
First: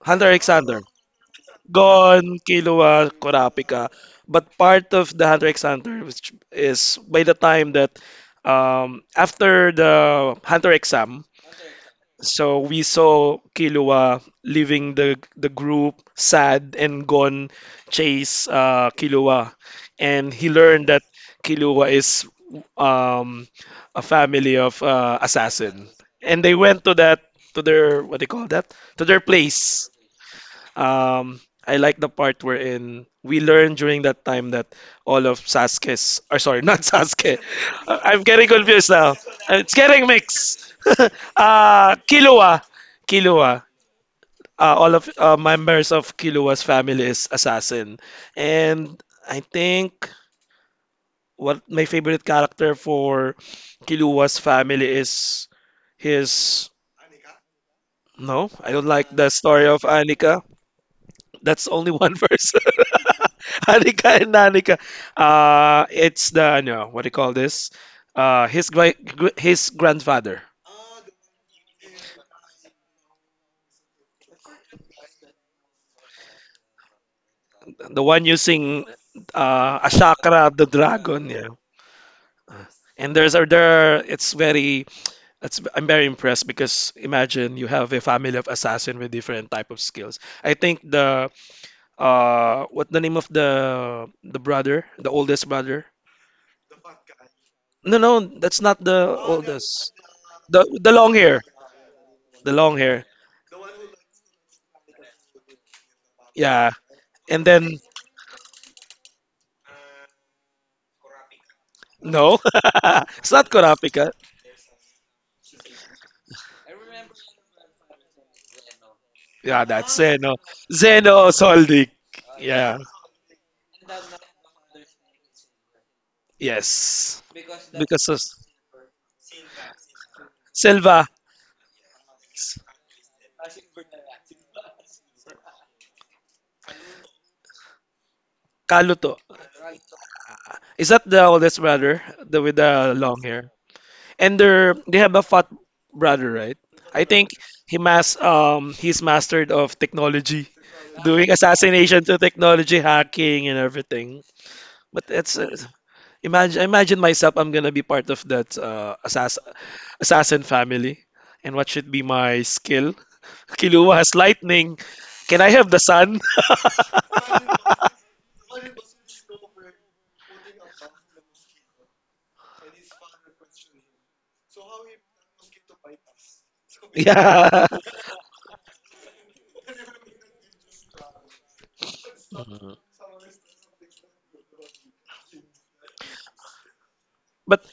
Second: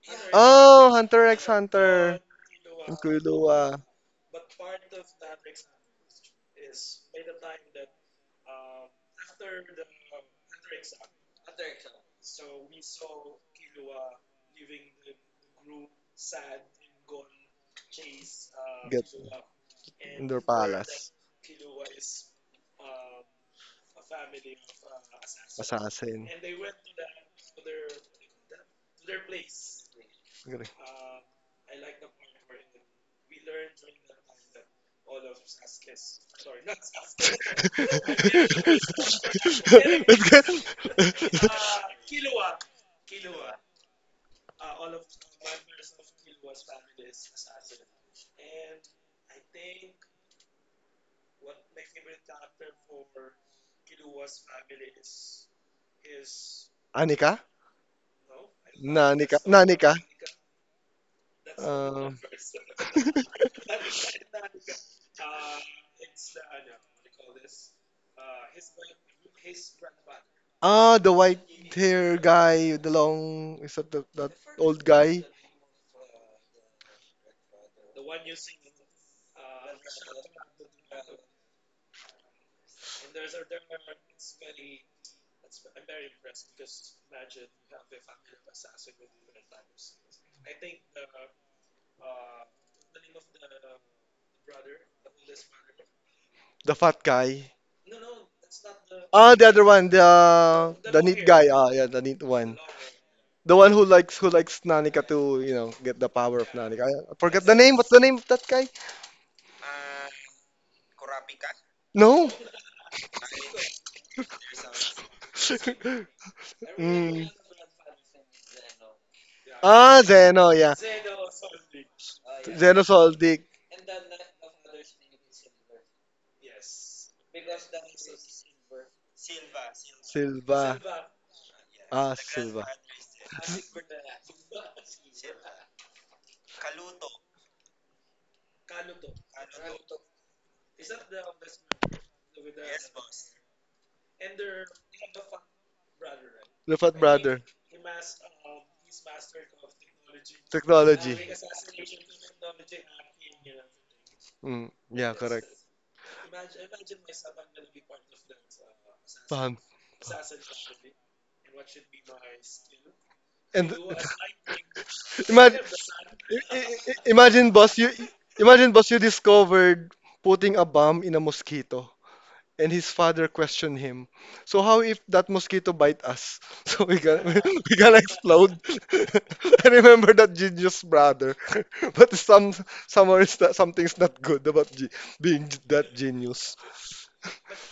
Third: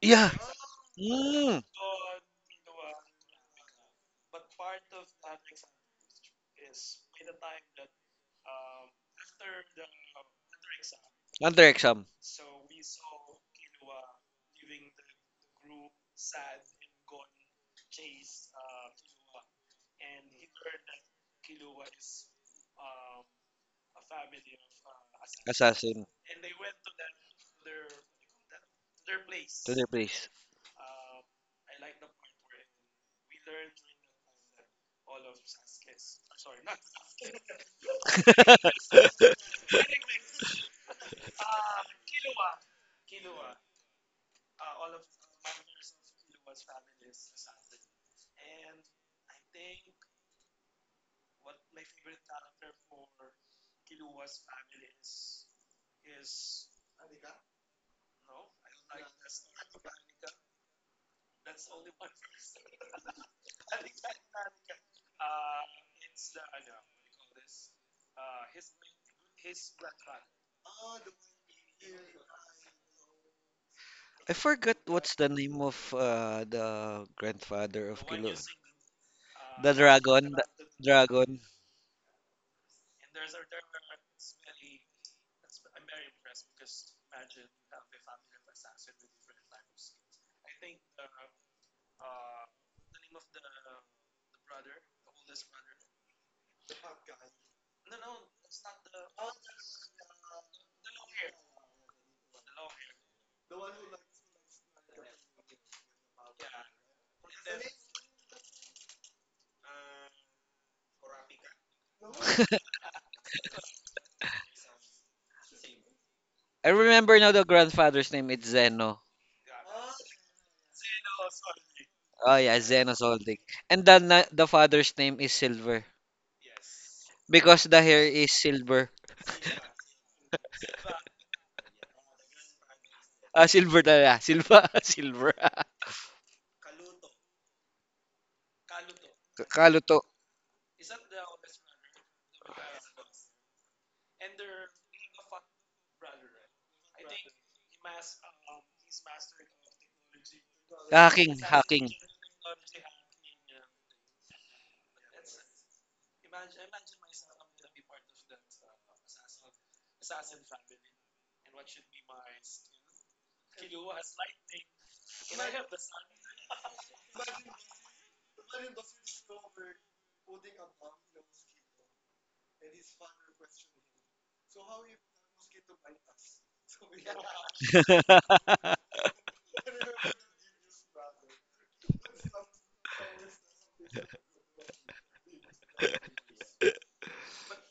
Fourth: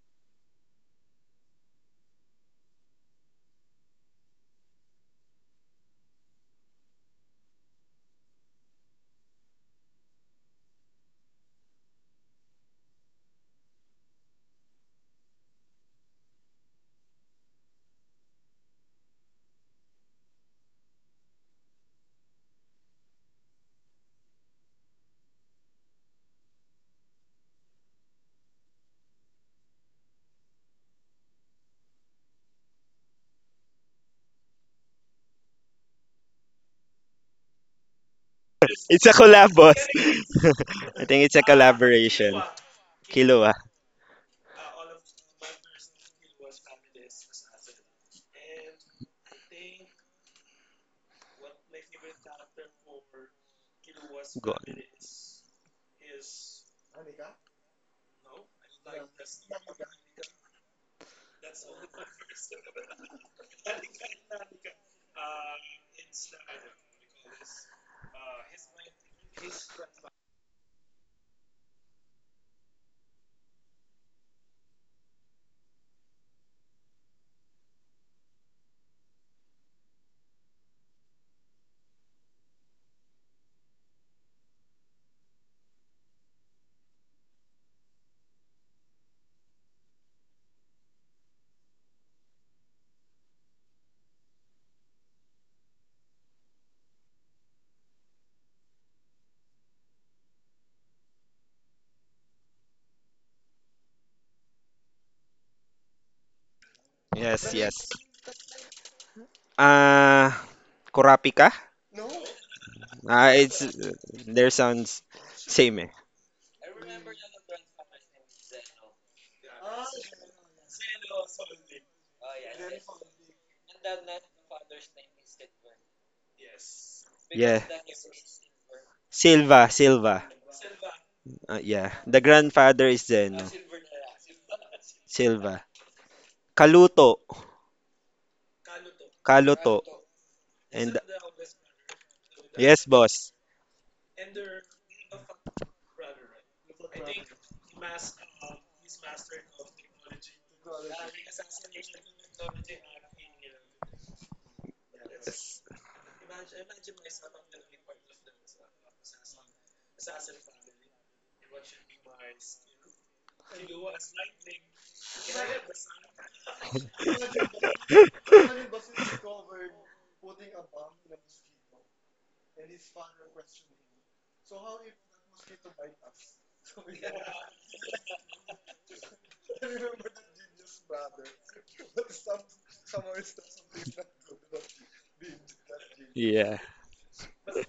Speaker 2: Yeah.
Speaker 1: Hunter x Hunter.
Speaker 3: Oh, Hunter x
Speaker 2: Mm.
Speaker 3: Hunter.
Speaker 1: Gon,
Speaker 3: Ang
Speaker 1: Killua,
Speaker 3: Killua.
Speaker 1: Kurapika. But part of the Hunter x Hunter which is by the time that, after the Hunter exam,
Speaker 2: Under exam.
Speaker 1: so we saw Killua leaving the group sad and gone chase,
Speaker 3: Get
Speaker 1: Killua,
Speaker 3: in
Speaker 1: and
Speaker 3: their
Speaker 1: he learned that
Speaker 3: palace.
Speaker 1: Killua is, um, a family of, assassin,
Speaker 2: Assassin.
Speaker 3: Assassin.
Speaker 1: and they went to that to their what they call that to their
Speaker 2: To their
Speaker 1: place,
Speaker 2: place.
Speaker 3: Agree.
Speaker 1: um, I like the part wherein we learn during that time that all of Sasuke's, or sorry, not
Speaker 3: Let's
Speaker 1: Sasuke. I'm getting confused
Speaker 4: it's a
Speaker 1: now.
Speaker 4: collab,
Speaker 1: It's
Speaker 4: boss.
Speaker 1: getting
Speaker 3: go.
Speaker 1: mixed.
Speaker 4: I think it's a collaboration.
Speaker 1: Killua,
Speaker 4: Kilua.
Speaker 1: Killua. All of members of Killua's family is assassin, and I think what my favorite character for Killua's
Speaker 4: Go on.
Speaker 1: family is his.
Speaker 3: Anika?
Speaker 1: No, I don't like the
Speaker 3: Nanika?
Speaker 1: story of
Speaker 3: Nanika?
Speaker 1: Anika. That's only one
Speaker 3: Um,
Speaker 1: verse. Hanika and Nanika. It's the no, what do you call this? Uh, his grandfather,
Speaker 3: ah, the white hair guy, with the long, is that the, that
Speaker 2: I forgot
Speaker 3: old
Speaker 2: what's
Speaker 3: guy?
Speaker 2: the name of the grandfather
Speaker 1: the
Speaker 2: of
Speaker 1: one
Speaker 2: Kilo.
Speaker 1: using
Speaker 2: The dragon, the
Speaker 1: Ashakra the dragon.
Speaker 2: dragon.
Speaker 1: Yeah, and there's other. It's very. It's I'm very impressed because imagine you have a family of assassin with different type of skills. I think the what the name of the brother, the oldest brother.
Speaker 3: The fat guy?
Speaker 1: No, no, that's not the
Speaker 3: Ah, the other one,
Speaker 1: oldest. The the
Speaker 3: the
Speaker 1: long
Speaker 3: neat
Speaker 1: hair.
Speaker 3: guy. Ah, yeah, the neat
Speaker 1: The
Speaker 3: one.
Speaker 1: long hair.
Speaker 3: The one who likes Nanika to, you know, get the power of
Speaker 1: Yeah.
Speaker 3: Nanika. I
Speaker 1: And
Speaker 3: forget the
Speaker 4: Yes,
Speaker 3: name.
Speaker 1: then
Speaker 3: What's
Speaker 4: yes.
Speaker 3: the name of that guy?
Speaker 4: Uh, Kurapika?
Speaker 3: No.
Speaker 1: no. It's not
Speaker 4: It's
Speaker 1: Kurapika.
Speaker 4: their sounds same. Eh.
Speaker 2: I remember
Speaker 3: Mm.
Speaker 2: now the grandfather's name is Zeno.
Speaker 1: Yeah, that's
Speaker 3: Ah,
Speaker 1: Zeno.
Speaker 3: Zeno, yeah.
Speaker 1: Zeno Soldik.
Speaker 2: Oh yeah,
Speaker 1: Yeah.
Speaker 3: Zeno
Speaker 2: Zeno Soldic.
Speaker 3: Soldic.
Speaker 2: And the father's name is Silver
Speaker 1: Yes.
Speaker 4: Yeah.
Speaker 2: because the hair
Speaker 1: Because of
Speaker 2: is silver.
Speaker 4: Silva, Silva.
Speaker 3: Silva.
Speaker 1: Silva
Speaker 4: Yeah.
Speaker 3: Ah,
Speaker 4: The
Speaker 3: Silva.
Speaker 4: grandfather is
Speaker 2: Ah,
Speaker 4: Zeno.
Speaker 2: silver talaga. Silva, silver.
Speaker 4: Silva. Kaluto.
Speaker 1: Kaluto.
Speaker 4: Kaluto.
Speaker 2: Kaluto.
Speaker 1: Is
Speaker 4: And
Speaker 1: that the oldest brother? The with
Speaker 4: yes,
Speaker 1: the long
Speaker 4: boss.
Speaker 1: hair. And they're they have a fat brother, right?
Speaker 3: Lufat
Speaker 1: I think
Speaker 3: brother.
Speaker 1: he mas he's mastered of technology. Doing
Speaker 3: Technology.
Speaker 2: Hacking, hacking.
Speaker 1: assassination to technology hacking and everything.
Speaker 3: Mm.
Speaker 1: But
Speaker 3: Yeah,
Speaker 1: it's
Speaker 3: correct.
Speaker 1: imagine, imagine myself. I'm gonna be part of that
Speaker 3: Pam.
Speaker 1: assassin family. And what should be my skill?
Speaker 3: And
Speaker 1: Killua has lightning. Can I
Speaker 3: imagine,
Speaker 1: have the sun?
Speaker 3: imagine boss, you imagine boss you discovered putting a bomb in a mosquito. And his father questioned him, "So how if that mosquito bite us? So we gonna
Speaker 1: Yeah.
Speaker 3: we gonna explode?" I remember that genius brother, but somewhere is that something's not good about being that genius.
Speaker 4: Yeah.
Speaker 1: But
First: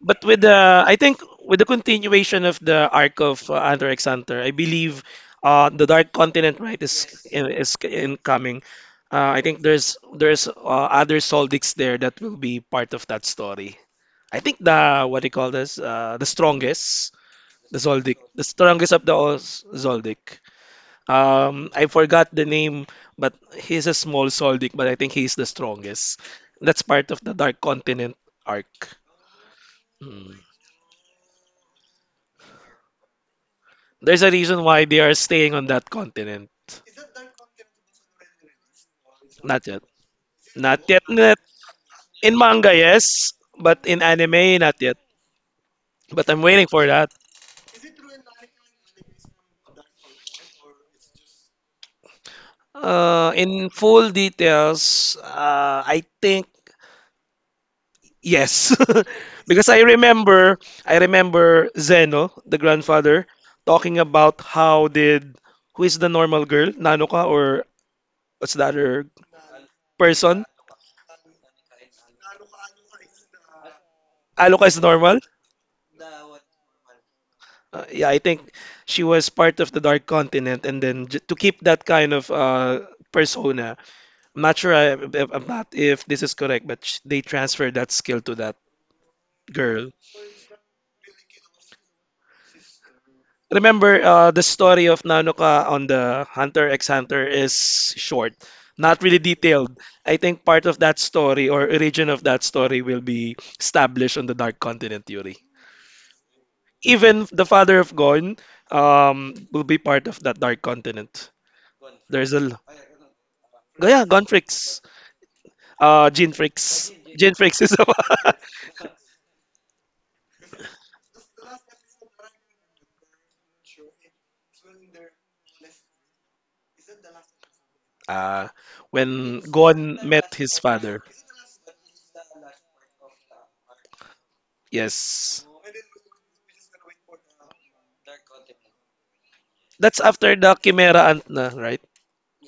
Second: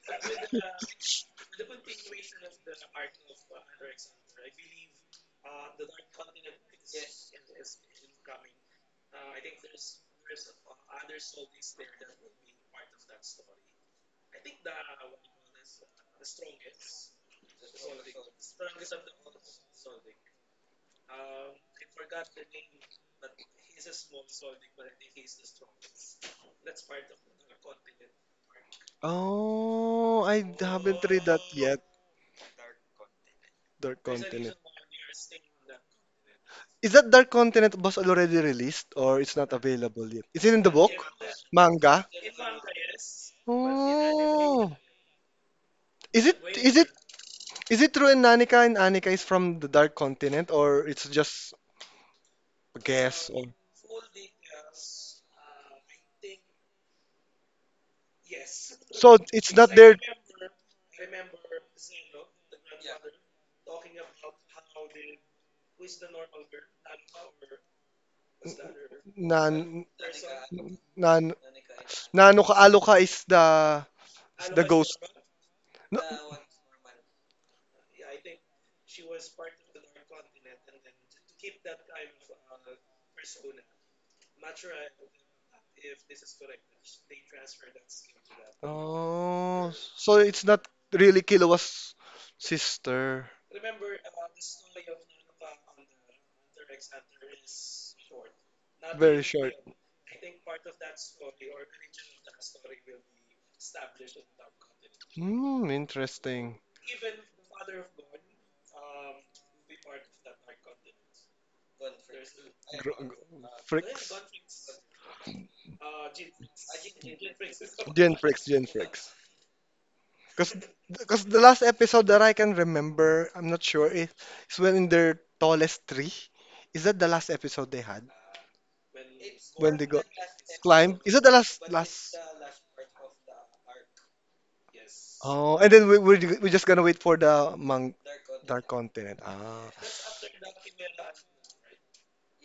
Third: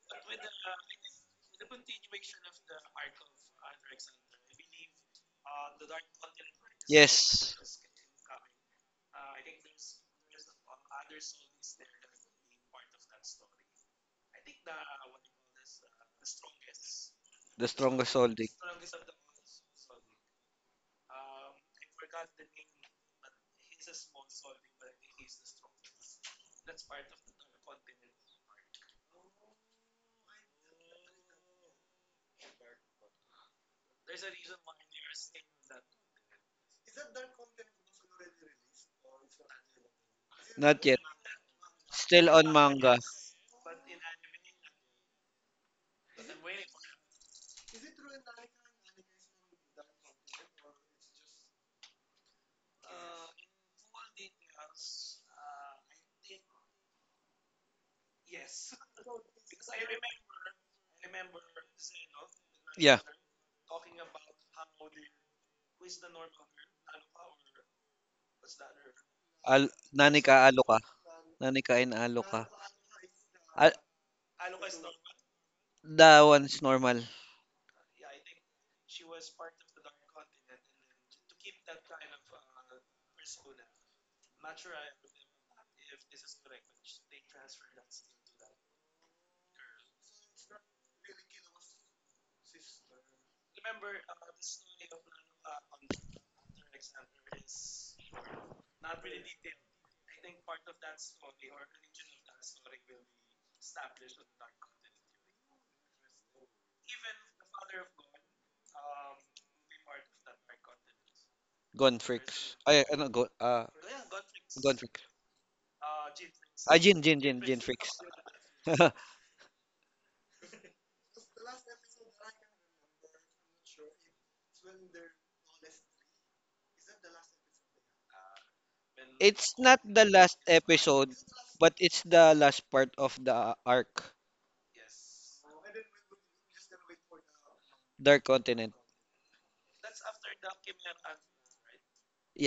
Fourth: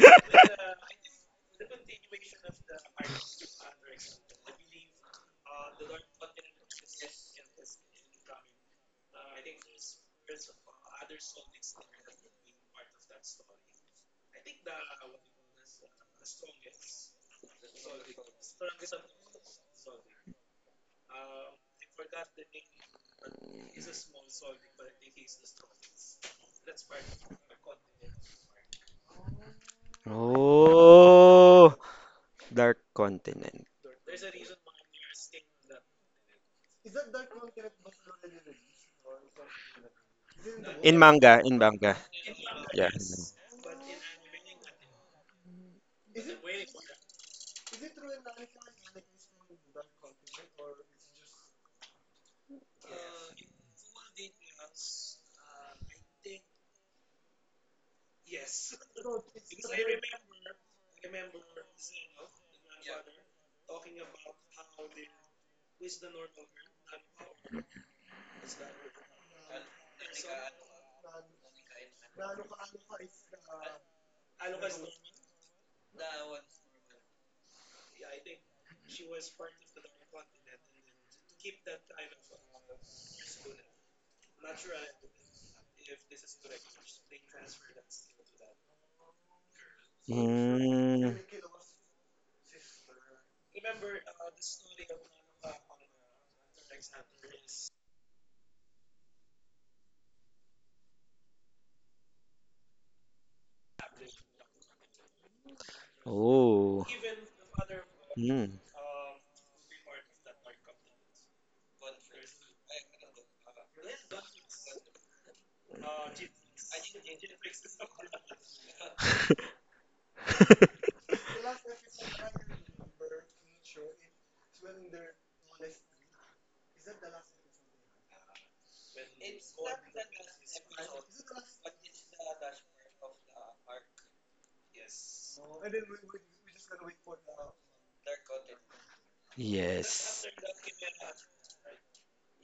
Speaker 1: but with the I think with the continuation of the arc of Hunter x Hunter, I believe the Dark Continent right is
Speaker 2: Yes.
Speaker 1: is incoming. I think there's other Soldics there that will be part of that story. I think the what do you call this? The strongest,
Speaker 2: The
Speaker 1: the
Speaker 2: strongest
Speaker 1: Zoldyck, the
Speaker 2: Soldic.
Speaker 1: strongest of the all Zoldyck. I forgot the name, but he's a small Zoldyck, but I think he's the strongest. That's part of the Dark Continent arc.
Speaker 3: Oh,
Speaker 1: Mm.
Speaker 3: I haven't read that
Speaker 4: Oh,
Speaker 3: yet.
Speaker 4: Dark Continent.
Speaker 3: Dark
Speaker 1: There's a
Speaker 3: Continent.
Speaker 1: reason why they are staying on that continent.
Speaker 3: Is that Dark Continent was already released or it's not
Speaker 1: Not yet.
Speaker 3: available yet? Is it in the
Speaker 1: Not
Speaker 2: Not
Speaker 3: book?
Speaker 4: In
Speaker 2: yet.
Speaker 1: yet. Not
Speaker 4: manga, in manga.
Speaker 3: Manga?
Speaker 2: Still
Speaker 1: in
Speaker 2: on
Speaker 1: manga,
Speaker 4: Yeah.
Speaker 2: manga.
Speaker 1: yes, but in anime, not
Speaker 3: Oh,
Speaker 1: yet.
Speaker 3: is
Speaker 1: But
Speaker 3: it
Speaker 1: I'm waiting
Speaker 3: is
Speaker 1: for
Speaker 3: it
Speaker 1: that.
Speaker 3: is it true in Nanika and Anika is from the Dark Continent or it's just a guess? Or...
Speaker 1: In full details, I think yes,
Speaker 3: So it's
Speaker 1: because
Speaker 3: not their
Speaker 1: I remember Zeno, the
Speaker 2: Yeah.
Speaker 1: grandfather, talking about how did who is the normal girl, Nanoka or what's the other
Speaker 3: nan
Speaker 2: Al Nani ka,
Speaker 1: person?
Speaker 2: alo ka,
Speaker 3: nan
Speaker 2: nani ka, in alo ka.
Speaker 3: Nanuka Aluka
Speaker 2: Ah,
Speaker 3: is the
Speaker 1: Aloka is
Speaker 3: ghost.
Speaker 1: normal.
Speaker 3: No.
Speaker 2: that one's normal.
Speaker 1: Yeah, I think she was part of the Dark Continent, and then j to keep that kind of persona, I'm not sure I, if- I'm not if this is correct, but sh they transferred that skill to that
Speaker 3: Oh,
Speaker 1: girl.
Speaker 3: so it's not
Speaker 4: Mm.
Speaker 3: really Killua's sister.
Speaker 1: Remember the story of Nanoka on the Hunter x Hunter is short, not really
Speaker 3: Very short.
Speaker 1: detailed. I think part of that story or origin of that story will be established on the Dark Continent Yuri.
Speaker 3: Hmm, interesting.
Speaker 4: Oh.
Speaker 1: Even the father of Gon
Speaker 4: Mm.
Speaker 1: will be part of that Dark Continent.
Speaker 2: Gone
Speaker 1: There's a
Speaker 2: freaks.
Speaker 1: l-
Speaker 2: Ay, ano, go, ah,
Speaker 3: Freak.
Speaker 1: yeah, Gon
Speaker 2: gone
Speaker 1: Freaks,
Speaker 2: freaks.
Speaker 1: Gene
Speaker 2: Ah,
Speaker 1: Freaks.
Speaker 2: Jin, Jin,
Speaker 1: Gene
Speaker 2: Jin, Jin
Speaker 1: Freaks is the
Speaker 2: freaks.
Speaker 3: Gen
Speaker 1: one.
Speaker 3: Freaks, Gen Freaks. Because because the last episode that I can remember, I'm not sure, is when in their tallest tree. Is that the last episode they had?
Speaker 1: uh, when
Speaker 2: It's
Speaker 3: When
Speaker 2: not
Speaker 3: they
Speaker 1: Gon
Speaker 3: got
Speaker 2: the
Speaker 1: met
Speaker 2: last
Speaker 1: his
Speaker 3: climb?
Speaker 1: father.
Speaker 3: Is
Speaker 2: episode,
Speaker 3: that the last
Speaker 2: but it's
Speaker 3: last?
Speaker 2: the last part of the arc,
Speaker 1: Yes.
Speaker 3: Oh, and then we're just gonna wait for the mang
Speaker 2: Dark
Speaker 3: Dark
Speaker 2: Continent.
Speaker 3: Continent. Ah,
Speaker 1: That's
Speaker 4: Yes.
Speaker 1: after the Chimera Ant na, right?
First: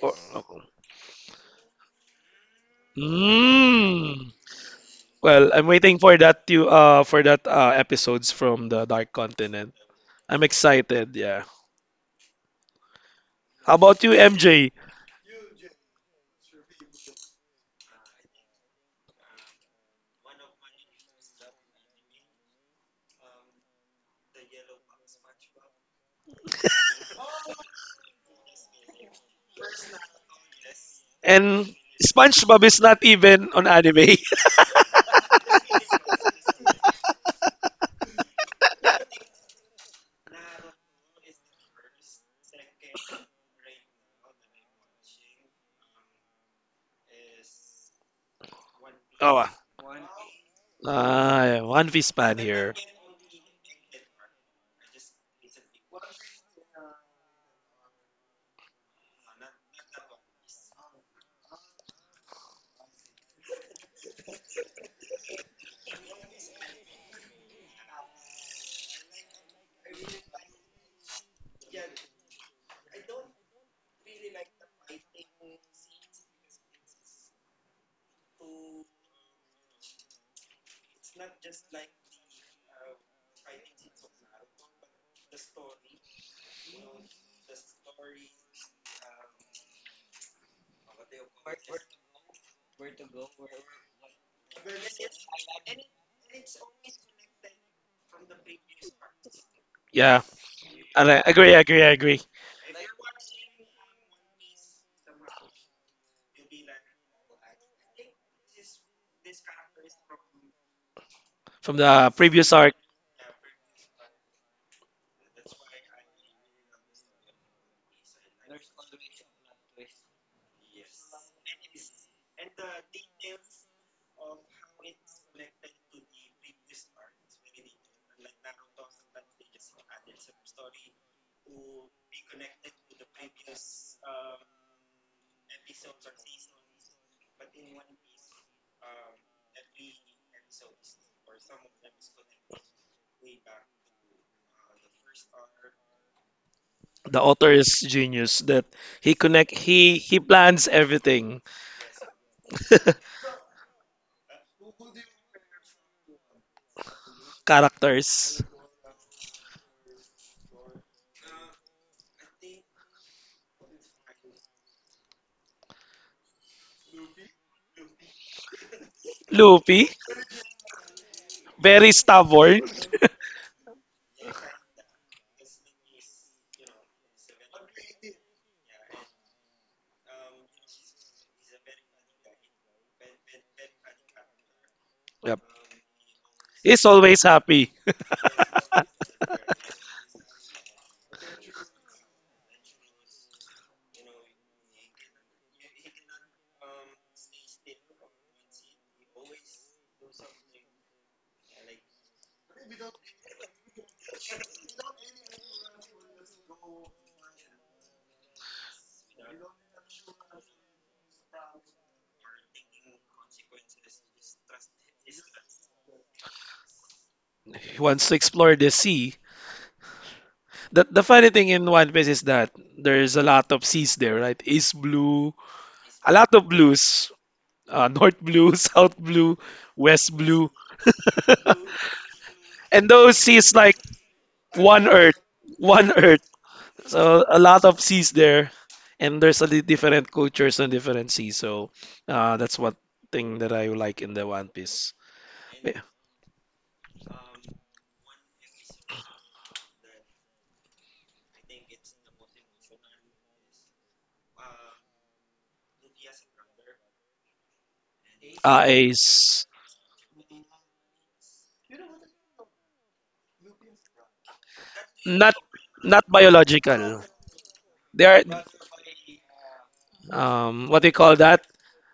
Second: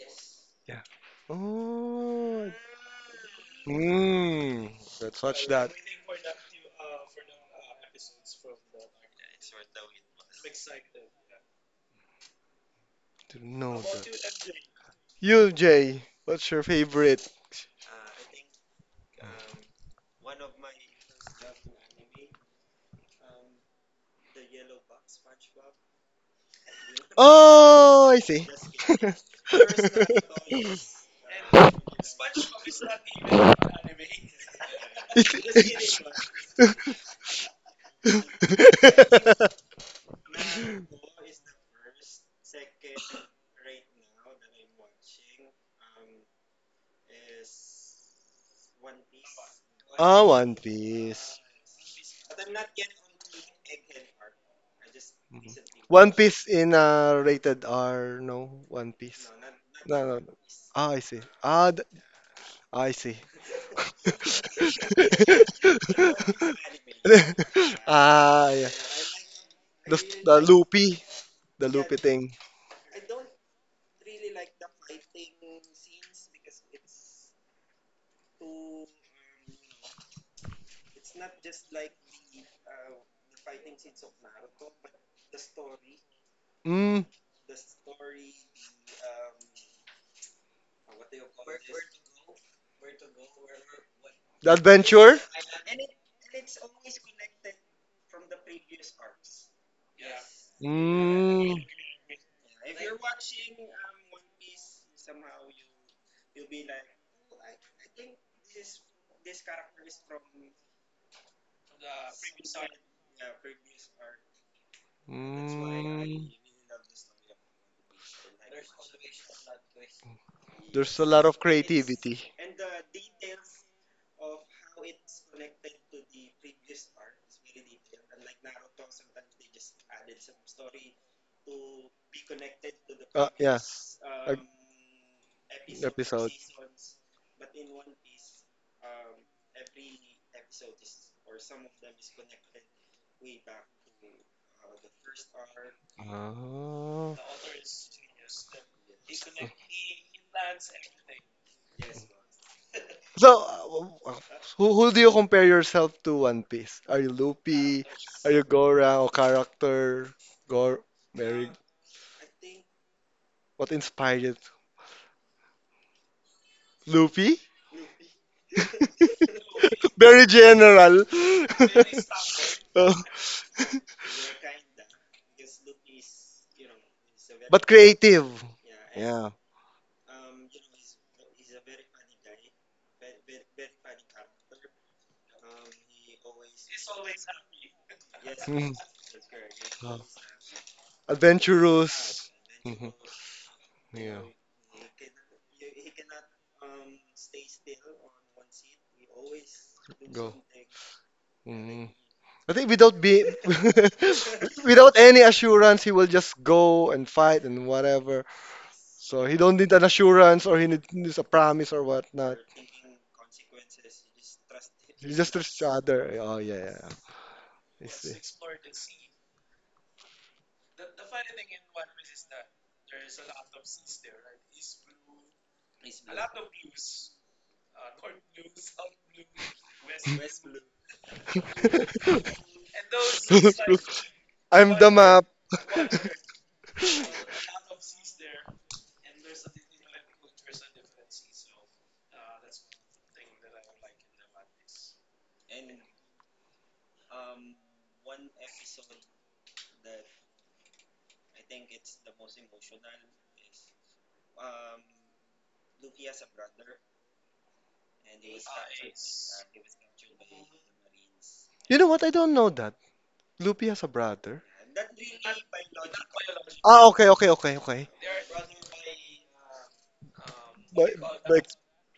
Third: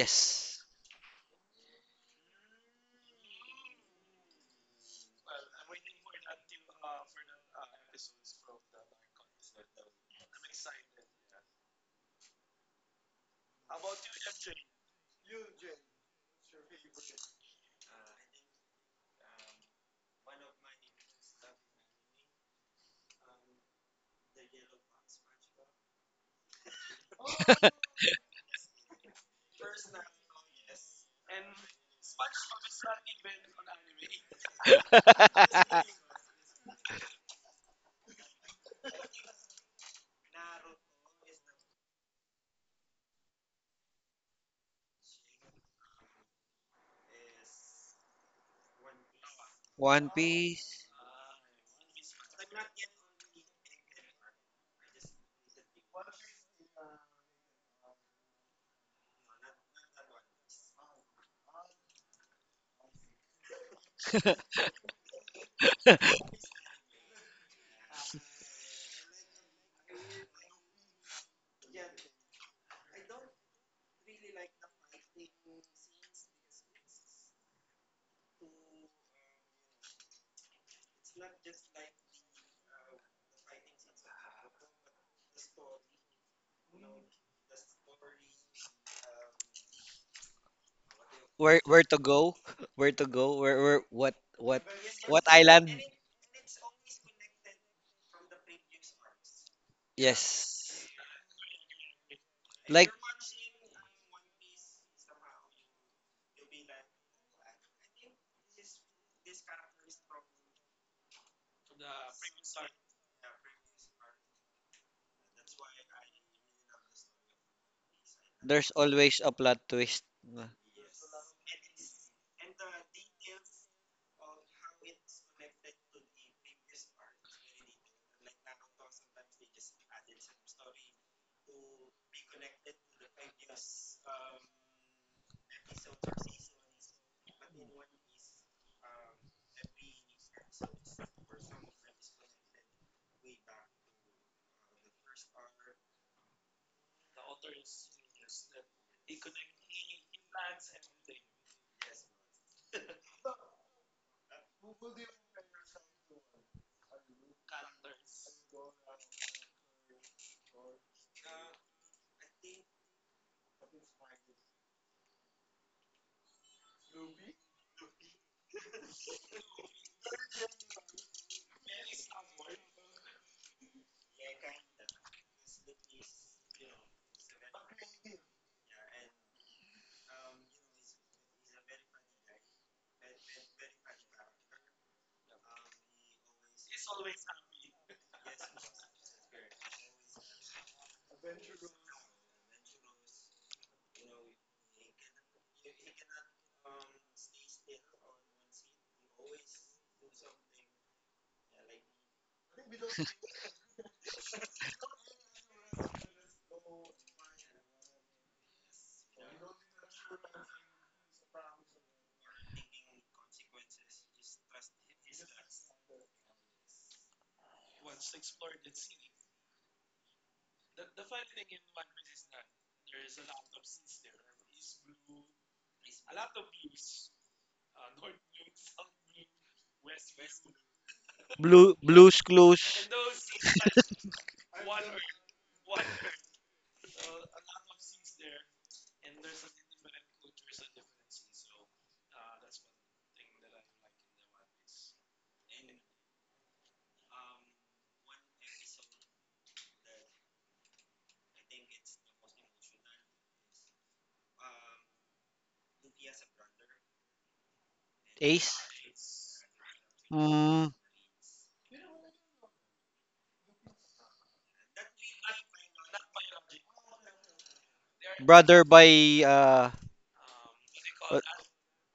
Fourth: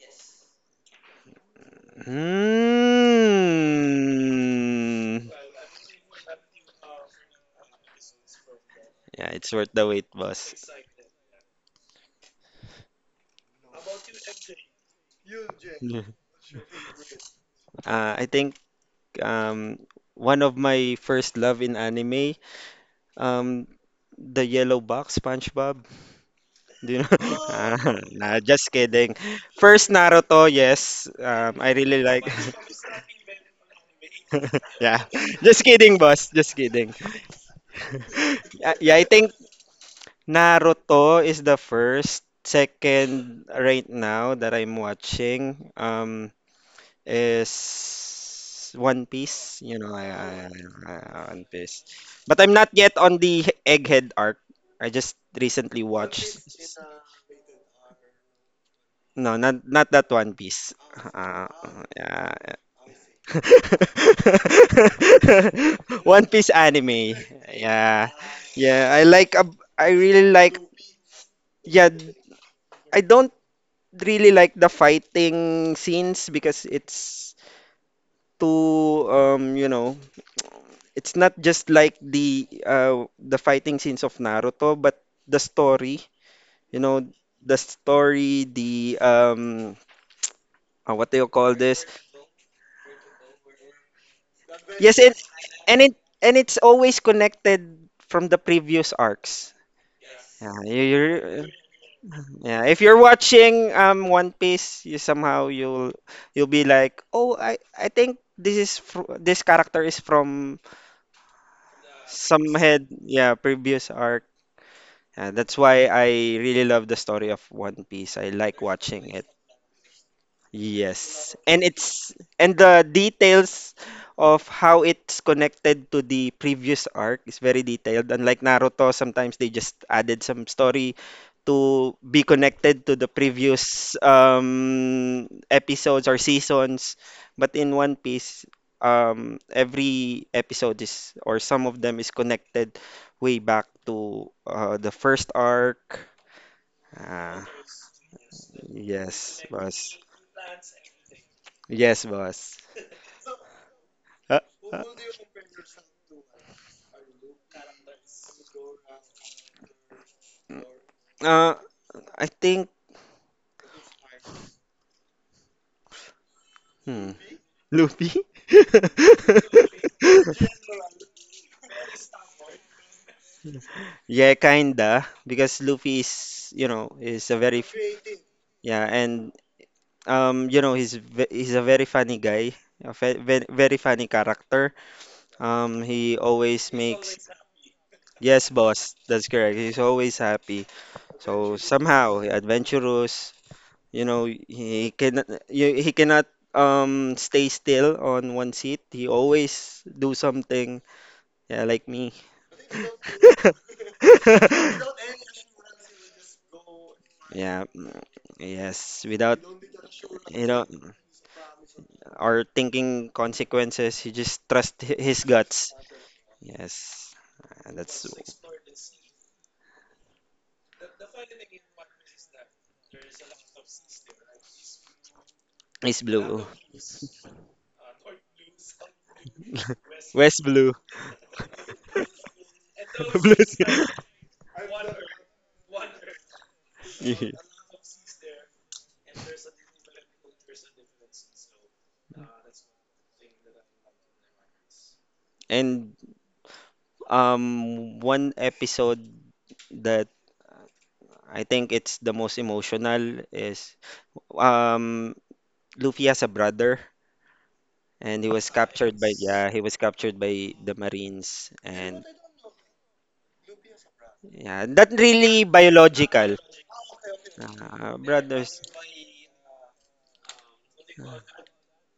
Speaker 1: For, yes. Oh.
Speaker 3: yeah. Oh,
Speaker 1: Mm.
Speaker 3: mm, let's
Speaker 4: Mm.
Speaker 3: watch
Speaker 1: Well, I'm
Speaker 3: that.
Speaker 1: waiting for that to for that episodes from the Dark
Speaker 4: Yeah, it's worth
Speaker 1: Continent.
Speaker 4: the wait,
Speaker 1: I'm
Speaker 4: boss.
Speaker 1: excited, yeah.
Speaker 3: Didn't
Speaker 1: How
Speaker 3: know
Speaker 1: about you,
Speaker 3: that.
Speaker 1: MJ?
Speaker 3: You,
Speaker 4: Yeah.
Speaker 3: Jay, what's your favorite?
Speaker 4: I think um one of my first love in anime, um the yellow box SpongeBob. Do you know? Ah,
Speaker 3: Oh, I
Speaker 4: nah,
Speaker 3: see.
Speaker 4: just kidding. First Naruto, yes.
Speaker 1: And
Speaker 4: I really like
Speaker 1: SpongeBob is not even on anime.
Speaker 4: Yeah. Just kidding, boss. Just kidding. Yeah, yeah, I think Naruto is the first. Second, right now that I'm watching, is One
Speaker 1: Oh, ah,
Speaker 4: Piece. You know,
Speaker 2: One
Speaker 3: Ah, One
Speaker 2: Piece.
Speaker 4: I
Speaker 3: Piece.
Speaker 4: One
Speaker 1: ah, yeah,
Speaker 4: Piece.
Speaker 1: One Piece fan
Speaker 4: But I'm not
Speaker 1: here.
Speaker 4: yet on the Egghead arc. I just recently
Speaker 3: One
Speaker 4: watched.
Speaker 3: Piece in rated R, no? One Piece.
Speaker 4: No, not not
Speaker 3: No,
Speaker 4: that
Speaker 3: no, no.
Speaker 4: One Piece.
Speaker 3: Ah, I see.
Speaker 4: Yeah.
Speaker 3: I see.
Speaker 4: One Piece anime. Yeah.
Speaker 3: Ah, yeah.
Speaker 4: Yeah, I
Speaker 3: The,
Speaker 4: really
Speaker 3: the
Speaker 4: like
Speaker 3: loopy, the
Speaker 4: yeah,
Speaker 3: loopy thing.
Speaker 4: I don't really like the fighting scenes because it's too you know, it's not just like the fighting scenes of Naruto, but the story, you
Speaker 3: Mm,
Speaker 4: know, the story, the what do you call
Speaker 2: Where
Speaker 4: this?
Speaker 2: to go? Where to go? Where what
Speaker 3: the
Speaker 2: what
Speaker 4: Yes, it
Speaker 3: adventure.
Speaker 2: what island?
Speaker 4: and it and it's always connected from the previous arcs.
Speaker 1: Yeah,
Speaker 4: Yeah, you,
Speaker 2: Yes.
Speaker 4: you
Speaker 1: and
Speaker 3: Mm,
Speaker 1: I agree.
Speaker 4: Yeah, if
Speaker 2: Like,
Speaker 4: you're watching One Piece, you somehow you'll be like, "Oh, I think this character is from
Speaker 1: From the
Speaker 4: some
Speaker 1: previous arc,
Speaker 4: head, yeah, previous arc." Yeah, that's why I
Speaker 3: mm.
Speaker 4: really love the story of One Piece. I like
Speaker 2: there's
Speaker 4: watching
Speaker 2: always
Speaker 4: it.
Speaker 2: a plot twist.
Speaker 3: There's a lot
Speaker 4: Yes,
Speaker 3: of
Speaker 4: and it's
Speaker 3: creativity.
Speaker 4: and the details of how it's connected to the previous arc is very detailed. Unlike Naruto, sometimes they just added some story to be connected to the
Speaker 3: Yeah.
Speaker 4: previous episodes or
Speaker 3: Episode.
Speaker 4: seasons. But in One Piece, every episode is or some of them is connected way back to the first arc.
Speaker 3: Oh.
Speaker 1: the
Speaker 4: Ah,
Speaker 1: author is genius that he
Speaker 4: yes,
Speaker 1: connect
Speaker 4: was.
Speaker 1: he plans everything.
Speaker 4: Yes, boss.
Speaker 3: So,
Speaker 4: Uh, uh,
Speaker 3: who do you compare yourself to One Piece? Are you Luffy? Are you
Speaker 1: Characters.
Speaker 3: Gora or character? Gor, very.
Speaker 4: uh, I think,
Speaker 3: What inspired you?
Speaker 4: hmm,
Speaker 3: Luffy?
Speaker 4: Luffy.
Speaker 1: Luffy,
Speaker 3: Very general.
Speaker 1: very stubborn.
Speaker 3: Oh,
Speaker 4: Yeah, kinda, because Luffy is, you know, is a very
Speaker 3: but creative.
Speaker 4: yeah,
Speaker 3: Yeah.
Speaker 4: and you know, he's a very funny guy, a fe ve very funny character.
Speaker 1: Yep.
Speaker 4: He always
Speaker 1: He's always
Speaker 4: makes
Speaker 1: happy.
Speaker 4: yes,
Speaker 3: Mm.
Speaker 4: boss, that's correct. He's
Speaker 3: Oh,
Speaker 4: always happy. So somehow
Speaker 3: adventurous. Mhm.
Speaker 4: adventurous. You
Speaker 3: Yeah.
Speaker 4: know, he cannot stay still on one seat. He always do
Speaker 3: Go.
Speaker 4: something. Yeah, like
Speaker 3: Mm.
Speaker 4: me.
Speaker 3: I think without be without any assurance, he will just go and fight
Speaker 4: Yeah.
Speaker 3: and whatever.
Speaker 4: Yes,
Speaker 3: So he
Speaker 4: without
Speaker 3: don't need an assurance
Speaker 4: you
Speaker 3: or
Speaker 4: know
Speaker 3: he needs a promise or whatnot.
Speaker 4: or thinking consequences, he just
Speaker 3: He
Speaker 4: his
Speaker 3: just trusts each
Speaker 4: guts.
Speaker 3: other. Oh yeah,
Speaker 4: Yes, and
Speaker 1: He
Speaker 4: that's
Speaker 1: wants to explore the sea. The funny thing in One Piece is that there's a lot of seas there, right? East blue,
Speaker 4: is
Speaker 1: a lot
Speaker 4: blue.
Speaker 1: of blues. North blue, South blue, West
Speaker 4: West
Speaker 1: blue.
Speaker 4: blue.
Speaker 3: yeah.
Speaker 2: Blue Blues Clues.
Speaker 1: And those
Speaker 4: Blues.
Speaker 1: seas like
Speaker 3: I'm the
Speaker 1: one earth,
Speaker 3: map.
Speaker 1: one earth. So a lot of seas there, and there's a different cultures and different seas. So that's one thing that I like in the One Piece. Yeah.
Speaker 4: And um one episode that I think it's the most emotional is um Luffy has a brother, and he was
Speaker 2: Ace.
Speaker 4: captured by yeah,
Speaker 1: Ace.
Speaker 4: he was captured by
Speaker 2: Mm,
Speaker 4: the Marines
Speaker 3: You know what?
Speaker 4: and
Speaker 3: I don't know that. Luffy has a brother.
Speaker 4: yeah, not really
Speaker 1: Not not
Speaker 4: biological.
Speaker 3: Ah,
Speaker 1: biological.
Speaker 3: okay, okay, okay, okay.
Speaker 1: They are
Speaker 4: Brothers.
Speaker 2: brother by uh
Speaker 1: what do you
Speaker 3: Like,
Speaker 1: call
Speaker 2: uh,
Speaker 3: like,
Speaker 1: that?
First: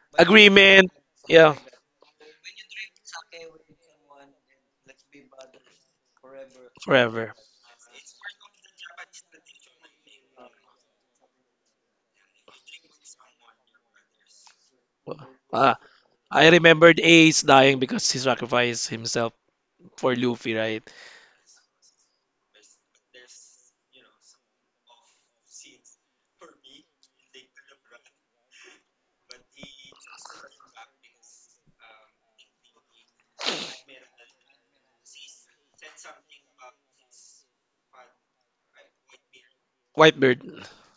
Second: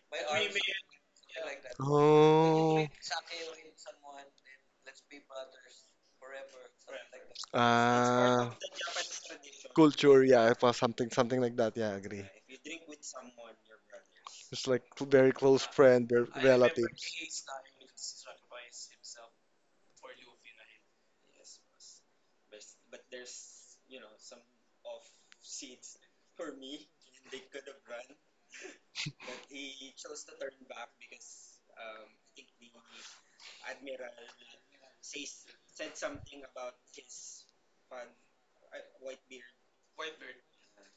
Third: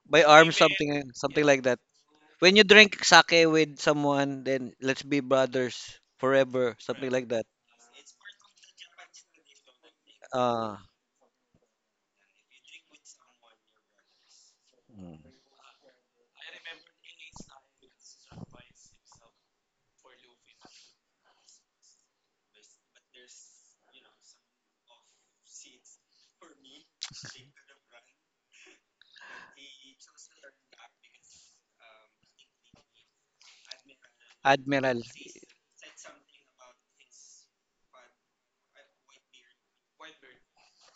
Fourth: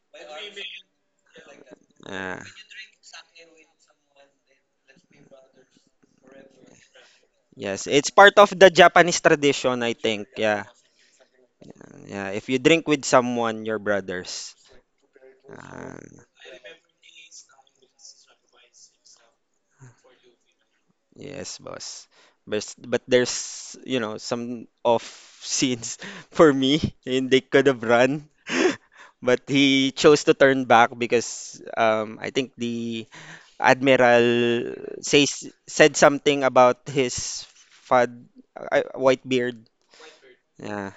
Speaker 2: by arm,
Speaker 1: Agreement.
Speaker 2: something something
Speaker 1: Yeah,
Speaker 2: like that.
Speaker 4: Uh,
Speaker 2: When you
Speaker 3: oh,
Speaker 2: drink sake with someone, then let's be brothers forever, something like
Speaker 1: forever.
Speaker 2: that.
Speaker 4: yes, it's part
Speaker 3: ah.
Speaker 4: of the Japanese tradition, I
Speaker 3: Culture,
Speaker 4: think.
Speaker 3: yeah,
Speaker 4: Yeah.
Speaker 2: Uh
Speaker 3: something something like that. Yeah, I agree.
Speaker 4: Yeah, if you drink with someone, your brothers.
Speaker 3: It's like very
Speaker 2: mm.
Speaker 3: close
Speaker 1: Ah,
Speaker 4: Uh,
Speaker 3: friend, their
Speaker 1: I remembered
Speaker 3: relatives.
Speaker 1: Ace dying because he sacrificed himself for Luffy, right?
Speaker 4: Yes, boss. But there's you know some off scenes for me, and they could have run, but he chose to turn back because I think the admiral
Speaker 2: Admiral.
Speaker 4: says said something about his fad white beard.
Speaker 1: Whitebeard.
Speaker 4: Yeah,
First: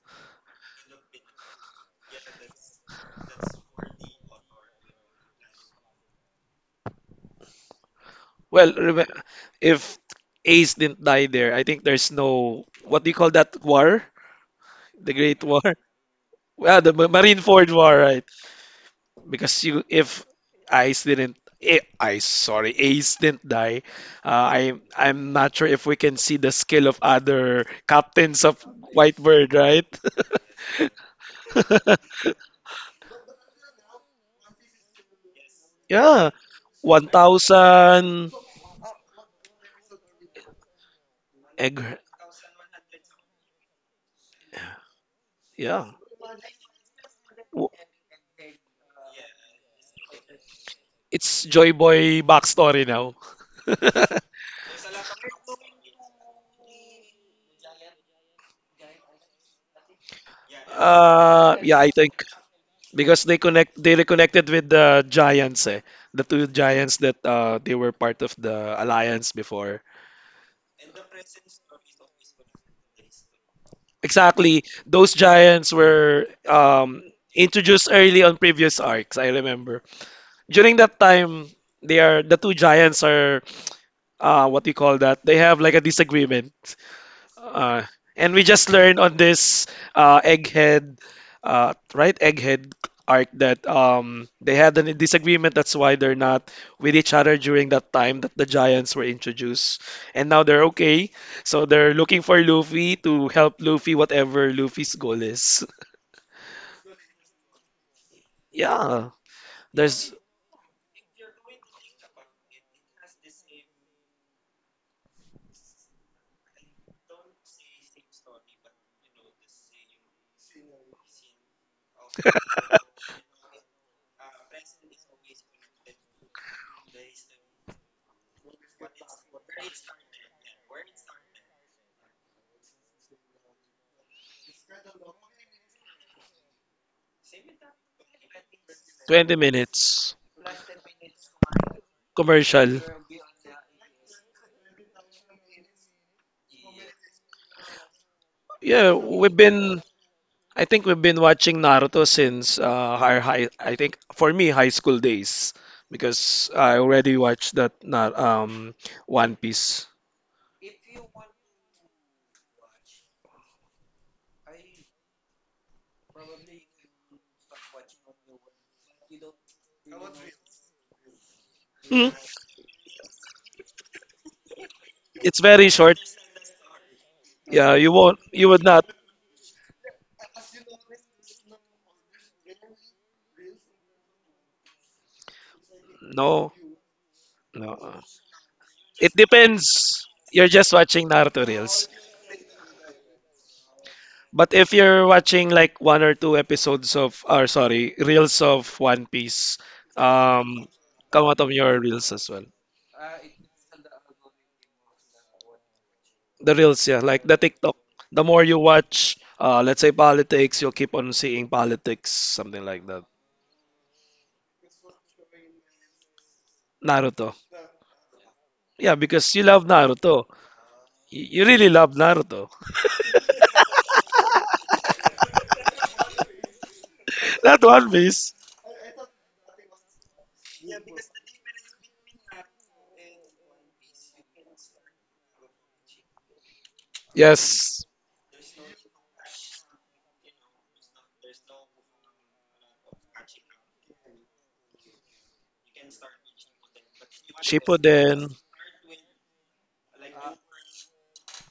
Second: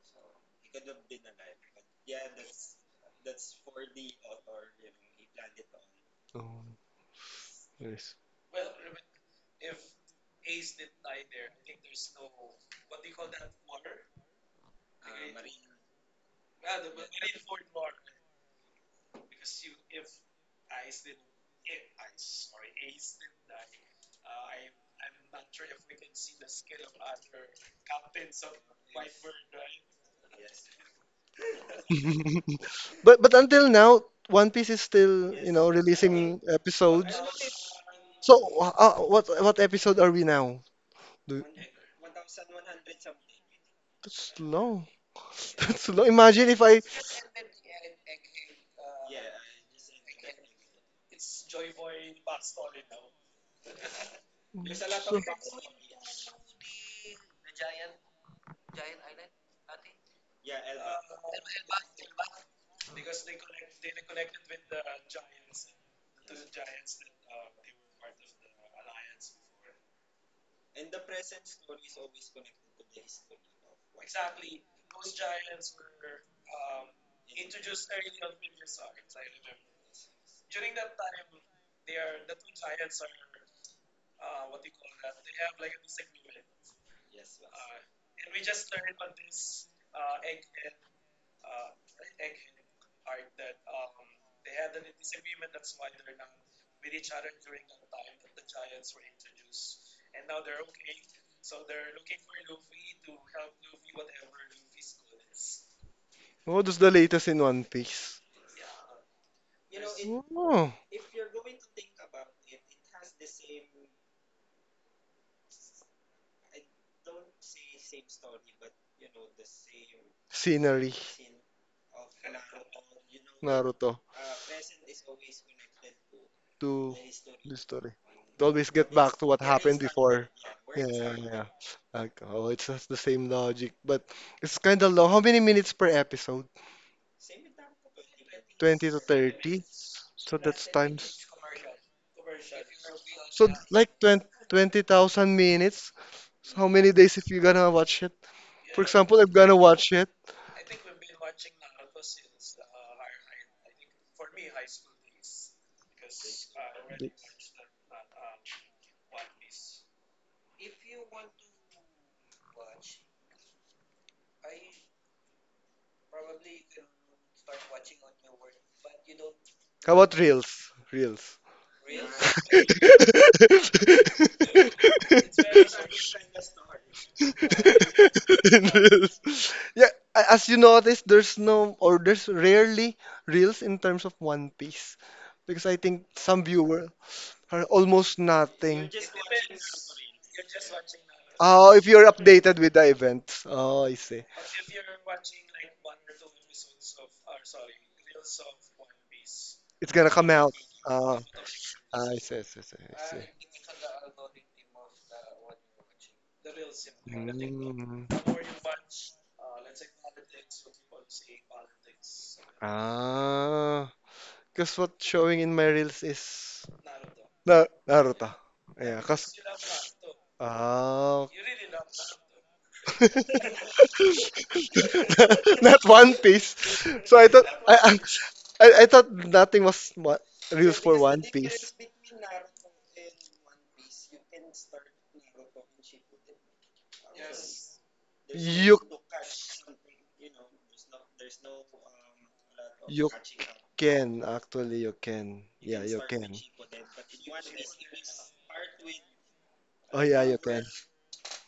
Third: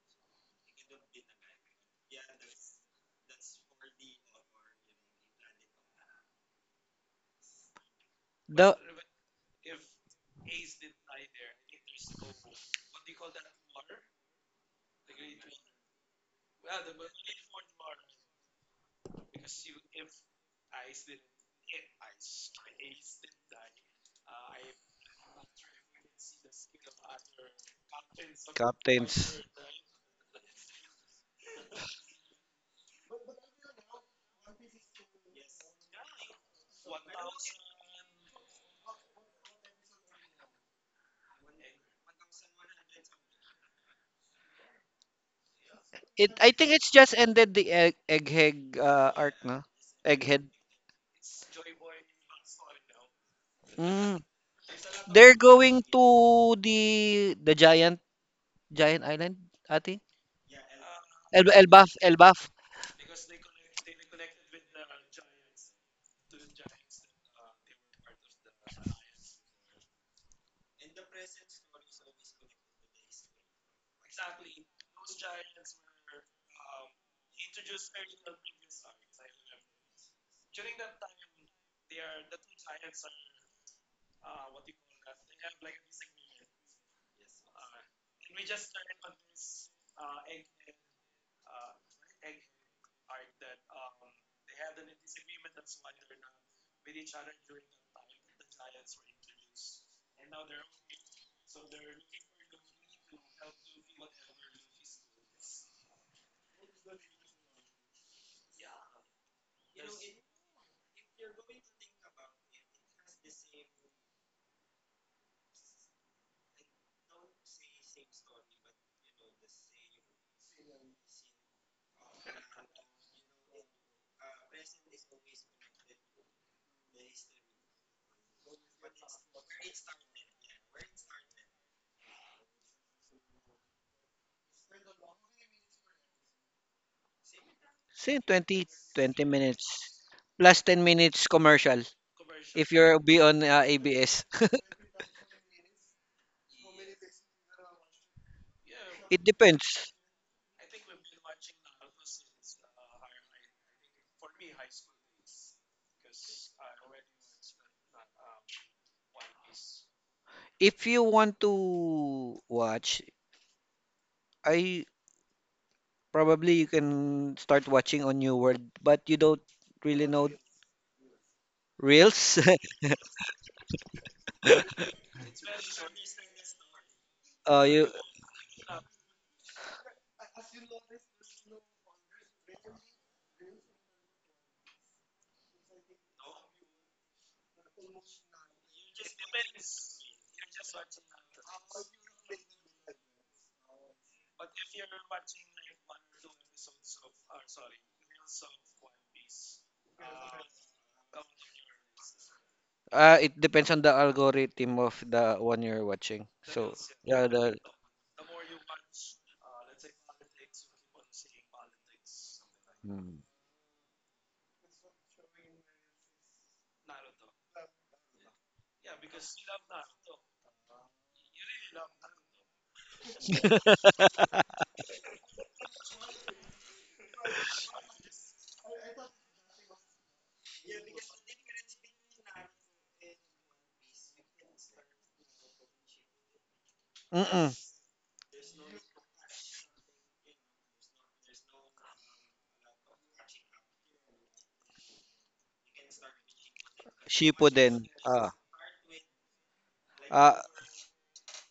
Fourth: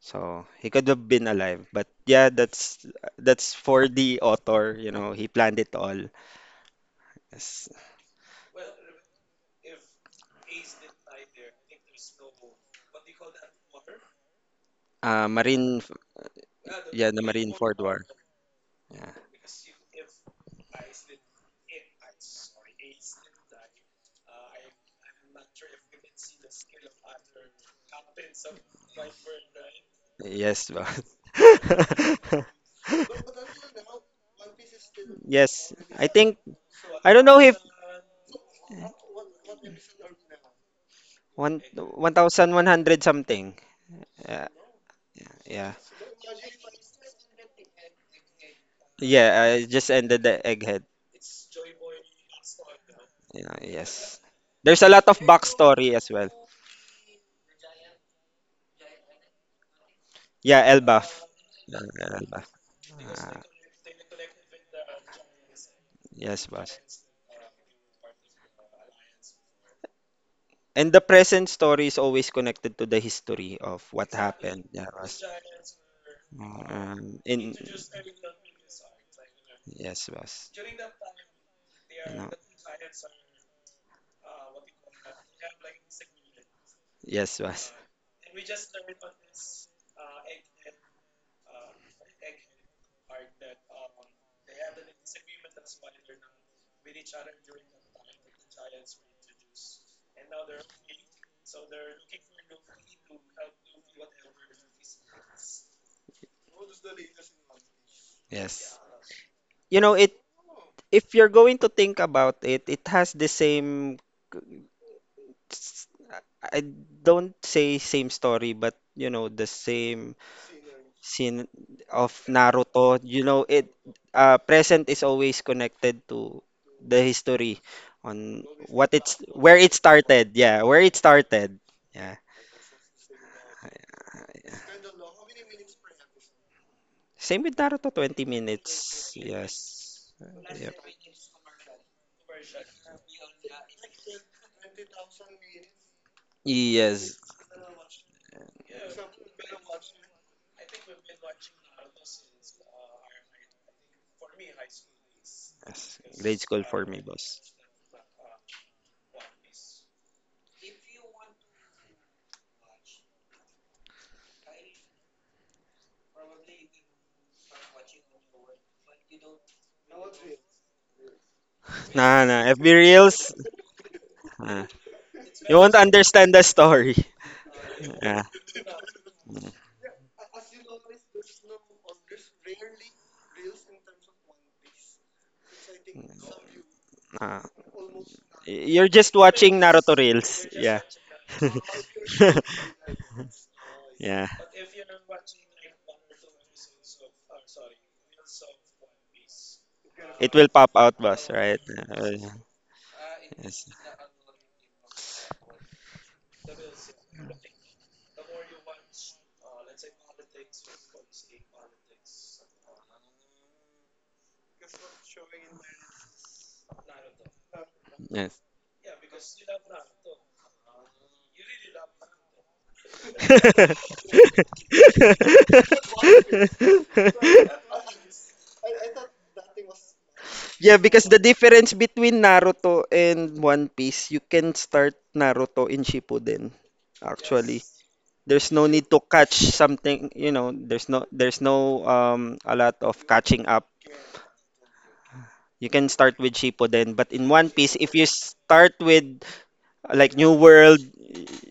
Speaker 4: so he could have been alive, but yeah, that's for the author. You know, he planned it all.
Speaker 3: Oh,
Speaker 4: Yes.
Speaker 3: yes.
Speaker 1: Well,
Speaker 2: The
Speaker 1: remem if Ace didn't die there, I think there's no what do you call that war? The
Speaker 4: Uh,
Speaker 1: Great War.
Speaker 4: Marine,
Speaker 1: Well, the
Speaker 4: yeah, the Marine
Speaker 1: Marineford
Speaker 4: Ford
Speaker 1: War,
Speaker 4: War.
Speaker 1: right?
Speaker 4: Yeah.
Speaker 1: Because you if Ice didn't eh, Ice sorry Ace didn't die uh, I'm not sure if we can see the skill of other captains of
Speaker 2: captains.
Speaker 1: Whitebird right.
Speaker 4: Yes, bro.
Speaker 3: But until now, One Piece is still, you know,
Speaker 4: Yes, I
Speaker 1: Yeah,
Speaker 4: think
Speaker 3: releasing
Speaker 4: I
Speaker 3: episodes.
Speaker 4: don't know if
Speaker 1: 1000
Speaker 3: So what episode are we now? Do,
Speaker 4: one
Speaker 1: egg
Speaker 4: 1100 something.
Speaker 3: that's
Speaker 4: Yeah,
Speaker 3: long.
Speaker 4: yeah.
Speaker 3: That's
Speaker 1: yeah.
Speaker 3: long.
Speaker 2: It
Speaker 3: Imagine
Speaker 2: I
Speaker 3: if
Speaker 2: think
Speaker 3: I.
Speaker 2: it's just ended
Speaker 1: W-
Speaker 2: the egghead arc,
Speaker 4: Yeah,
Speaker 2: no?
Speaker 4: I just ended the
Speaker 2: Egghead.
Speaker 4: egghead.
Speaker 1: it's Joy Boy backstory now.
Speaker 4: Yeah, yes.
Speaker 2: Mm.
Speaker 4: There's a lot of
Speaker 3: So,
Speaker 2: They're going
Speaker 4: backstory as well.
Speaker 2: to the Giant Island, ate?
Speaker 4: Yeah, Elbaf.
Speaker 2: El El
Speaker 1: Yeah
Speaker 4: Yeah,
Speaker 1: I
Speaker 2: Elbaf,
Speaker 1: think
Speaker 4: Elbaf.
Speaker 2: Elbaf.
Speaker 1: because
Speaker 4: Ah,
Speaker 1: they reconnected with the giants the
Speaker 4: yes,
Speaker 1: two
Speaker 4: boss.
Speaker 1: giants that they were part of the alliance before.
Speaker 4: And the present story is always connected to the history of what
Speaker 1: Exactly.
Speaker 4: happened. Yeah,
Speaker 1: Those
Speaker 4: boss.
Speaker 1: giants were
Speaker 4: In
Speaker 1: introduced early on previous arcs, I remember.
Speaker 4: yes, boss.
Speaker 1: During that time, they
Speaker 4: You
Speaker 1: are
Speaker 4: know,
Speaker 1: the two giants are what do you call that? They have like a disagreement.
Speaker 4: yes, boss.
Speaker 1: Uh, and we just learned on this uh, egghead, right? Egghead arc that they had a disagreement. That's why they're not with each other during that time that the giants were introduced. And now they're okay. So they're looking for Luffy to help Luffy, whatever Luffy's goal is.
Speaker 3: what is the latest in One Piece?
Speaker 4: Yes.
Speaker 1: Yeah,
Speaker 4: You know,
Speaker 1: there's
Speaker 4: it
Speaker 3: Oh,
Speaker 4: If you're going to think about it, it has the same s-, I don't say same story, but you know, the same
Speaker 3: scenery,
Speaker 4: scene of Naruto. You know, it
Speaker 3: Naruto,
Speaker 4: present is always connected to
Speaker 3: to
Speaker 4: the
Speaker 3: the
Speaker 4: history
Speaker 3: story. It
Speaker 4: on
Speaker 3: always
Speaker 4: what
Speaker 3: get
Speaker 4: it's
Speaker 3: back to what
Speaker 4: where it
Speaker 3: happened before.
Speaker 4: started. Yeah, where
Speaker 3: Yeah,
Speaker 4: it
Speaker 3: yeah, yeah.
Speaker 4: started. Yeah.
Speaker 3: Like, oh, it's just the same logic, but it's kind of long. How many minutes per episode?
Speaker 4: Same with Naruto,
Speaker 2: Say
Speaker 4: 20
Speaker 2: 20,
Speaker 3: 20 to
Speaker 4: minutes.
Speaker 2: 20
Speaker 1: 20
Speaker 3: 30?
Speaker 2: minutes.
Speaker 4: Yes.
Speaker 1: minutes
Speaker 3: So
Speaker 2: Plus
Speaker 3: that's
Speaker 4: Yep.
Speaker 2: 10
Speaker 3: times.
Speaker 2: minutes commercial if
Speaker 1: commercial.
Speaker 2: you're be on
Speaker 3: So like
Speaker 2: ABS.
Speaker 3: 20 20,000 minutes. So how many days
Speaker 4: Yes.
Speaker 3: if you're gonna watch it? For
Speaker 1: Yeah,
Speaker 3: example,
Speaker 2: It
Speaker 3: I'm
Speaker 1: we've
Speaker 3: gonna
Speaker 1: been
Speaker 3: watch
Speaker 2: depends.
Speaker 3: it.
Speaker 1: I think we've been watching Naruto since our high, I think for me, high school days,
Speaker 4: Yes. Grade
Speaker 1: because
Speaker 4: school
Speaker 1: I
Speaker 4: for me,
Speaker 1: already
Speaker 4: boss.
Speaker 1: watched that um, One Piece.
Speaker 2: If you want to watch, I probably you can start watching on New World, but you don't
Speaker 3: How
Speaker 2: really
Speaker 3: about
Speaker 2: know
Speaker 3: Reels? Reels.
Speaker 1: Hmm.
Speaker 4: Nah,
Speaker 2: Reels.
Speaker 4: nah. FB Reels. Uh,
Speaker 1: It's
Speaker 4: you
Speaker 1: very
Speaker 4: won't
Speaker 1: short.
Speaker 4: understand the story.
Speaker 2: You
Speaker 4: Yeah.
Speaker 1: You would not.
Speaker 3: reels. Yeah, as you notice, there's no or there's rarely reels in terms of One Piece because I think some
Speaker 1: No,
Speaker 3: viewer
Speaker 4: Uh,
Speaker 3: are
Speaker 1: no.
Speaker 3: almost
Speaker 4: you're
Speaker 3: nothing.
Speaker 1: It
Speaker 4: just watching Naruto
Speaker 1: depends.
Speaker 4: reels.
Speaker 1: You're just
Speaker 4: Yeah.
Speaker 1: watching Naruto
Speaker 3: Oh, if
Speaker 1: reels.
Speaker 3: you're updated with the event. Oh, I see.
Speaker 4: yeah.
Speaker 1: But if you're watching like one or two episodes of, or sorry, reels of One Piece,
Speaker 3: It's gonna come
Speaker 4: It will
Speaker 3: out.
Speaker 1: um,
Speaker 4: pop out,
Speaker 3: Oh,
Speaker 1: come
Speaker 4: boss,
Speaker 1: out of
Speaker 4: right?
Speaker 1: your reels
Speaker 4: Uh,
Speaker 3: ah, I
Speaker 1: as
Speaker 3: see, I
Speaker 1: well.
Speaker 3: see, I see. I see.
Speaker 2: It depends on the algorithm of the one you're watching.
Speaker 1: The
Speaker 2: So
Speaker 1: reels, yeah, like
Speaker 2: yeah,
Speaker 1: the
Speaker 2: the
Speaker 1: TikTok.
Speaker 3: Mm.
Speaker 1: The more you watch, let's say politics, you'll keep on seeing politics, something like that.
Speaker 2: mm,
Speaker 3: Ah, because what's showing in my reels is
Speaker 1: Naruto.
Speaker 3: Na Naruto.
Speaker 4: yes.
Speaker 1: Yeah,
Speaker 3: Yeah,
Speaker 1: because
Speaker 3: cause
Speaker 1: you love Naruto.
Speaker 3: な、ナルタ。えー、かす。Ah.
Speaker 1: You really love Naruto.
Speaker 3: Not One Piece. So I thought
Speaker 1: Not One
Speaker 3: I
Speaker 1: Piece.
Speaker 3: thought nothing was real
Speaker 4: yeah,
Speaker 3: for
Speaker 4: because the
Speaker 3: One
Speaker 4: difference
Speaker 3: Piece.
Speaker 4: between Naruto and One Piece, you can start Naruto in Shippuden.
Speaker 2: mm,
Speaker 4: Actually,
Speaker 1: Yes,
Speaker 4: there's no
Speaker 3: You
Speaker 4: need to catch something, you know, there's no a lot of
Speaker 3: you
Speaker 4: catching up.
Speaker 3: can actually you can.
Speaker 4: You
Speaker 3: Yeah,
Speaker 4: can
Speaker 3: you
Speaker 4: start with
Speaker 3: can.
Speaker 4: Shippuden, but in One
Speaker 2: Shippuden.
Speaker 4: Piece, if you
Speaker 1: Shippuden.
Speaker 2: Ah,
Speaker 4: start with
Speaker 3: Oh
Speaker 4: like
Speaker 3: yeah,
Speaker 4: New
Speaker 3: you
Speaker 2: ah,
Speaker 3: can.
Speaker 4: World,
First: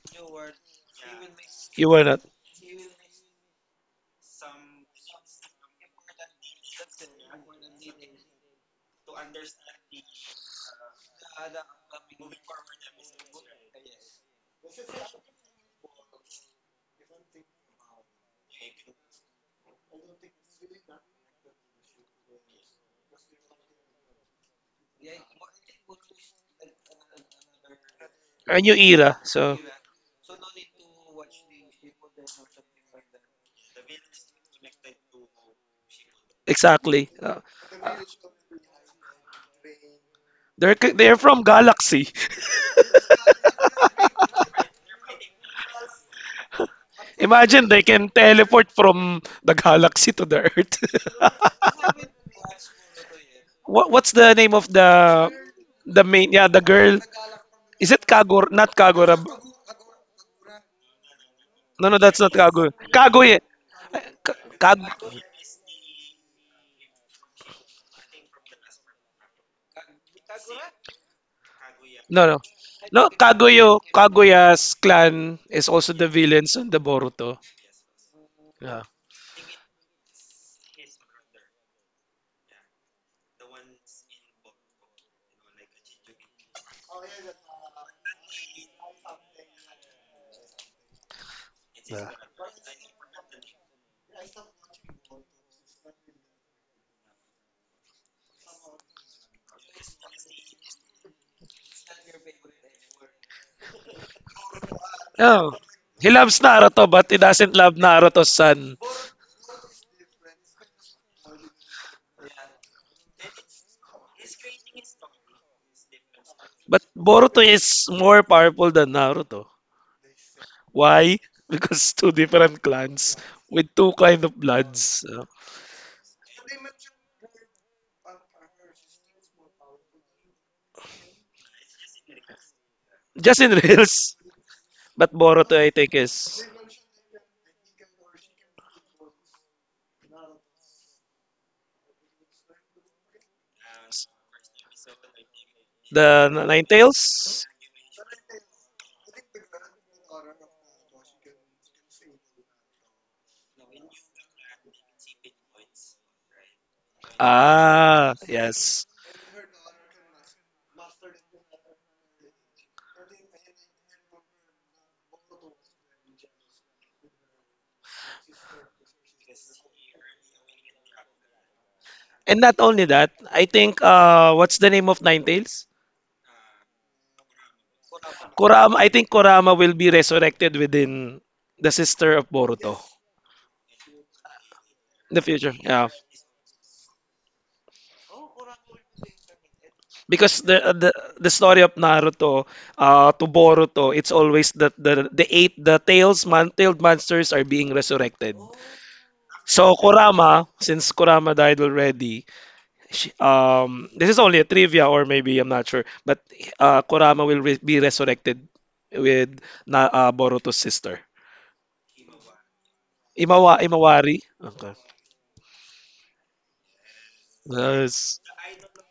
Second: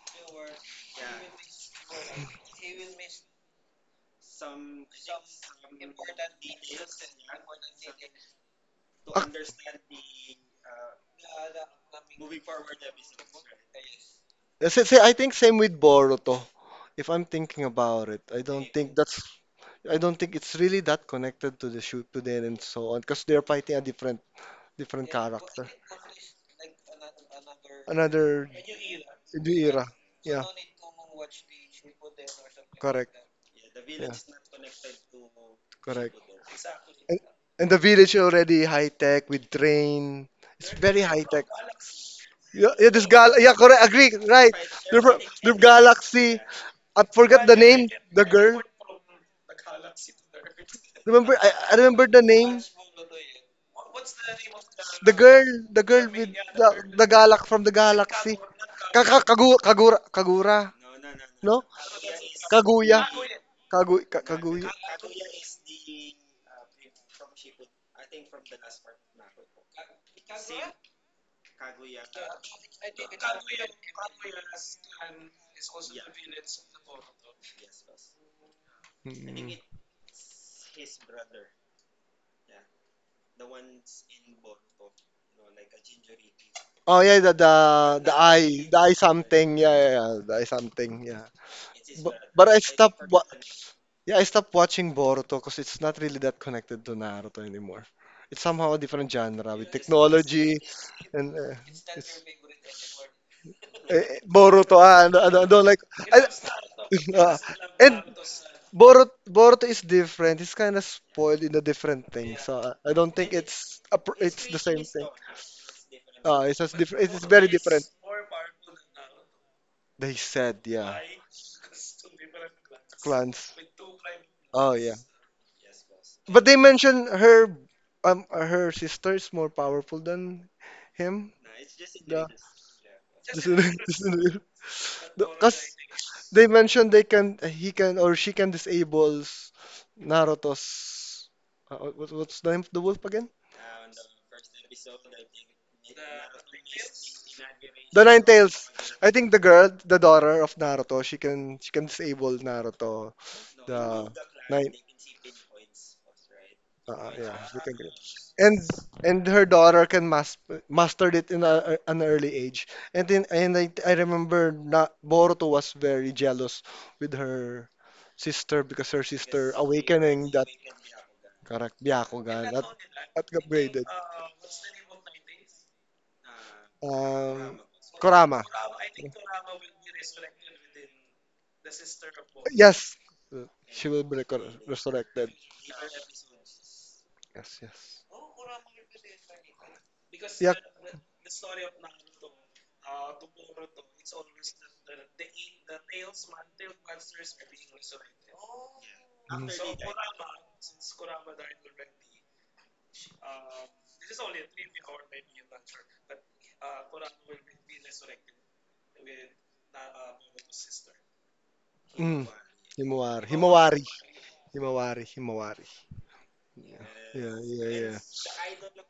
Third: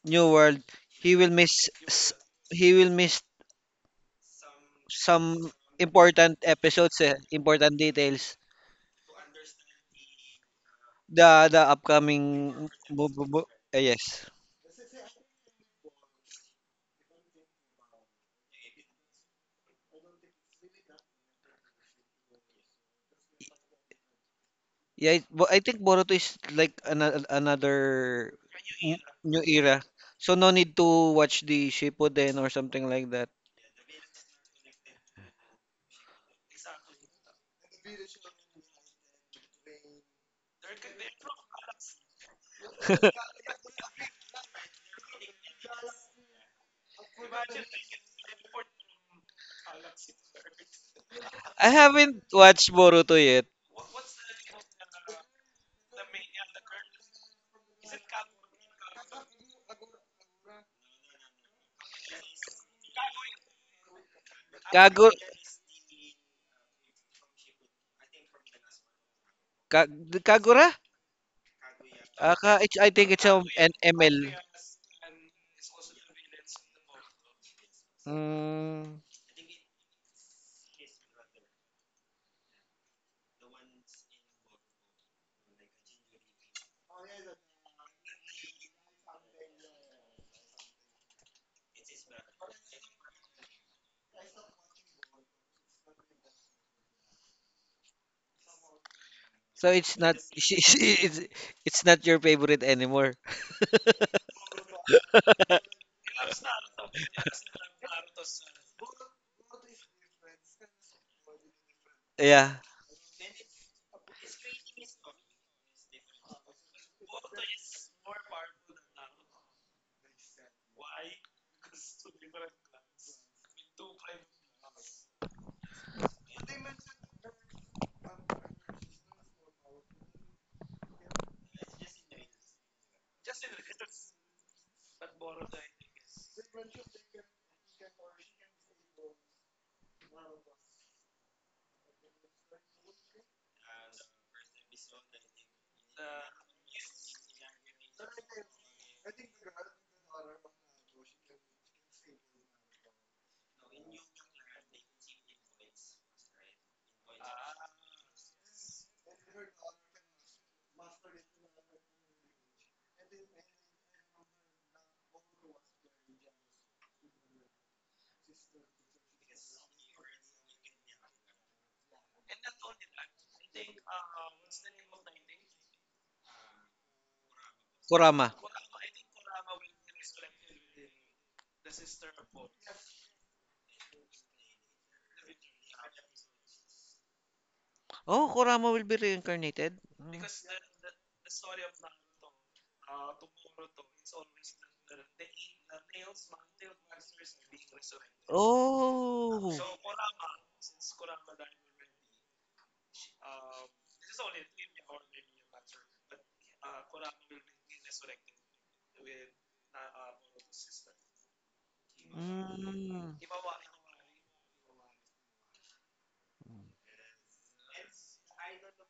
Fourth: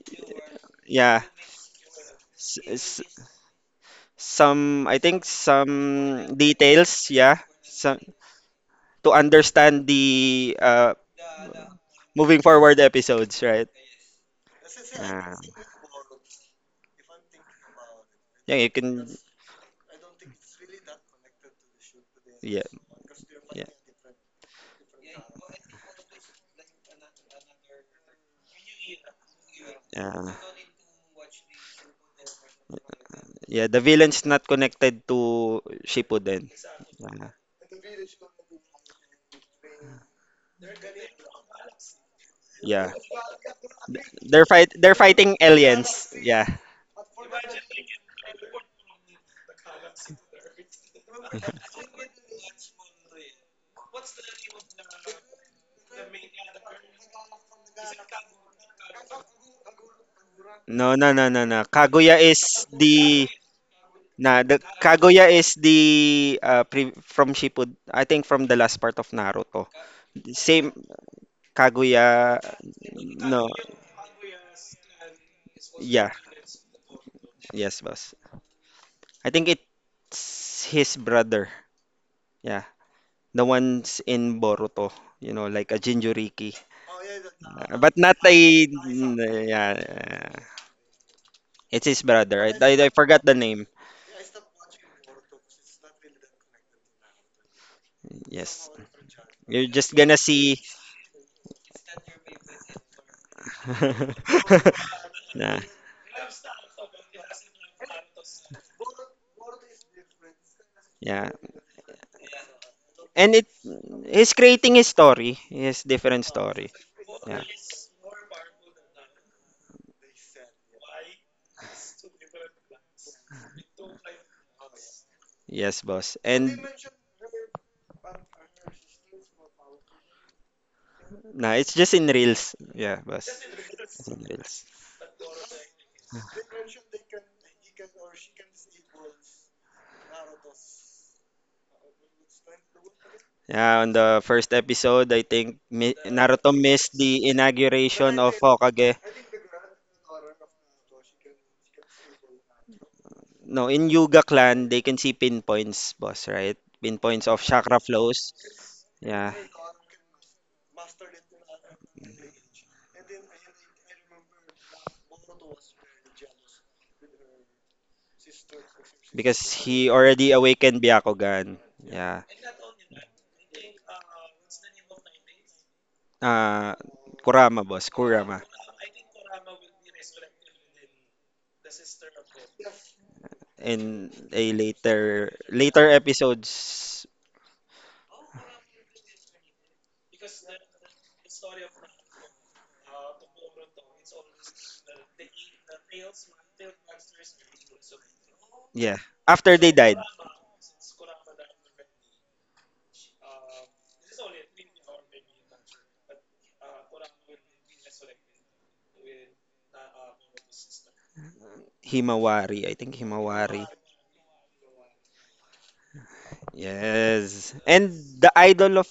Speaker 2: New World, he
Speaker 4: yeah,
Speaker 2: will miss
Speaker 1: You were
Speaker 2: s-
Speaker 1: not.
Speaker 4: s-
Speaker 2: he will
Speaker 4: s-
Speaker 2: miss
Speaker 4: some, I think
Speaker 2: some
Speaker 4: some
Speaker 2: important episodes,
Speaker 4: details, yeah,
Speaker 2: important
Speaker 4: some
Speaker 2: details.
Speaker 4: to
Speaker 3: Ah,
Speaker 4: understand the uh,
Speaker 2: The upcoming
Speaker 4: moving forward episodes, right?
Speaker 2: yes.
Speaker 3: say, say, I think
Speaker 4: Uh,
Speaker 3: same with Boruto. If I'm thinking about it, I
Speaker 4: yeah,
Speaker 3: don't
Speaker 4: you
Speaker 3: think
Speaker 4: can.
Speaker 3: that's I don't think it's really that connected to the shoot to them and
Speaker 4: Yeah,
Speaker 3: so on because they're
Speaker 4: yeah,
Speaker 3: fighting a different
Speaker 2: Yeah, but I
Speaker 3: character.
Speaker 2: think Boruto is like another another
Speaker 3: Another
Speaker 1: A new
Speaker 2: n-
Speaker 1: era,
Speaker 2: new
Speaker 1: so
Speaker 3: new
Speaker 2: era.
Speaker 3: era.
Speaker 4: yeah,
Speaker 2: So
Speaker 3: Yeah,
Speaker 2: no need to watch the Shippuden or something like
Speaker 3: correct.
Speaker 2: that.
Speaker 4: yeah. The villain's not
Speaker 3: Yeah,
Speaker 4: connected to
Speaker 3: correct.
Speaker 4: Shippuden.
Speaker 1: exactly.
Speaker 3: And,
Speaker 4: Uh,
Speaker 3: and the village already high tech with train. It's very
Speaker 1: They're
Speaker 3: high
Speaker 1: from
Speaker 3: tech.
Speaker 1: galaxy.
Speaker 3: Yeah, yeah,
Speaker 4: yeah,
Speaker 3: this gal. Yeah, correct. Agree. Right.
Speaker 4: they're
Speaker 3: The,
Speaker 4: fighting
Speaker 3: the
Speaker 4: aliens.
Speaker 3: galaxy.
Speaker 4: Yeah.
Speaker 3: I forgot the
Speaker 1: Imagine they
Speaker 3: name.
Speaker 1: can
Speaker 3: The girl.
Speaker 1: teleport from the galaxy to the Earth.
Speaker 3: Remember? I,
Speaker 2: I
Speaker 3: I remember the
Speaker 2: haven't
Speaker 3: name.
Speaker 2: watched Boruto yet.
Speaker 1: What what's the name of
Speaker 3: The girl. The
Speaker 1: the
Speaker 3: girl with
Speaker 1: main? Yeah, the girl.
Speaker 3: the galax from the
Speaker 1: Is it
Speaker 3: galaxy.
Speaker 1: Kagor? Not Kagorab.
Speaker 3: Kagura. Kagura.
Speaker 4: No, no, no, no,
Speaker 3: No?
Speaker 4: no.
Speaker 1: No, no,
Speaker 4: Kaguya
Speaker 1: that's not
Speaker 4: is
Speaker 1: Kagor.
Speaker 4: the
Speaker 3: Kaguya.
Speaker 1: Kaguya.
Speaker 4: nah, the
Speaker 3: Kaguya.
Speaker 1: Kag.
Speaker 2: Kagu
Speaker 4: Kaguya is the from Shippuden. I think from the last part of Naruto.
Speaker 2: Ka- Kagura?
Speaker 4: Same
Speaker 1: No, no.
Speaker 4: Kaguya.
Speaker 2: I
Speaker 1: No,
Speaker 2: think it's
Speaker 4: No,
Speaker 1: Kaguyo,
Speaker 2: an ML.
Speaker 1: Kaguya's clan is also the
Speaker 4: yeah,
Speaker 1: villains on the Boruto.
Speaker 4: yes, boss.
Speaker 1: Yeah.
Speaker 2: Mm.
Speaker 4: I think
Speaker 3: Mm.
Speaker 4: it's his brother. Yeah, the ones in Boruto. You know, like a Jinjuriki.
Speaker 3: Oh yeah,
Speaker 4: But not a,
Speaker 3: the eye something. Yeah,
Speaker 4: yeah.
Speaker 3: yeah, yeah, the
Speaker 4: Yeah.
Speaker 3: eye something. Yeah.
Speaker 4: It's his
Speaker 1: Yeah.
Speaker 4: brother.
Speaker 3: But
Speaker 4: I,
Speaker 3: I
Speaker 4: I I
Speaker 3: stopped.
Speaker 4: forgot the name.
Speaker 3: Yeah, I stopped watching Boruto because it's not really that connected to Naruto anymore. It's
Speaker 4: Yes,
Speaker 3: somehow a different genre
Speaker 4: you're
Speaker 3: with
Speaker 2: So
Speaker 4: just
Speaker 2: it's
Speaker 4: gonna
Speaker 2: not
Speaker 3: technology
Speaker 2: she,
Speaker 4: see.
Speaker 2: it's
Speaker 3: and
Speaker 2: it's not your favorite anymore.
Speaker 3: Boruto. Ah, I
Speaker 1: Oh.
Speaker 4: yeah,
Speaker 3: don't like.
Speaker 1: He
Speaker 3: I,
Speaker 1: loves Naruto, but he
Speaker 3: uh,
Speaker 1: doesn't love
Speaker 3: and
Speaker 1: Naruto's son.
Speaker 3: Boruto is different. He's kind of
Speaker 4: yeah.
Speaker 3: spoiled in a different thing.
Speaker 2: Yeah,
Speaker 3: So I don't think
Speaker 4: And it
Speaker 3: it's a,
Speaker 4: he's
Speaker 3: it's the
Speaker 4: creating
Speaker 3: same
Speaker 4: his
Speaker 3: thing.
Speaker 4: story, his different
Speaker 3: It's
Speaker 4: story.
Speaker 3: just
Speaker 1: But
Speaker 3: different. It's
Speaker 1: Boruto
Speaker 4: Yeah.
Speaker 3: very different.
Speaker 1: is more powerful than Naruto.
Speaker 3: They said, yeah,
Speaker 1: Why? Because two different clans
Speaker 3: clans.
Speaker 1: with two kind of
Speaker 3: Oh yeah,
Speaker 1: bloods.
Speaker 4: Yes, boss.
Speaker 3: but they
Speaker 4: And
Speaker 3: mentioned her her sister is more powerful than him.
Speaker 4: nah, it's just in
Speaker 3: Yeah,
Speaker 4: reels. Yeah, boss.
Speaker 1: Just
Speaker 3: because
Speaker 1: in
Speaker 4: It's
Speaker 1: reels.
Speaker 4: in reels.
Speaker 1: But Boruto, I think, is.
Speaker 3: they mentioned they can he can or she can disable Naruto's what, what's the name of the wolf again?
Speaker 4: Yeah, on the first episode, I think
Speaker 1: The
Speaker 4: Naruto missed the
Speaker 1: Ninetales?
Speaker 3: The
Speaker 4: inauguration
Speaker 3: Nine
Speaker 4: of
Speaker 3: Tails.
Speaker 4: Hokage.
Speaker 3: I think the girl, the daughter of Naruto, she can disable Naruto.
Speaker 4: No, in
Speaker 3: The
Speaker 4: Yuga clan,
Speaker 3: nine.
Speaker 4: they can see pinpoints, boss, right? Pinpoints
Speaker 3: Yeah.
Speaker 4: of chakra
Speaker 1: Ah,
Speaker 4: flows.
Speaker 3: And
Speaker 1: yes.
Speaker 3: and
Speaker 4: Yeah,
Speaker 3: her daughter can mastered it in a, an early age. And then and I remember na, Boruto was very jealous with her sister because her
Speaker 4: because
Speaker 3: sister
Speaker 4: he
Speaker 3: awakening
Speaker 4: already
Speaker 3: that
Speaker 4: awakened Byakugan.
Speaker 3: correct
Speaker 4: Yeah.
Speaker 1: And
Speaker 3: Byakugan
Speaker 1: not only that,
Speaker 3: at
Speaker 1: I think
Speaker 3: upgraded.
Speaker 1: what's the name of Ninetales?
Speaker 4: uh,
Speaker 3: Um,
Speaker 4: Kurama, boss.
Speaker 2: Kurama.
Speaker 4: Kurama.
Speaker 3: Kurama.
Speaker 1: Kurama, I think Kurama will be resurrected within the sister of Boruto
Speaker 3: Yes, she will
Speaker 4: In
Speaker 3: be
Speaker 4: a
Speaker 1: in the
Speaker 3: resurrected.
Speaker 4: later
Speaker 1: future. Yeah.
Speaker 4: later episodes,
Speaker 3: Yes, yes.
Speaker 2: Oh, Kurama will be reincarnated. Mm.
Speaker 1: Because
Speaker 3: Yeah.
Speaker 1: the story of Naruto to Boruto, it's always that the eight the tails man tailed monsters are being resurrected.
Speaker 4: yeah.
Speaker 3: Mhm.
Speaker 2: Oh.
Speaker 4: After
Speaker 1: So
Speaker 4: they died,
Speaker 1: Kurama, since Kurama died already, she, this is only a trivia, or maybe I'm not sure, but Kurama will be resurrected with Boruto's sister,
Speaker 3: Mm.
Speaker 4: Himawari, I think
Speaker 2: Mm.
Speaker 3: Himawari. Himawari
Speaker 4: Himawari.
Speaker 3: Himawari.
Speaker 1: Imawari. Okay,
Speaker 3: Himawari. Himawari. Himawari. Yeah, yeah,
Speaker 4: Yes.
Speaker 3: yes yeah,
Speaker 4: And
Speaker 3: yeah.
Speaker 1: that's
Speaker 4: the idol of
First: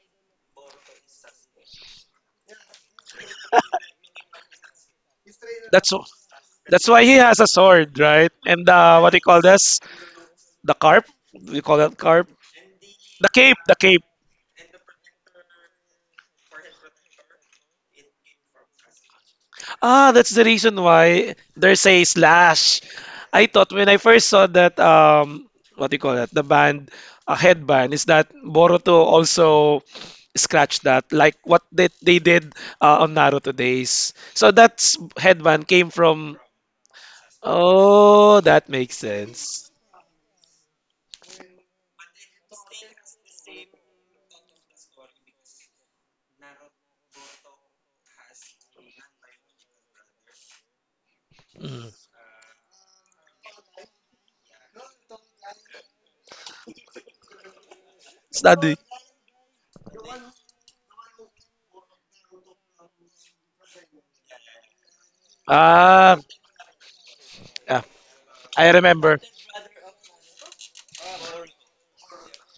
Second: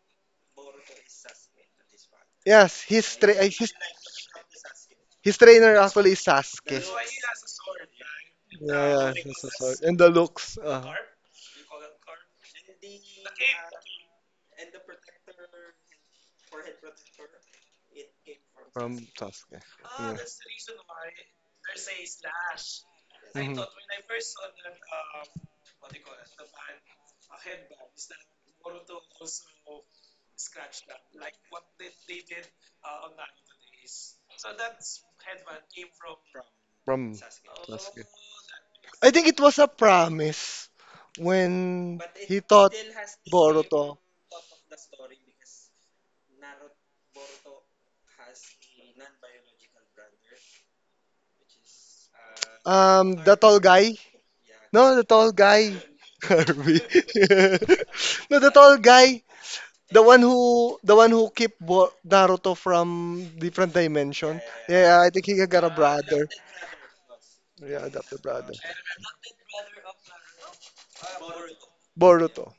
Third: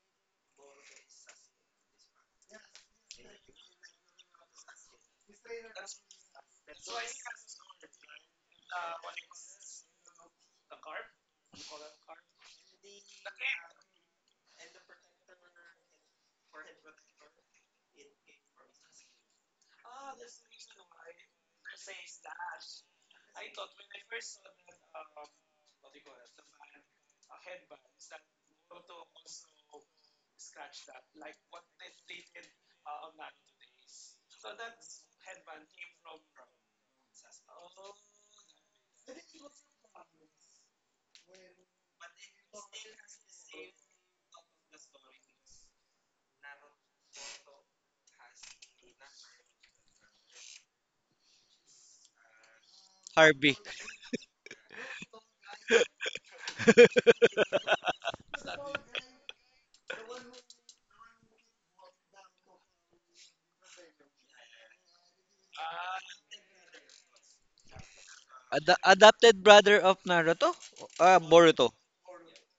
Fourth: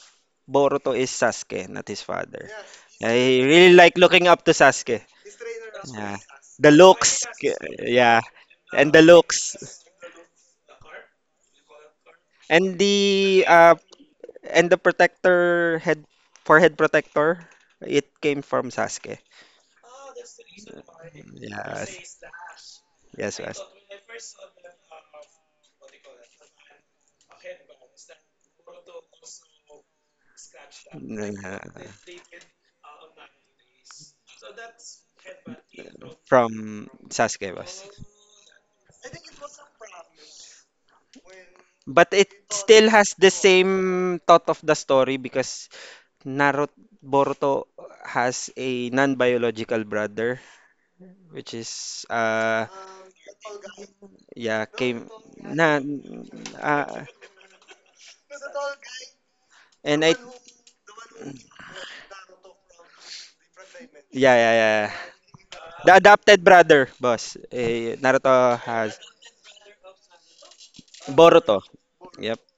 Speaker 4: Boruto is Sasuke, not his father.
Speaker 3: Yes,
Speaker 4: I really like looking up to Sasuke.
Speaker 3: his trainer
Speaker 1: that's wh-
Speaker 3: actually
Speaker 4: Yeah.
Speaker 3: is that
Speaker 4: The
Speaker 3: Sasuke.
Speaker 1: that's why he
Speaker 4: looks,
Speaker 1: has a sword,
Speaker 4: yeah.
Speaker 1: right? And
Speaker 3: Yeah,
Speaker 4: And the
Speaker 1: what do you call
Speaker 4: looks.
Speaker 1: this?
Speaker 3: Because and the looks
Speaker 1: The carp? We call that carp?
Speaker 4: And
Speaker 1: The
Speaker 4: the
Speaker 1: cape,
Speaker 4: uh,
Speaker 1: the cape.
Speaker 4: And the protector head forehead protector, it came from
Speaker 3: from
Speaker 4: Sasuke.
Speaker 3: Sasuke.
Speaker 1: Ah,
Speaker 3: Yeah.
Speaker 1: that's the reason why there's a
Speaker 4: Yes.
Speaker 1: slash.
Speaker 4: Yes,
Speaker 1: I
Speaker 3: Hmm.
Speaker 4: yes.
Speaker 1: thought when I first saw that what do you call that? The band a headband is that Boruto also scratched that like
Speaker 4: Nah,
Speaker 1: what they did on Naruto days. So that's headband came from.
Speaker 4: from
Speaker 3: From
Speaker 4: Sasuke was.
Speaker 1: Oh, that makes
Speaker 3: I think it was a
Speaker 1: sense.
Speaker 3: promise when
Speaker 4: But it
Speaker 3: he taught
Speaker 4: still has the
Speaker 3: Boruto.
Speaker 4: same thought of the story because Naruto Boruto has a non-biological brother, which
Speaker 1: Mm.
Speaker 4: is
Speaker 3: The
Speaker 2: Harvey.
Speaker 3: tall guy.
Speaker 4: yeah
Speaker 3: No, the
Speaker 4: came
Speaker 3: tall guy.
Speaker 4: na
Speaker 3: Harvey.
Speaker 4: uh,
Speaker 3: No, the tall
Speaker 1: Study.
Speaker 3: guy. The
Speaker 4: and I,
Speaker 3: one who keep Naruto from different
Speaker 4: yeah,
Speaker 3: dimension.
Speaker 4: yeah, yeah.
Speaker 3: Yeah, I think he got a
Speaker 4: The
Speaker 1: Ah,
Speaker 3: brother.
Speaker 4: adopted brother, boss.
Speaker 1: yeah,
Speaker 3: Yeah,
Speaker 4: Eh,
Speaker 3: adopted brother.
Speaker 4: Naruto
Speaker 2: Ad
Speaker 1: I
Speaker 4: has
Speaker 1: remember.
Speaker 2: Adapted brother of Naruto?
Speaker 4: Boruto.
Speaker 2: Boruto.
Speaker 4: Yep.
Speaker 3: Boruto.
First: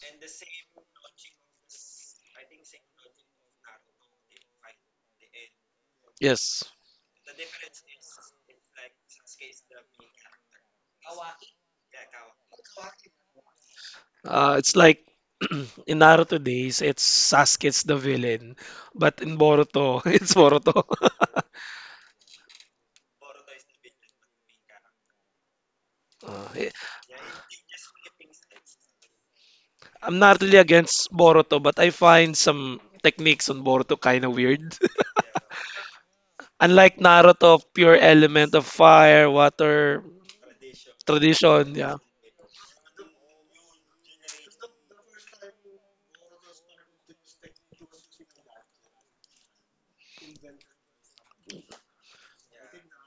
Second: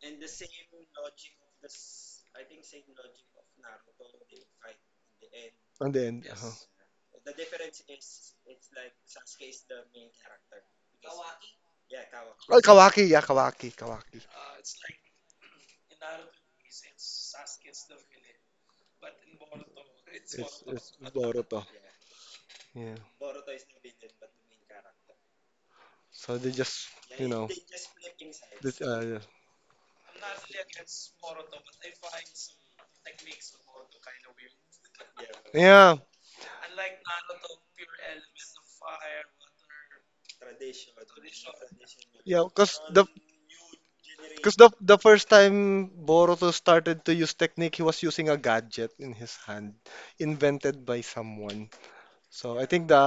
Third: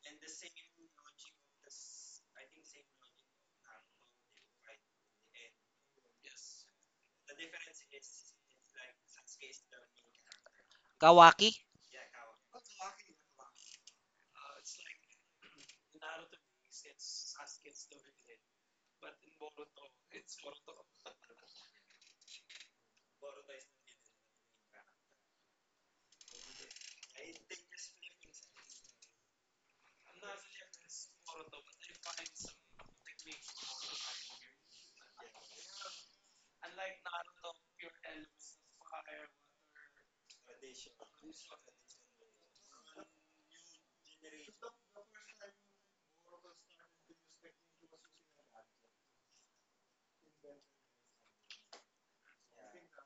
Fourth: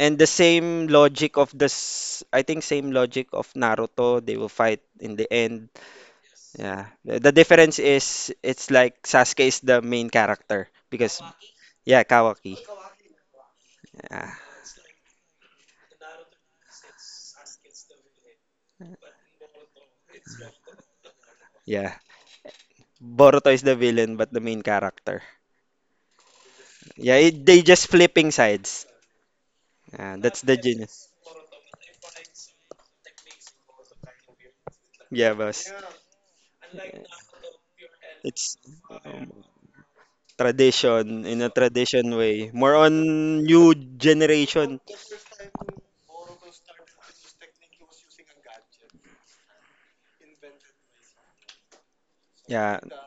Speaker 4: And the same logic of this, I think same logic of Naruto, they will fight in the end.
Speaker 3: And then
Speaker 1: Yes.
Speaker 4: Yeah. The difference is it's like Sasuke is the main character because
Speaker 2: Kawaki?
Speaker 4: yeah,
Speaker 3: oh,
Speaker 4: Kawaki.
Speaker 3: Kawaki, yeah, Kawaki, Kawaki.
Speaker 4: Yeah.
Speaker 1: It's like in Naruto days, it's Sasuke's the villain, but in Boruto, it's
Speaker 3: It's
Speaker 1: Boruto.
Speaker 3: it's Boruto.
Speaker 4: Yeah.
Speaker 3: Yeah.
Speaker 4: Boruto is the villain but the main character.
Speaker 3: So
Speaker 1: Uh,
Speaker 3: they
Speaker 1: eh,
Speaker 3: just,
Speaker 4: Yeah,
Speaker 3: you know,
Speaker 4: they just flipping
Speaker 3: this,
Speaker 4: sides. Yeah,
Speaker 1: I'm
Speaker 4: that's
Speaker 1: not really
Speaker 4: the genius.
Speaker 1: against Boruto, but I find some techniques on Boruto kind of weird.
Speaker 4: Yeah, boss.
Speaker 3: yeah.
Speaker 1: Unlike Naruto, pure element
Speaker 4: It's
Speaker 1: of fire, water,
Speaker 4: tradition, in a
Speaker 1: tradition, yeah.
Speaker 4: tradition
Speaker 3: Yeah,
Speaker 4: way. More
Speaker 3: because the
Speaker 4: on new
Speaker 3: because
Speaker 4: generation.
Speaker 3: the first time Boruto started to use technique, he was using a gadget in his hand, invented by someone. So I
Speaker 4: Yeah,
Speaker 3: think the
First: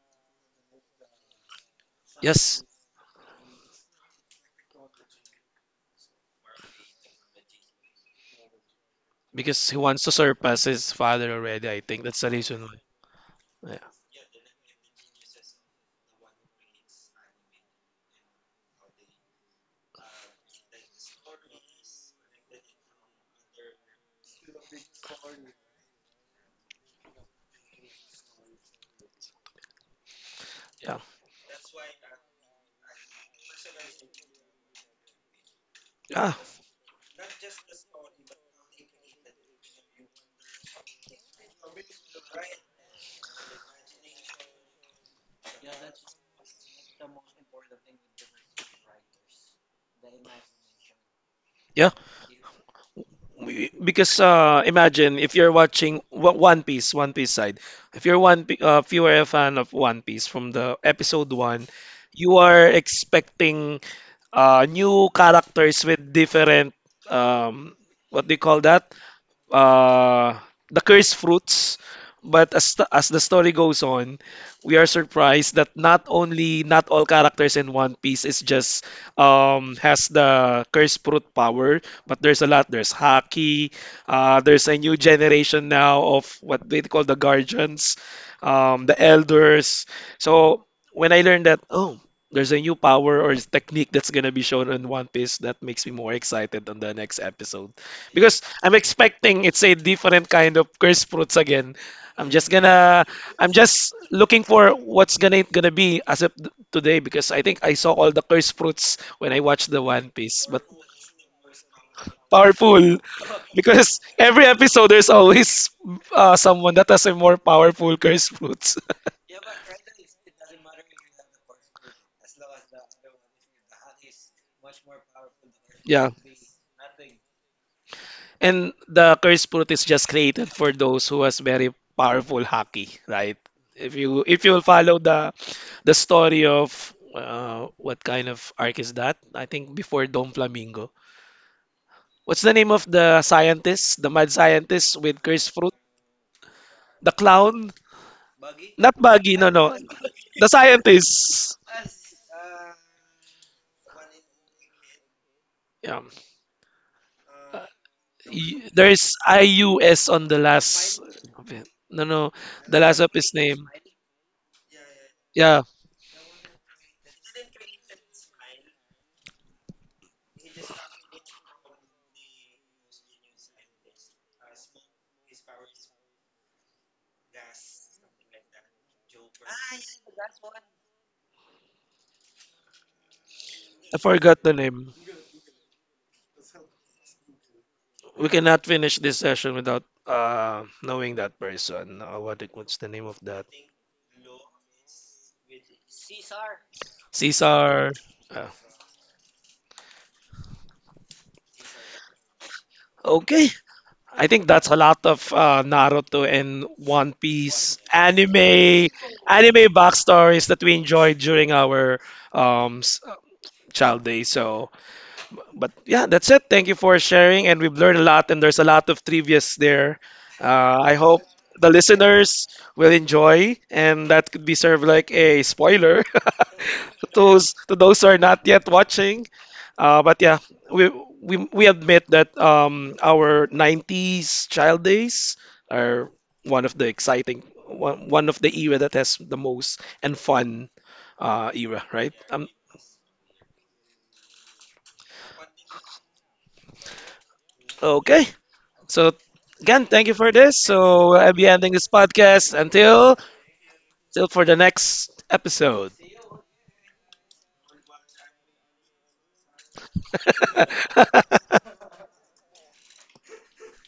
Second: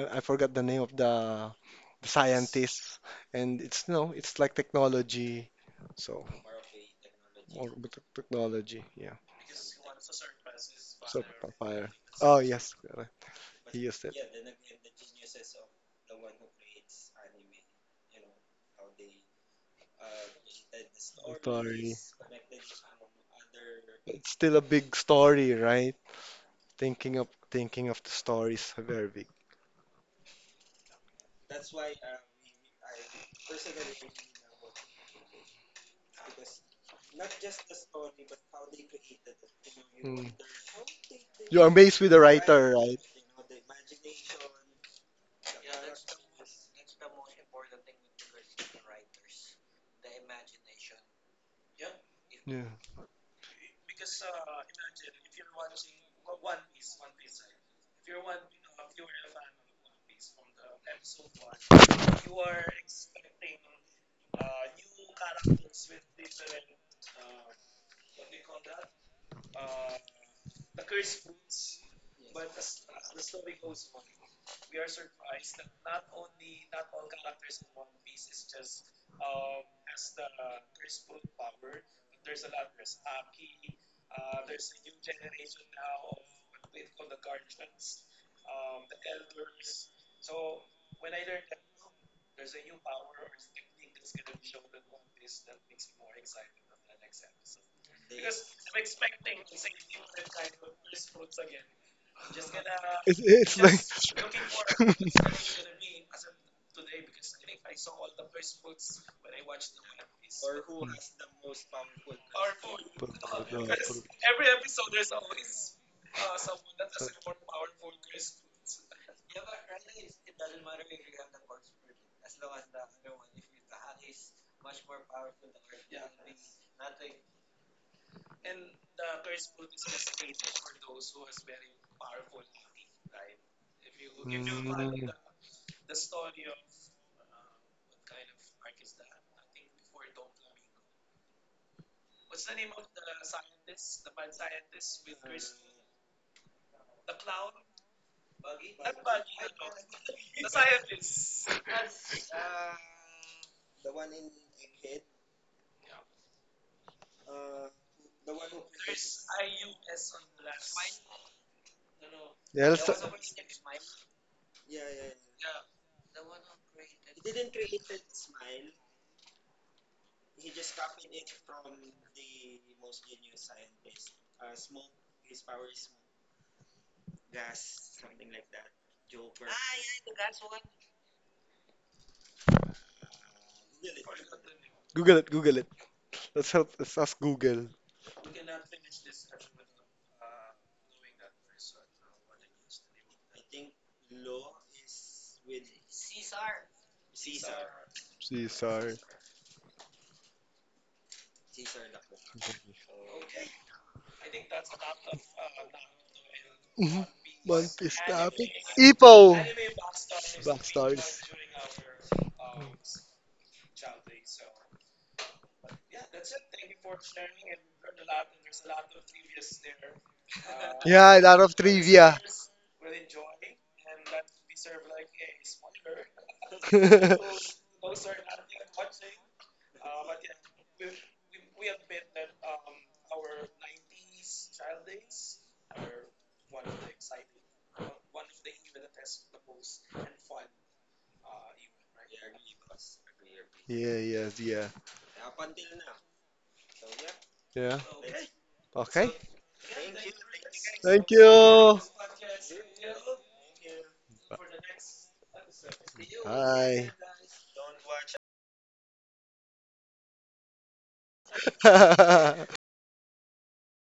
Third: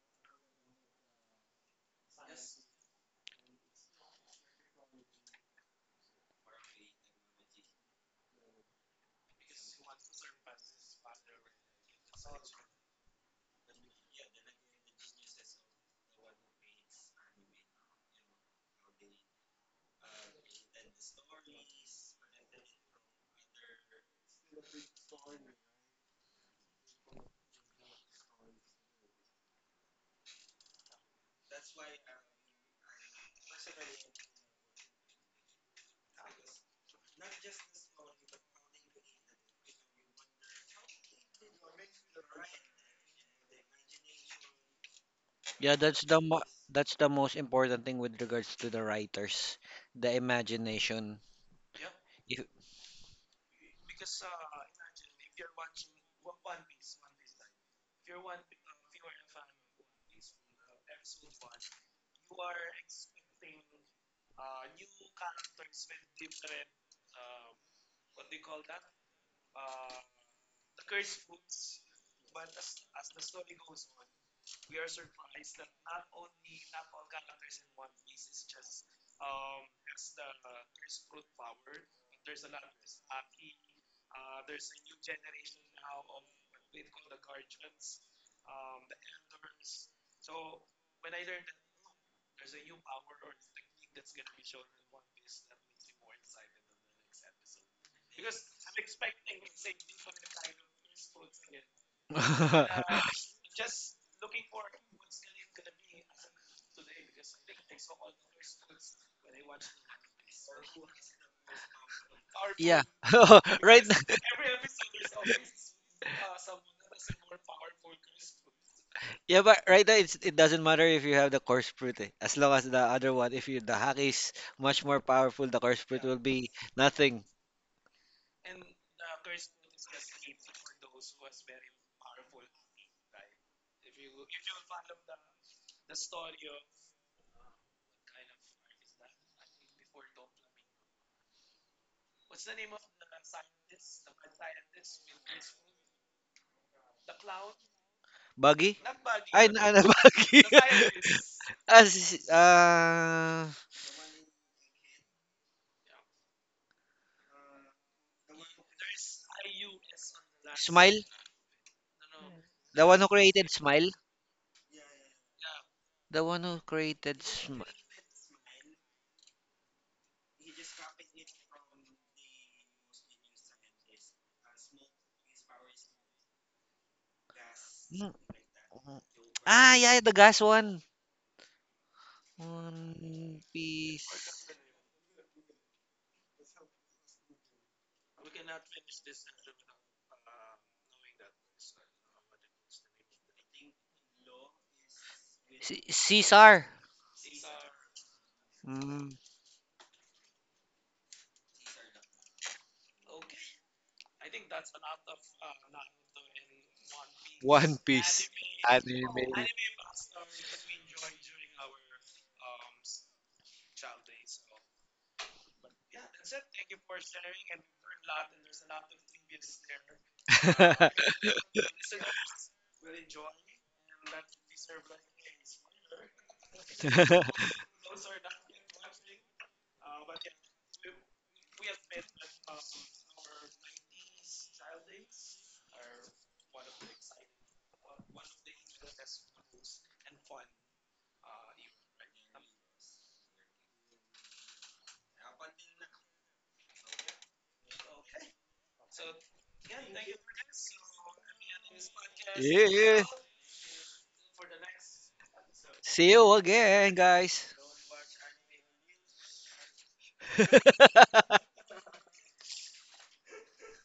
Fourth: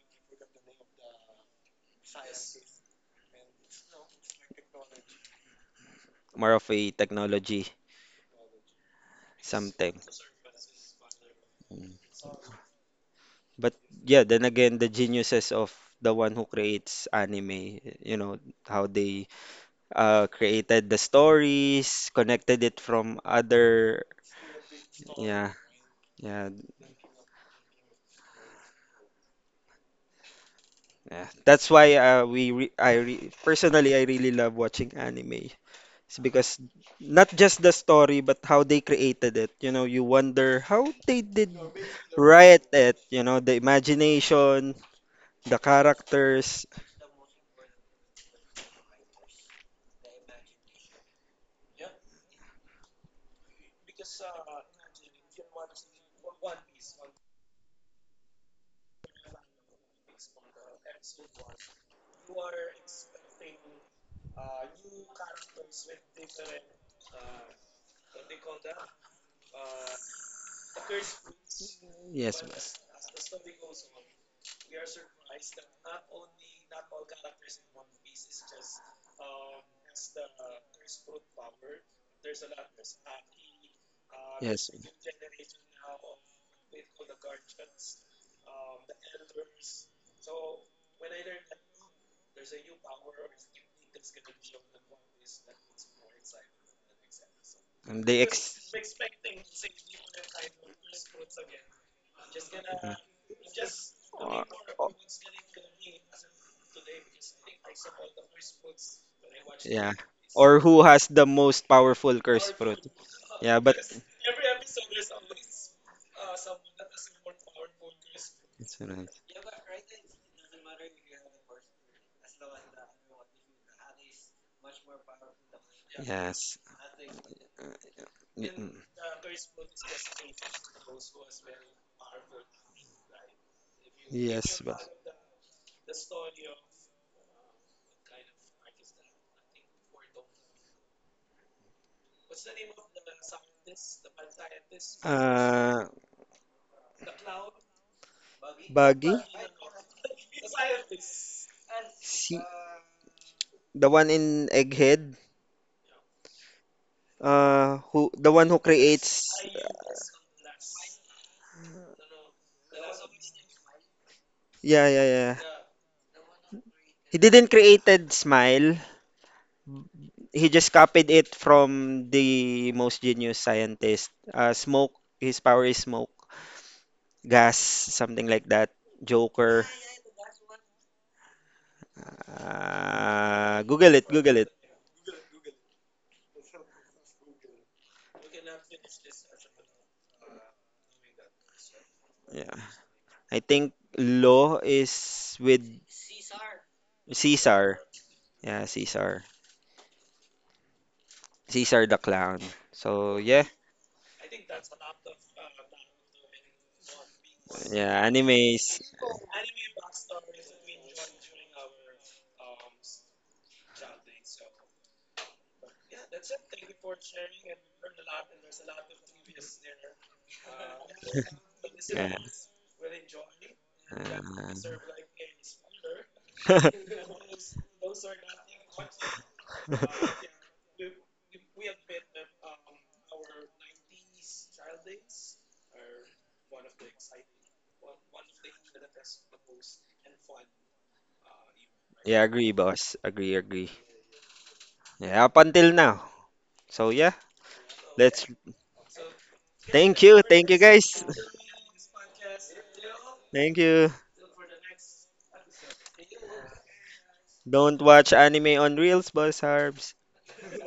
Speaker 3: I forgot the name of the
Speaker 1: Yes,
Speaker 3: scientist, and it's no, it's like technology. So
Speaker 4: more of a technology
Speaker 3: or with the technology, yeah.
Speaker 1: because he
Speaker 4: something.
Speaker 1: wants to surpass his
Speaker 3: So
Speaker 1: father already, I
Speaker 3: fire.
Speaker 1: think. That's the
Speaker 3: Oh
Speaker 1: reason
Speaker 3: yes,
Speaker 1: why.
Speaker 3: correct.
Speaker 4: But
Speaker 3: He
Speaker 1: Yeah,
Speaker 3: used it.
Speaker 4: yeah, then again, the geniuses of the one who creates anime, you know, how they created the
Speaker 3: Story.
Speaker 4: stories, connected it from other.
Speaker 3: It's still a big
Speaker 4: Yeah,
Speaker 3: story, right?
Speaker 4: yeah,
Speaker 3: Thinking of the stories, very big.
Speaker 1: yeah,
Speaker 4: yeah. That's why we re I re personally I really love watching anime. It's
Speaker 1: yeah.
Speaker 4: because not just the story, but how they created it. You know, you
Speaker 3: Mm.
Speaker 4: wonder how they did
Speaker 3: You're amazed with the
Speaker 4: write
Speaker 3: writer, right?
Speaker 4: it. You know, the imagination, the
Speaker 2: Yeah, that's the mo
Speaker 4: characters.
Speaker 2: that's the most important thing with regards to the writers, the imagination.
Speaker 1: Yeah.
Speaker 2: If
Speaker 3: Yeah.
Speaker 1: We- because imagine if you're watching One Piece, One Piece side. If you're if you are a fan of One Piece from the episode one, you are expecting new characters with different um, what do you call that? uh, the cursed fruits.
Speaker 4: Yes,
Speaker 1: But as,
Speaker 4: boss.
Speaker 1: as the story goes on, we are surprised that not only not all characters in One Piece is just has the cursed fruit power, but there's a lot. There's Haki. There's
Speaker 4: Yes,
Speaker 1: a new generation now of what they call the guardians, the elders. So when I learned that, oh, there's a new power or technique that's gonna be shown in One Piece, that makes me more excited on the next episode
Speaker 4: and they
Speaker 1: because
Speaker 4: ex.
Speaker 1: I'm expecting it's a different kind of cursed fruits again. I'm just gonna
Speaker 3: It's,
Speaker 1: I'm
Speaker 3: it's
Speaker 1: just
Speaker 3: like
Speaker 1: looking
Speaker 4: Uh,
Speaker 1: for
Speaker 4: oh,
Speaker 1: what's gonna gonna be as of today because I think I saw all the cursed fruits when I watched the
Speaker 4: yeah,
Speaker 1: One Piece.
Speaker 4: or
Speaker 1: But
Speaker 4: who has the most powerful curse fruit?
Speaker 2: Yeah.
Speaker 1: powerful
Speaker 3: but,
Speaker 4: Yeah, but
Speaker 2: Right.
Speaker 1: because every episode there's always someone that has a more powerful cursed fruits.
Speaker 4: it's right.
Speaker 2: Yeah, but right now it doesn't matter if you have the coarse fruit. Eh. As long as the other one, if you the hack is much more powerful, the coarse fruit
Speaker 1: Yeah.
Speaker 2: will be
Speaker 4: Yes,
Speaker 2: nothing.
Speaker 4: Uh, y- mm.
Speaker 1: And the curse fruit is just created for those who has very powerful haki, right? If you
Speaker 4: yes,
Speaker 1: will
Speaker 4: boss.
Speaker 1: follow
Speaker 3: mm,
Speaker 1: the story of what kind of arc is that? I think before Dom Flamingo. What's the name of the scientist, the mad scientist with curse fruit?
Speaker 4: Uh,
Speaker 1: The clown?
Speaker 2: Buggy?
Speaker 1: Not
Speaker 4: Baggy.
Speaker 1: Buggy,
Speaker 2: Ay,
Speaker 1: no,
Speaker 2: na,
Speaker 1: no.
Speaker 2: not buggy.
Speaker 1: The scientist.
Speaker 2: As
Speaker 4: See.
Speaker 2: uh
Speaker 4: The one in Egghead,
Speaker 1: Yeah.
Speaker 4: who the one who
Speaker 1: There's
Speaker 4: creates.
Speaker 1: IUS on the
Speaker 2: Smile,
Speaker 1: last. No, no.
Speaker 3: yeah.
Speaker 1: The
Speaker 2: the
Speaker 3: Let's
Speaker 2: one
Speaker 1: last
Speaker 2: who
Speaker 1: of his
Speaker 2: created
Speaker 1: name.
Speaker 2: Smile,
Speaker 4: Yeah, yeah, yeah.
Speaker 1: Yeah,
Speaker 2: the one who
Speaker 4: He
Speaker 2: created
Speaker 4: didn't
Speaker 2: Smile.
Speaker 4: created Smile. He just copied it from the most genius scientist. Smoke. His power is smoke, gas, something like that.
Speaker 2: Mm.
Speaker 4: Joker.
Speaker 2: Ah, yeah, the gas one. One
Speaker 4: Google
Speaker 1: I
Speaker 4: it. Google
Speaker 1: forgot
Speaker 4: it.
Speaker 2: Piece.
Speaker 1: the name.
Speaker 3: Google it. Google it. Let's help. Let's ask Google.
Speaker 1: We cannot finish this session without knowing that person. What
Speaker 4: Yeah.
Speaker 1: what's the name of
Speaker 4: I
Speaker 1: that?
Speaker 4: think Lo is with
Speaker 2: Caesar.
Speaker 4: Caesar.
Speaker 1: Caesar.
Speaker 3: See,
Speaker 1: Uh,
Speaker 4: Yeah,
Speaker 3: sorry.
Speaker 2: Mm.
Speaker 4: Caesar. Caesar the clown. So yeah,
Speaker 1: okay, I think that's a lot of uh, Naruto and
Speaker 3: Mhm.
Speaker 1: One
Speaker 3: One
Speaker 1: Piece
Speaker 3: Piece
Speaker 4: yeah,
Speaker 3: topic.
Speaker 1: anime
Speaker 4: animes.
Speaker 3: Ipo.
Speaker 2: Anime.
Speaker 1: anime backstories that we enjoyed
Speaker 3: Backstories.
Speaker 1: during our um, s- uh, child days. So. But yeah, that's it. Thank you for sharing, and we've learned a lot, and there's a lot of trivias there. I
Speaker 3: Yeah, a
Speaker 1: hope
Speaker 3: lot of
Speaker 1: the
Speaker 4: Yeah.
Speaker 3: trivia.
Speaker 1: listeners will enjoy, and that could
Speaker 4: Um,
Speaker 1: be served like a spoiler to those who are not yet watching. But yeah, we we admit that our 90s child days are one of the era that has the most and fun era, right?
Speaker 4: yeah, agree, boss. Agree, agree.
Speaker 3: Yeah, yeah, yeah,
Speaker 4: Yeah, up until now. So yeah,
Speaker 3: yeah.
Speaker 4: let's.
Speaker 1: Okay.
Speaker 3: Okay.
Speaker 1: So again, thank you for
Speaker 4: Thank you,
Speaker 1: this.
Speaker 4: guys.
Speaker 3: Thank
Speaker 1: So I'll be ending
Speaker 3: you.
Speaker 1: this podcast
Speaker 2: Yeah.
Speaker 1: until
Speaker 4: Thank you.
Speaker 1: till for the next episode.
Speaker 2: See you
Speaker 3: Hi.
Speaker 2: again, guys.
Speaker 4: Don't watch anime on Reels, boss Harbs.